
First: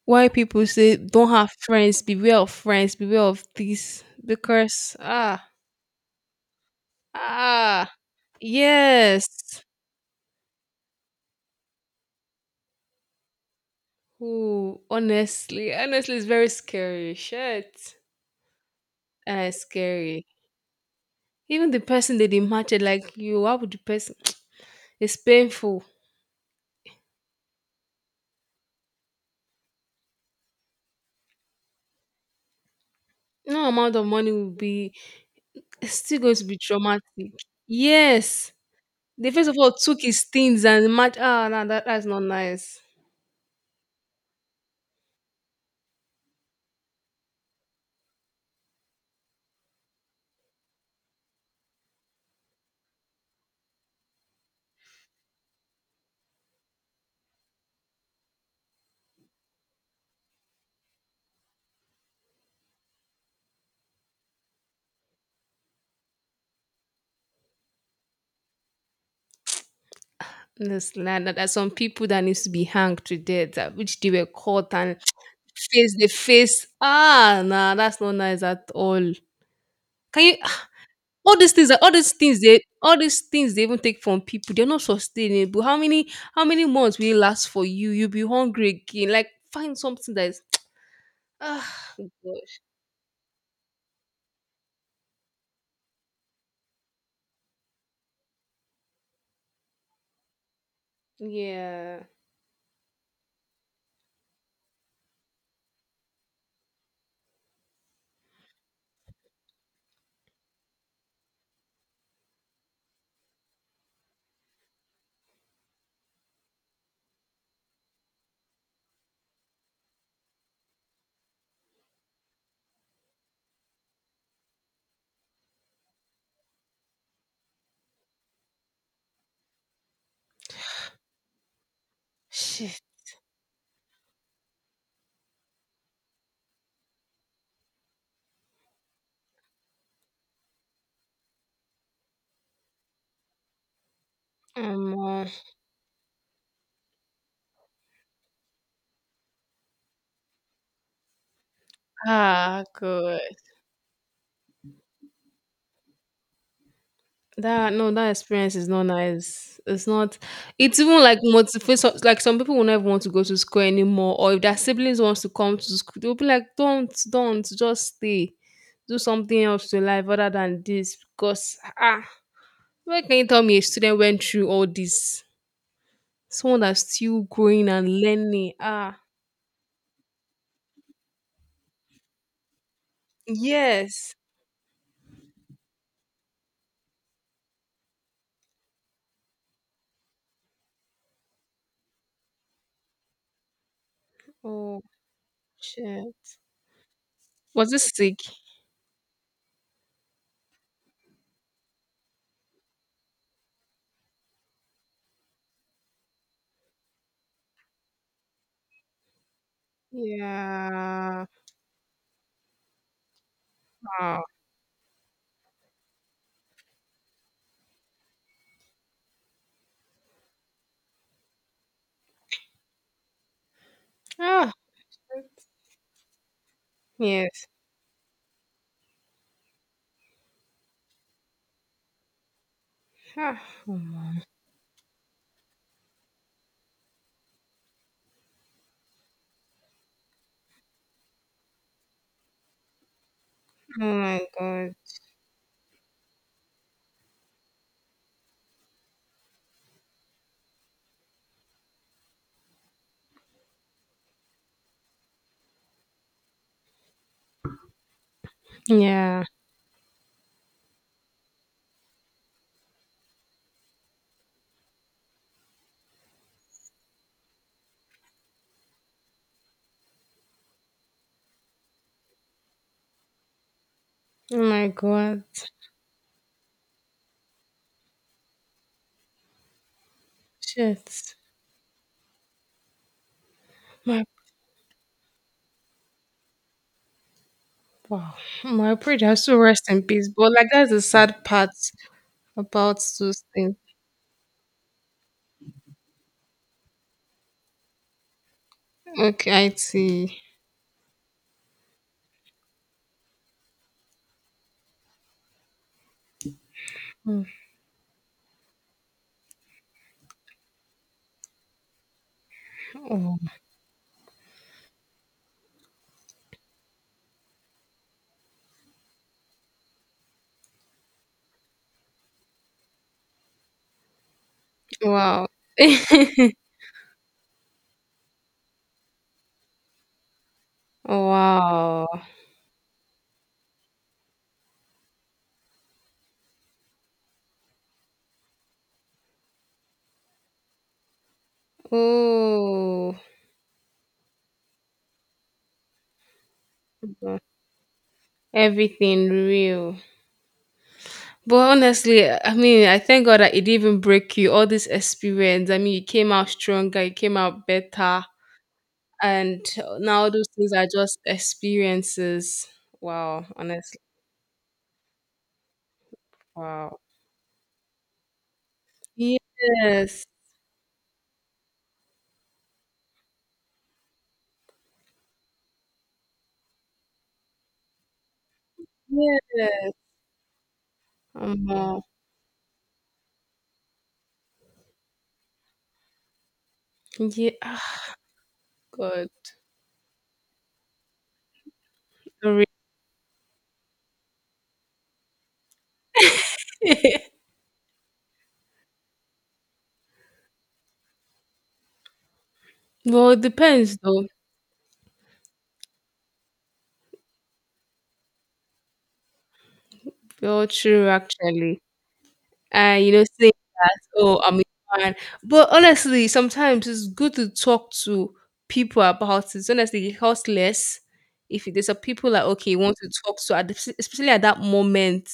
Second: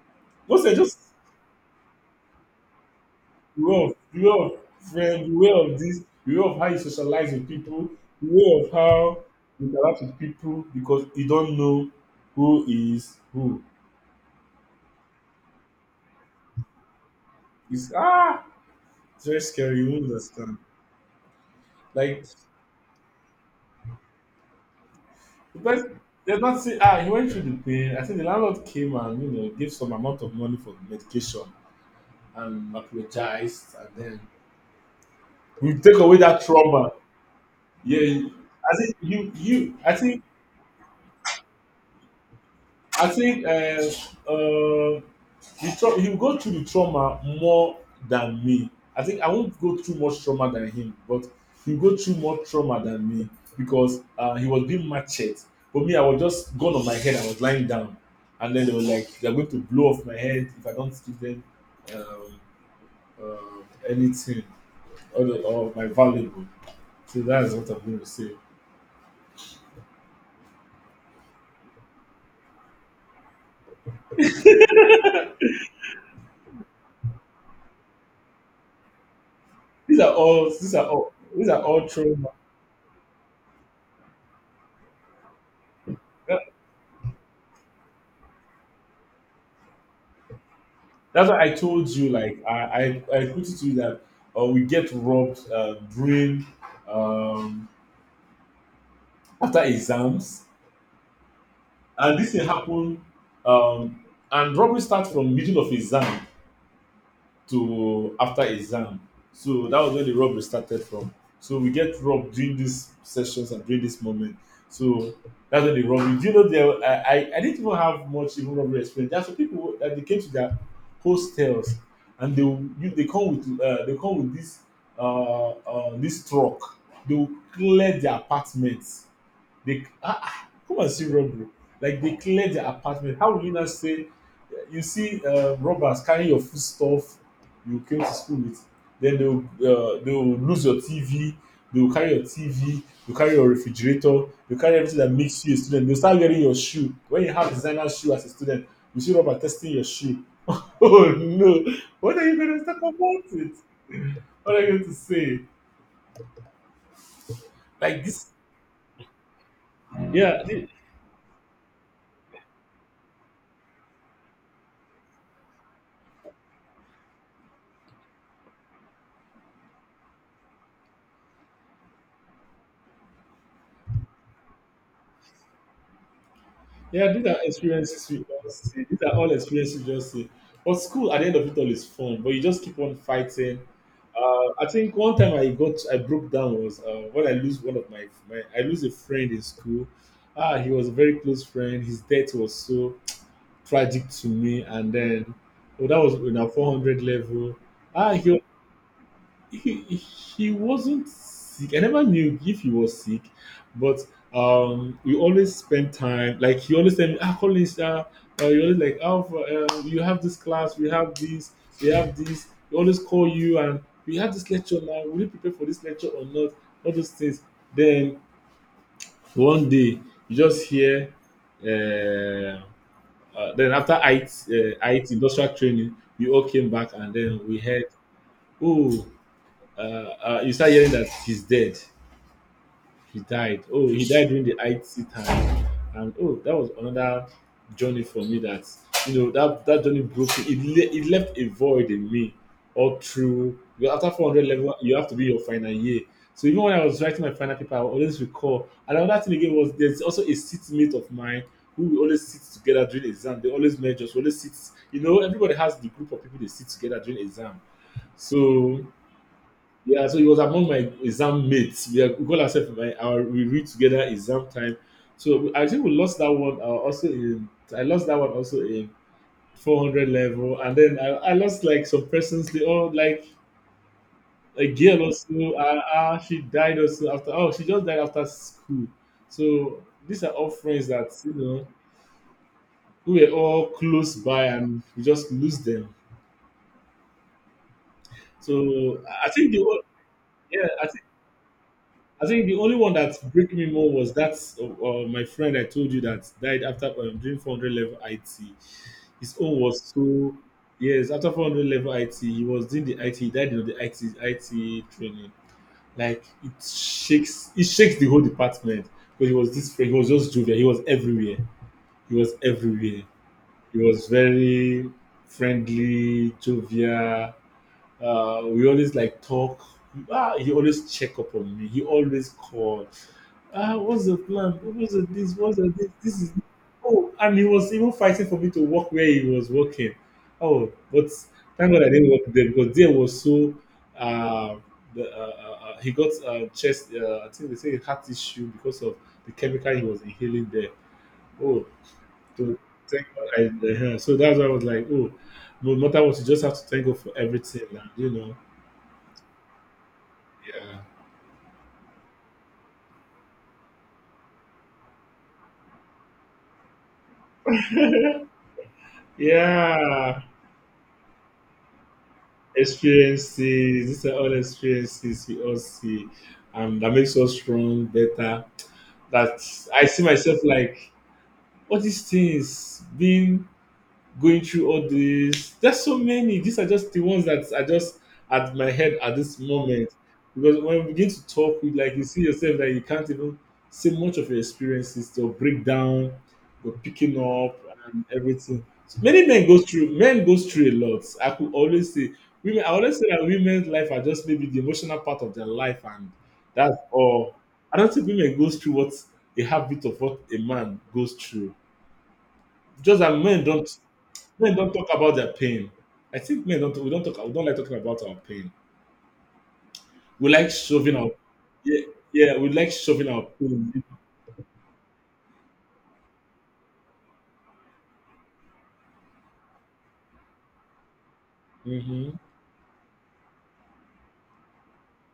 A: why
B: Those
A: people
B: are
A: say
B: just
A: don't have friends, beware of this
B: the way of
A: because
B: friend,
A: ah
B: the of this, the way of how you socialize with people,
A: ah
B: the way of how
A: yes.
B: you interact with people, because you don't know who is who.
A: Ooh, honestly, honestly, it's very scary.
B: It's
A: Shit,
B: ah, it's very scary. You won't
A: scary.
B: understand.
A: Even the person
B: Like
A: that they matched, like you, how would the person? It's
B: the
A: painful.
B: person, they not say, ah, he went through the pain. I think the landlord came and you know gave some amount of money for medication and
A: No
B: apologized, and
A: amount of
B: then
A: money will be.
B: we
A: It's
B: take away
A: still going
B: that
A: to be
B: trauma.
A: traumatic.
B: Yeah,
A: Yes,
B: I think you
A: the first of all
B: you I
A: took
B: think,
A: his things and match. Ah, no, that that's not nice.
B: I think uh, uh, the he'll go through the trauma more than me. I think I won't go through much trauma than him, but he'll go through more trauma than me because he was being machete. But me, I was just gone on my head. I was lying down, and then they were like, "They're going to blow off my head if I don't give them um, anything, or my valuable." So that is what I'm going to say.
A: This land there are some people that needs to be hanged to death, which they were caught and face the face. Ah, nah, that's not nice at all.
B: These are
A: Can you?
B: all. These are all.
A: All
B: These
A: these
B: are
A: things, are-
B: all
A: all these
B: trauma.
A: things, they, all these things they even take from people. They're not sustainable. How many months will it last for you? You'll be hungry again. Like find something that is.
B: That's why I told
A: Ah,
B: you, like
A: gosh.
B: I put it to you that we get robbed during um, after exams,
A: Yeah.
B: and this thing happen, um, and robbery starts from middle of exam to after exam. So that was where the rub started from. So we get rub during these sessions and during this moment. So that's where the rub. Do you know there? I didn't even have much even rubbery experience. There are some people that they came to their hostels and they will, you, they come with this this truck. They will clear their apartments, they ah, come and see robbery. Like they cleared the
A: Shit.
B: apartment. How will you not say? You see robbers carrying your food stuff you came to school with. Then they will lose your TV. They will carry your TV. You carry your refrigerator. You carry everything that
A: Um,
B: makes you a student. They'll start wearing your shoe. When you have designer shoe as a student, you see robber testing your shoe. Oh no! What are you going
A: ah,
B: to talk about
A: good.
B: it? What are you going to say?
A: That no,
B: Like
A: that
B: this?
A: experience is not nice. It's not.
B: Yeah,
A: It's even like motivation. Like some people will never want to go to school anymore, or if their siblings wants to come to school, they'll be like, don't, just stay, do something else to life other than this." Because ah, where can you tell me a student went through all this? Someone that's
B: Yeah,
A: still
B: these are
A: growing and
B: experiences we
A: learning.
B: just see. These
A: Ah,
B: are all experiences we just see. But school at the end of it all is fun, but you just keep on fighting.
A: yes.
B: I think one time I broke down was when I lose one of my, I lose a friend in school. Ah, he was a very close friend. His death was so tragic to me,
A: Oh
B: and then, oh, that was in
A: shit.
B: our 400 level.
A: Was this
B: Ah,
A: sick?
B: he he wasn't sick. I never knew if he was sick, but we always spend time. Like he always tell me, "Ah, Collins, you always like, oh, you have this class, we have
A: Yeah.
B: this, we have this." He always call you and we
A: Ah.
B: have this lecture now. Will you prepare for this lecture or not? All those things. Then one day you just hear. Uh, then after
A: Ah.
B: IT, IT industrial training, we all came back and then
A: Yes.
B: we heard, "Oh." You start hearing that he's dead. He
A: Ah.
B: died. Oh, he died during the IT time. And oh, that was another journey for me that, you know, that journey broke me. It, it left a void in me all through.
A: Oh
B: Because after
A: my
B: 400 level,
A: god.
B: you have to be your final year. So even when I was writing my final paper, I would always recall. And another thing again was there's also a seatmate of mine who we always sit together during exam. They always merge us. We always sit. You know, everybody has the group of people they sit together during exam. So
A: Yeah.
B: yeah, so he was among my exam mates. We, are, we call ourselves my our we read together exam time. So I think we lost that one. Also in I lost that one also in 400 level, and then I lost like some persons. They all like
A: Oh
B: a
A: my
B: girl
A: god.
B: also. She died also after. Oh, she just died after school. So these are all friends that
A: Shit.
B: you know who were all
A: My
B: close by, and we just lose them.
A: wow. My prayer
B: So
A: has
B: I
A: to
B: think the
A: rest in peace. But like
B: yeah,
A: that's the
B: I think,
A: sad part
B: I think the only
A: about
B: one that
A: those
B: break
A: things.
B: me more was that my friend I told you that died after during 400 level IT.
A: Okay,
B: His
A: I
B: own was
A: see.
B: so, yes, after 400 level IT he was doing the IT. He died in the IT training, like it shakes, it shakes the whole department because he was this friend, he was just jovial, he was everywhere, he was everywhere,
A: Oh
B: he was very friendly, jovial, we always like talk. Ah, he always check up on me. He always call. Ah, what's the plan? What's the
A: wow.
B: this? What's the this? And he was even fighting for me to work where he was working. Oh, but thank God
A: Wow.
B: I didn't work there because there was so. Uh, the he got chest. I think they say heart issue because of the chemical he was inhaling there. Oh, so
A: Oh
B: thank God I. So that's why I was like, oh, no matter what, you just have to thank God for
A: wow.
B: everything, and you know
A: Everything real. But honestly, I mean, I thank God that it didn't break you all this experience. I mean, you came out stronger, you came out better.
B: yeah
A: And now
B: yeah.
A: those things are just experiences. Wow,
B: experiences
A: honestly.
B: these are all experiences we all see
A: Wow.
B: and that makes us strong better that I see
A: Yes.
B: myself like all these things being going through all this, There's so many. These are just the ones that are just at my head at this
A: Yes.
B: moment. Because when we begin to
A: Um,
B: talk, you
A: uh,
B: like you see yourself that you can't even say much of your experiences, your breakdown, your picking
A: yeah.
B: up
A: Ah,
B: and everything. So
A: God.
B: many men go through men goes through a lot. I could always say,
A: Sorry.
B: women, I always say that women's life are just maybe the emotional part of their life and that's all. I don't think women goes through what a habit of what a man goes through. Just
A: Well,
B: that
A: it depends though.
B: men don't talk about their pain. I think men don't, we don't talk we don't like talking about our pain. We
A: Well,
B: like
A: true
B: shoving our
A: actually.
B: yeah, yeah, we like
A: And you know,
B: shoving our
A: saying that,
B: pain.
A: oh, I'm a fan. But honestly, sometimes it's good to talk to people about it. Honestly, it costs less if there's a people
B: Mhm.
A: like okay, you want to talk to at the- especially at that moment.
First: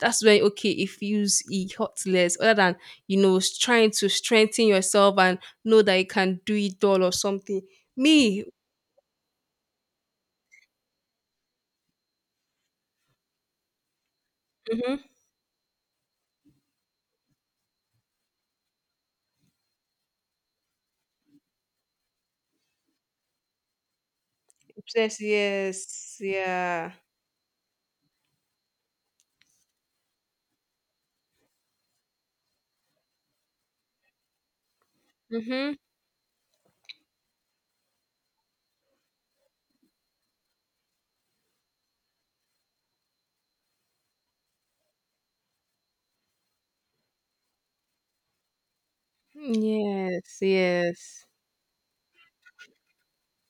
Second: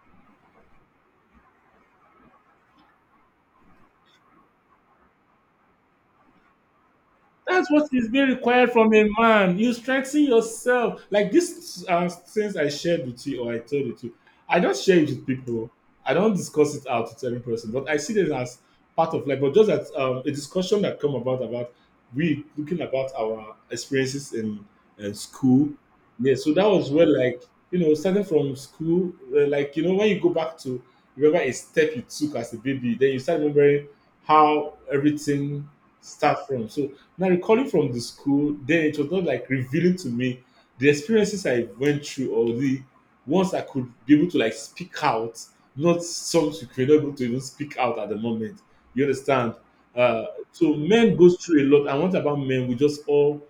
A: That's when, okay, if you use it hot less other than trying to strengthen yourself and know that you can do it all or something.
B: That's what is being
A: Me
B: required from a man. You strengthen yourself. Like these things I shared with you or I told you to, I don't share
A: mm-hmm.
B: it with people. I don't discuss it out with every person, but I see this as part of life. But just that a discussion that come about we looking about our experiences in
A: Yes,
B: school.
A: yes,
B: Yeah, so that was
A: yeah.
B: where like you know starting from school, like you know when you go back to remember a step you took as a baby, then you start remembering how everything
A: Mm-hmm.
B: start from. So now, recalling from the school, then it was not like revealing to me the experiences I went through or the ones I could be able to like speak out, not some you could not able to even speak out at the moment. You understand? Uh,
A: Yes,
B: so
A: yes.
B: men goes through a lot. And what about men? We just all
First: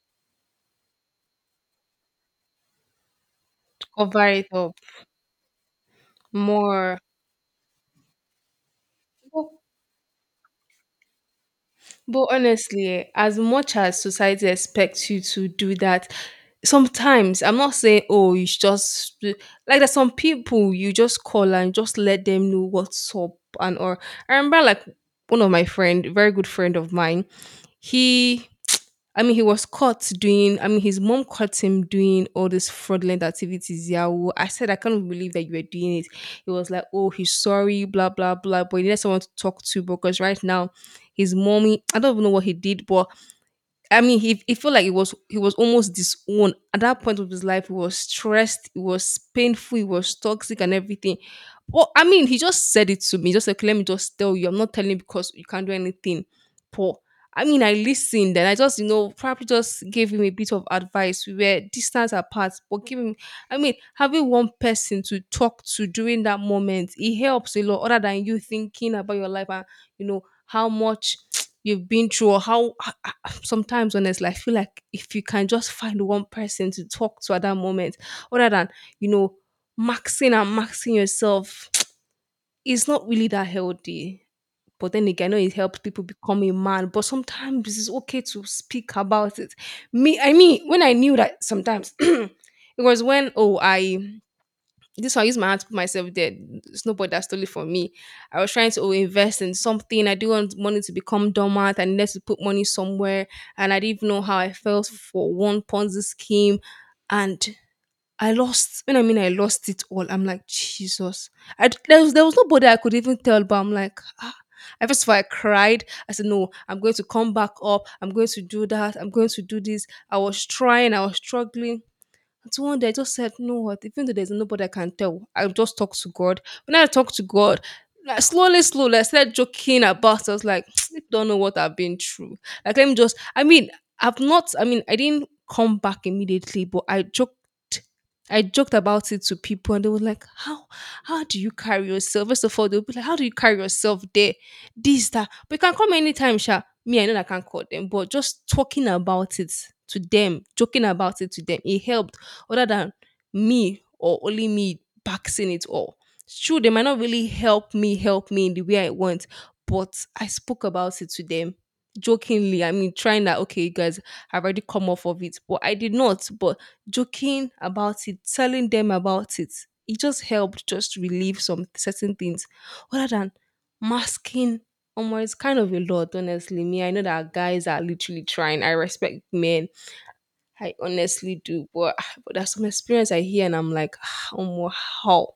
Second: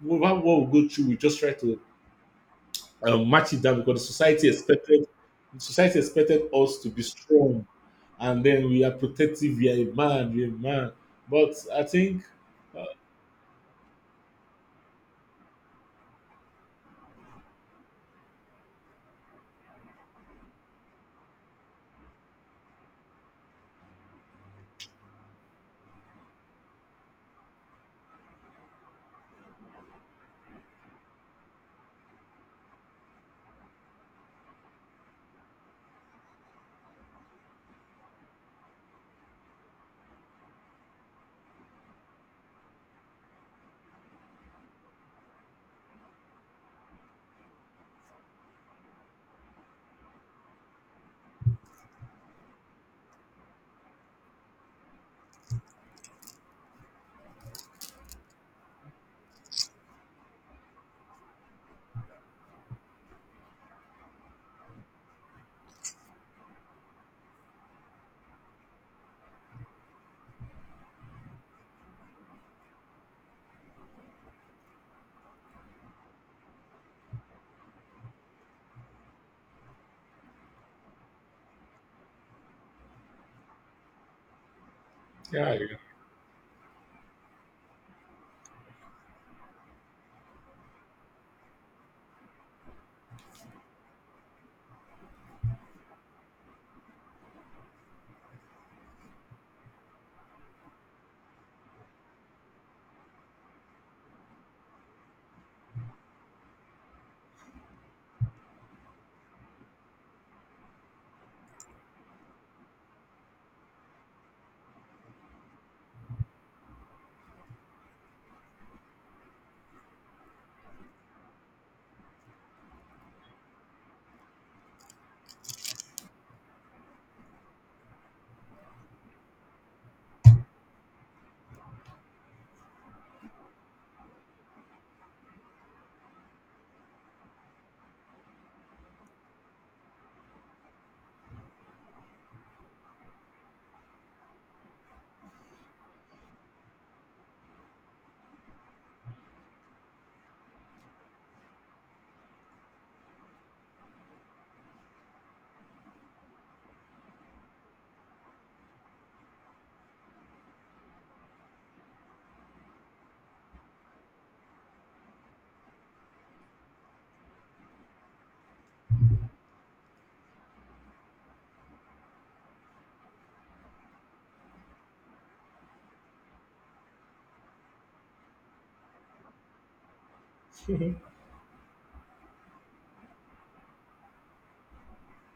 B: what we go through, we just try to match it down because the
A: Cover it up
B: society expected us to
A: more.
B: be strong, and then we are protective. We are a man. We are a man. But I think,
A: But
B: uh,
A: honestly, eh, as much as society expects you to do that, sometimes I'm not saying, oh, you should just do-" like there's some people you just call and just let them know what's up and or I remember like one of my friend, very good friend of mine, he I mean, he was caught doing, his mom caught him doing all these fraudulent activities. Yahoo. I said, I can't believe that you were doing it. He was like, oh, he's sorry, blah, blah, blah. But he needed someone to talk to because right now, his mommy, I don't even know what he did, but I mean, he felt like he was almost disowned at that point of his life. He was stressed, it was painful, it was toxic, and everything. Well, I mean, he just said it to me. He just like, let me just tell you, I'm not telling you because you can't do anything. Poor. I mean, I listened and I just, you know, probably just gave him a bit of advice. We were distance apart, but giving, I mean, having one person to talk to during that moment, it helps a lot other than you thinking about your life and, you know, how much you've been through or how sometimes honestly, I feel like if you can just find one person to talk to at that moment, other than, you know, maxing and maxing yourself, it's not really that healthy. But then again, I know it
B: yeah.
A: helps people become a man. But sometimes it's okay to speak about it. Me, I mean, when I knew that sometimes it was when oh I this one, I use my hand to put myself there. It's nobody that stole it from me. I was trying to, oh, invest in something. I didn't want money to become dormant. I needed to put money somewhere. And I didn't even know how I felt for one Ponzi scheme. And I lost, when I mean I lost it all, I'm like, Jesus. I, d- there was nobody I could even tell, but I'm like, ah. I first of all, I cried. I said, no, I'm going to come back up. I'm going to do that. I'm going to do this. I was trying. I was struggling. And so one day I just said, you know what? Even though there's nobody I can tell, I'll just talk to God. When I talk to God, like slowly, slowly, I started joking about it. I was like, I don't know what I've been through. Like, let me just, I mean, I've not, I mean, I didn't come back immediately, but I joked. I joked about it to people and they were like, how do you carry yourself? First of all, they'll be like, how do you carry yourself there? This, that. But you can come anytime, Sha. Me, I know that I can call them, but just talking about it to them, joking about it to them, it helped other than me or only me boxing it all. It's true, they might not really help me in the way I want, but I spoke about it to them jokingly. I mean, trying that, okay, you guys, I've already come off of it, but I did not. But joking about it, telling them about it, it just helped just relieve some certain things other than masking. It's kind of a lot, honestly. Me, I know that guys are literally trying. I respect men, I
B: Yeah.
A: honestly do, but there's some experience I hear and I'm like, how?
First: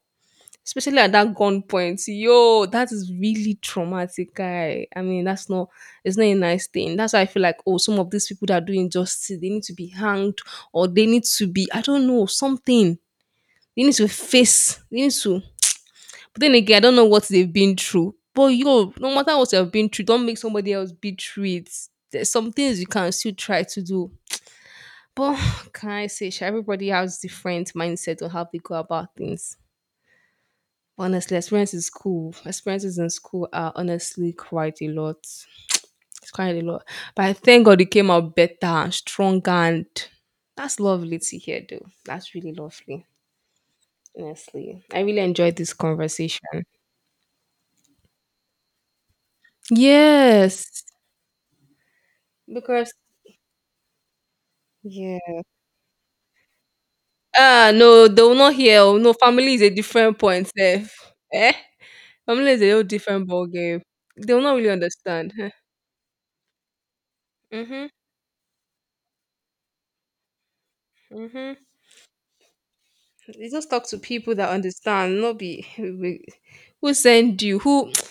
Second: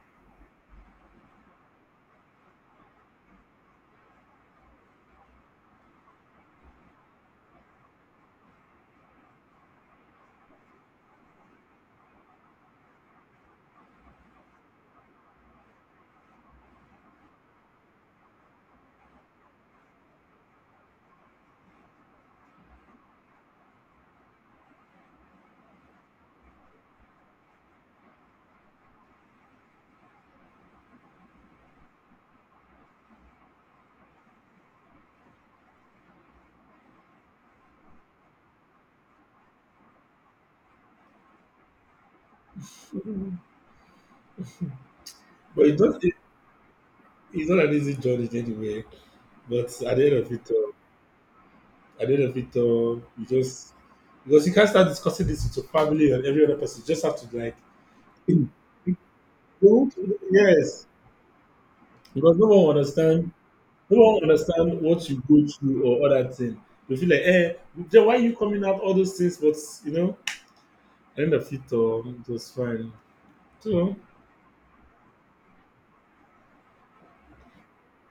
A: Especially at that gunpoint, yo, that is really traumatic, guy. I mean, that's not, it's not a nice thing. That's why I feel like, oh, some of these people that are doing justice, they need to be hanged or they need to be, I don't know, something. They need to face, they need to. But then again, I don't know what they've been through. But yo, no matter what you've been through, don't make somebody else be through it. There's some things you can still try to do, but can I say, sha, everybody has different mindset on how they go about things. Honestly, experiences school, experiences in school are honestly quite a lot. It's quite a lot. But I thank God it came out better and stronger, and that's lovely to hear, though. That's really lovely. Honestly, I really enjoyed
B: But
A: this
B: it's not,
A: conversation.
B: it's not an easy journey anyway. But
A: Yes,
B: at the end of it
A: because
B: all, you just, because you can't start discussing
A: yeah.
B: this with your family and every other person. You just have to like,
A: Ah, no, they will not hear. Oh, no, family is a
B: don't,
A: different point,
B: yes.
A: Seth. Eh?
B: Because
A: Family is a whole different ball game.
B: no one will
A: They will not really
B: understand what you
A: understand.
B: go through or other thing. You feel like, eh,
A: Mhm,
B: then why you coming out all those things? But you know, at the end of
A: mhm.
B: it all, it was fine.
A: You just talk
B: So
A: to people that understand. Not be we- who send you. Who?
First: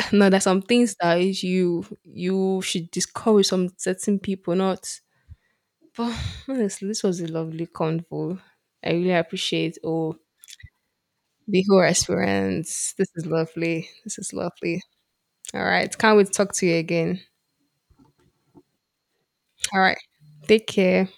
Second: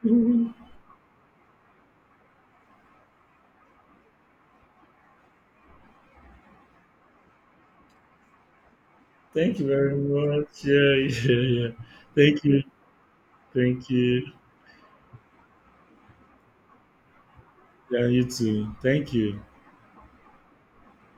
A: No, there's some things that is you should discourage some certain people. Not. But honestly, this was a lovely convo. I really
B: thank you
A: appreciate
B: very
A: all
B: much. Yeah, yeah,
A: the
B: yeah.
A: whole
B: Thank you.
A: experience. This is lovely.
B: Thank
A: This
B: you.
A: is lovely. All right. Can't wait to talk to you again.
B: Yeah, you too. Thank you.
A: All right. Take care.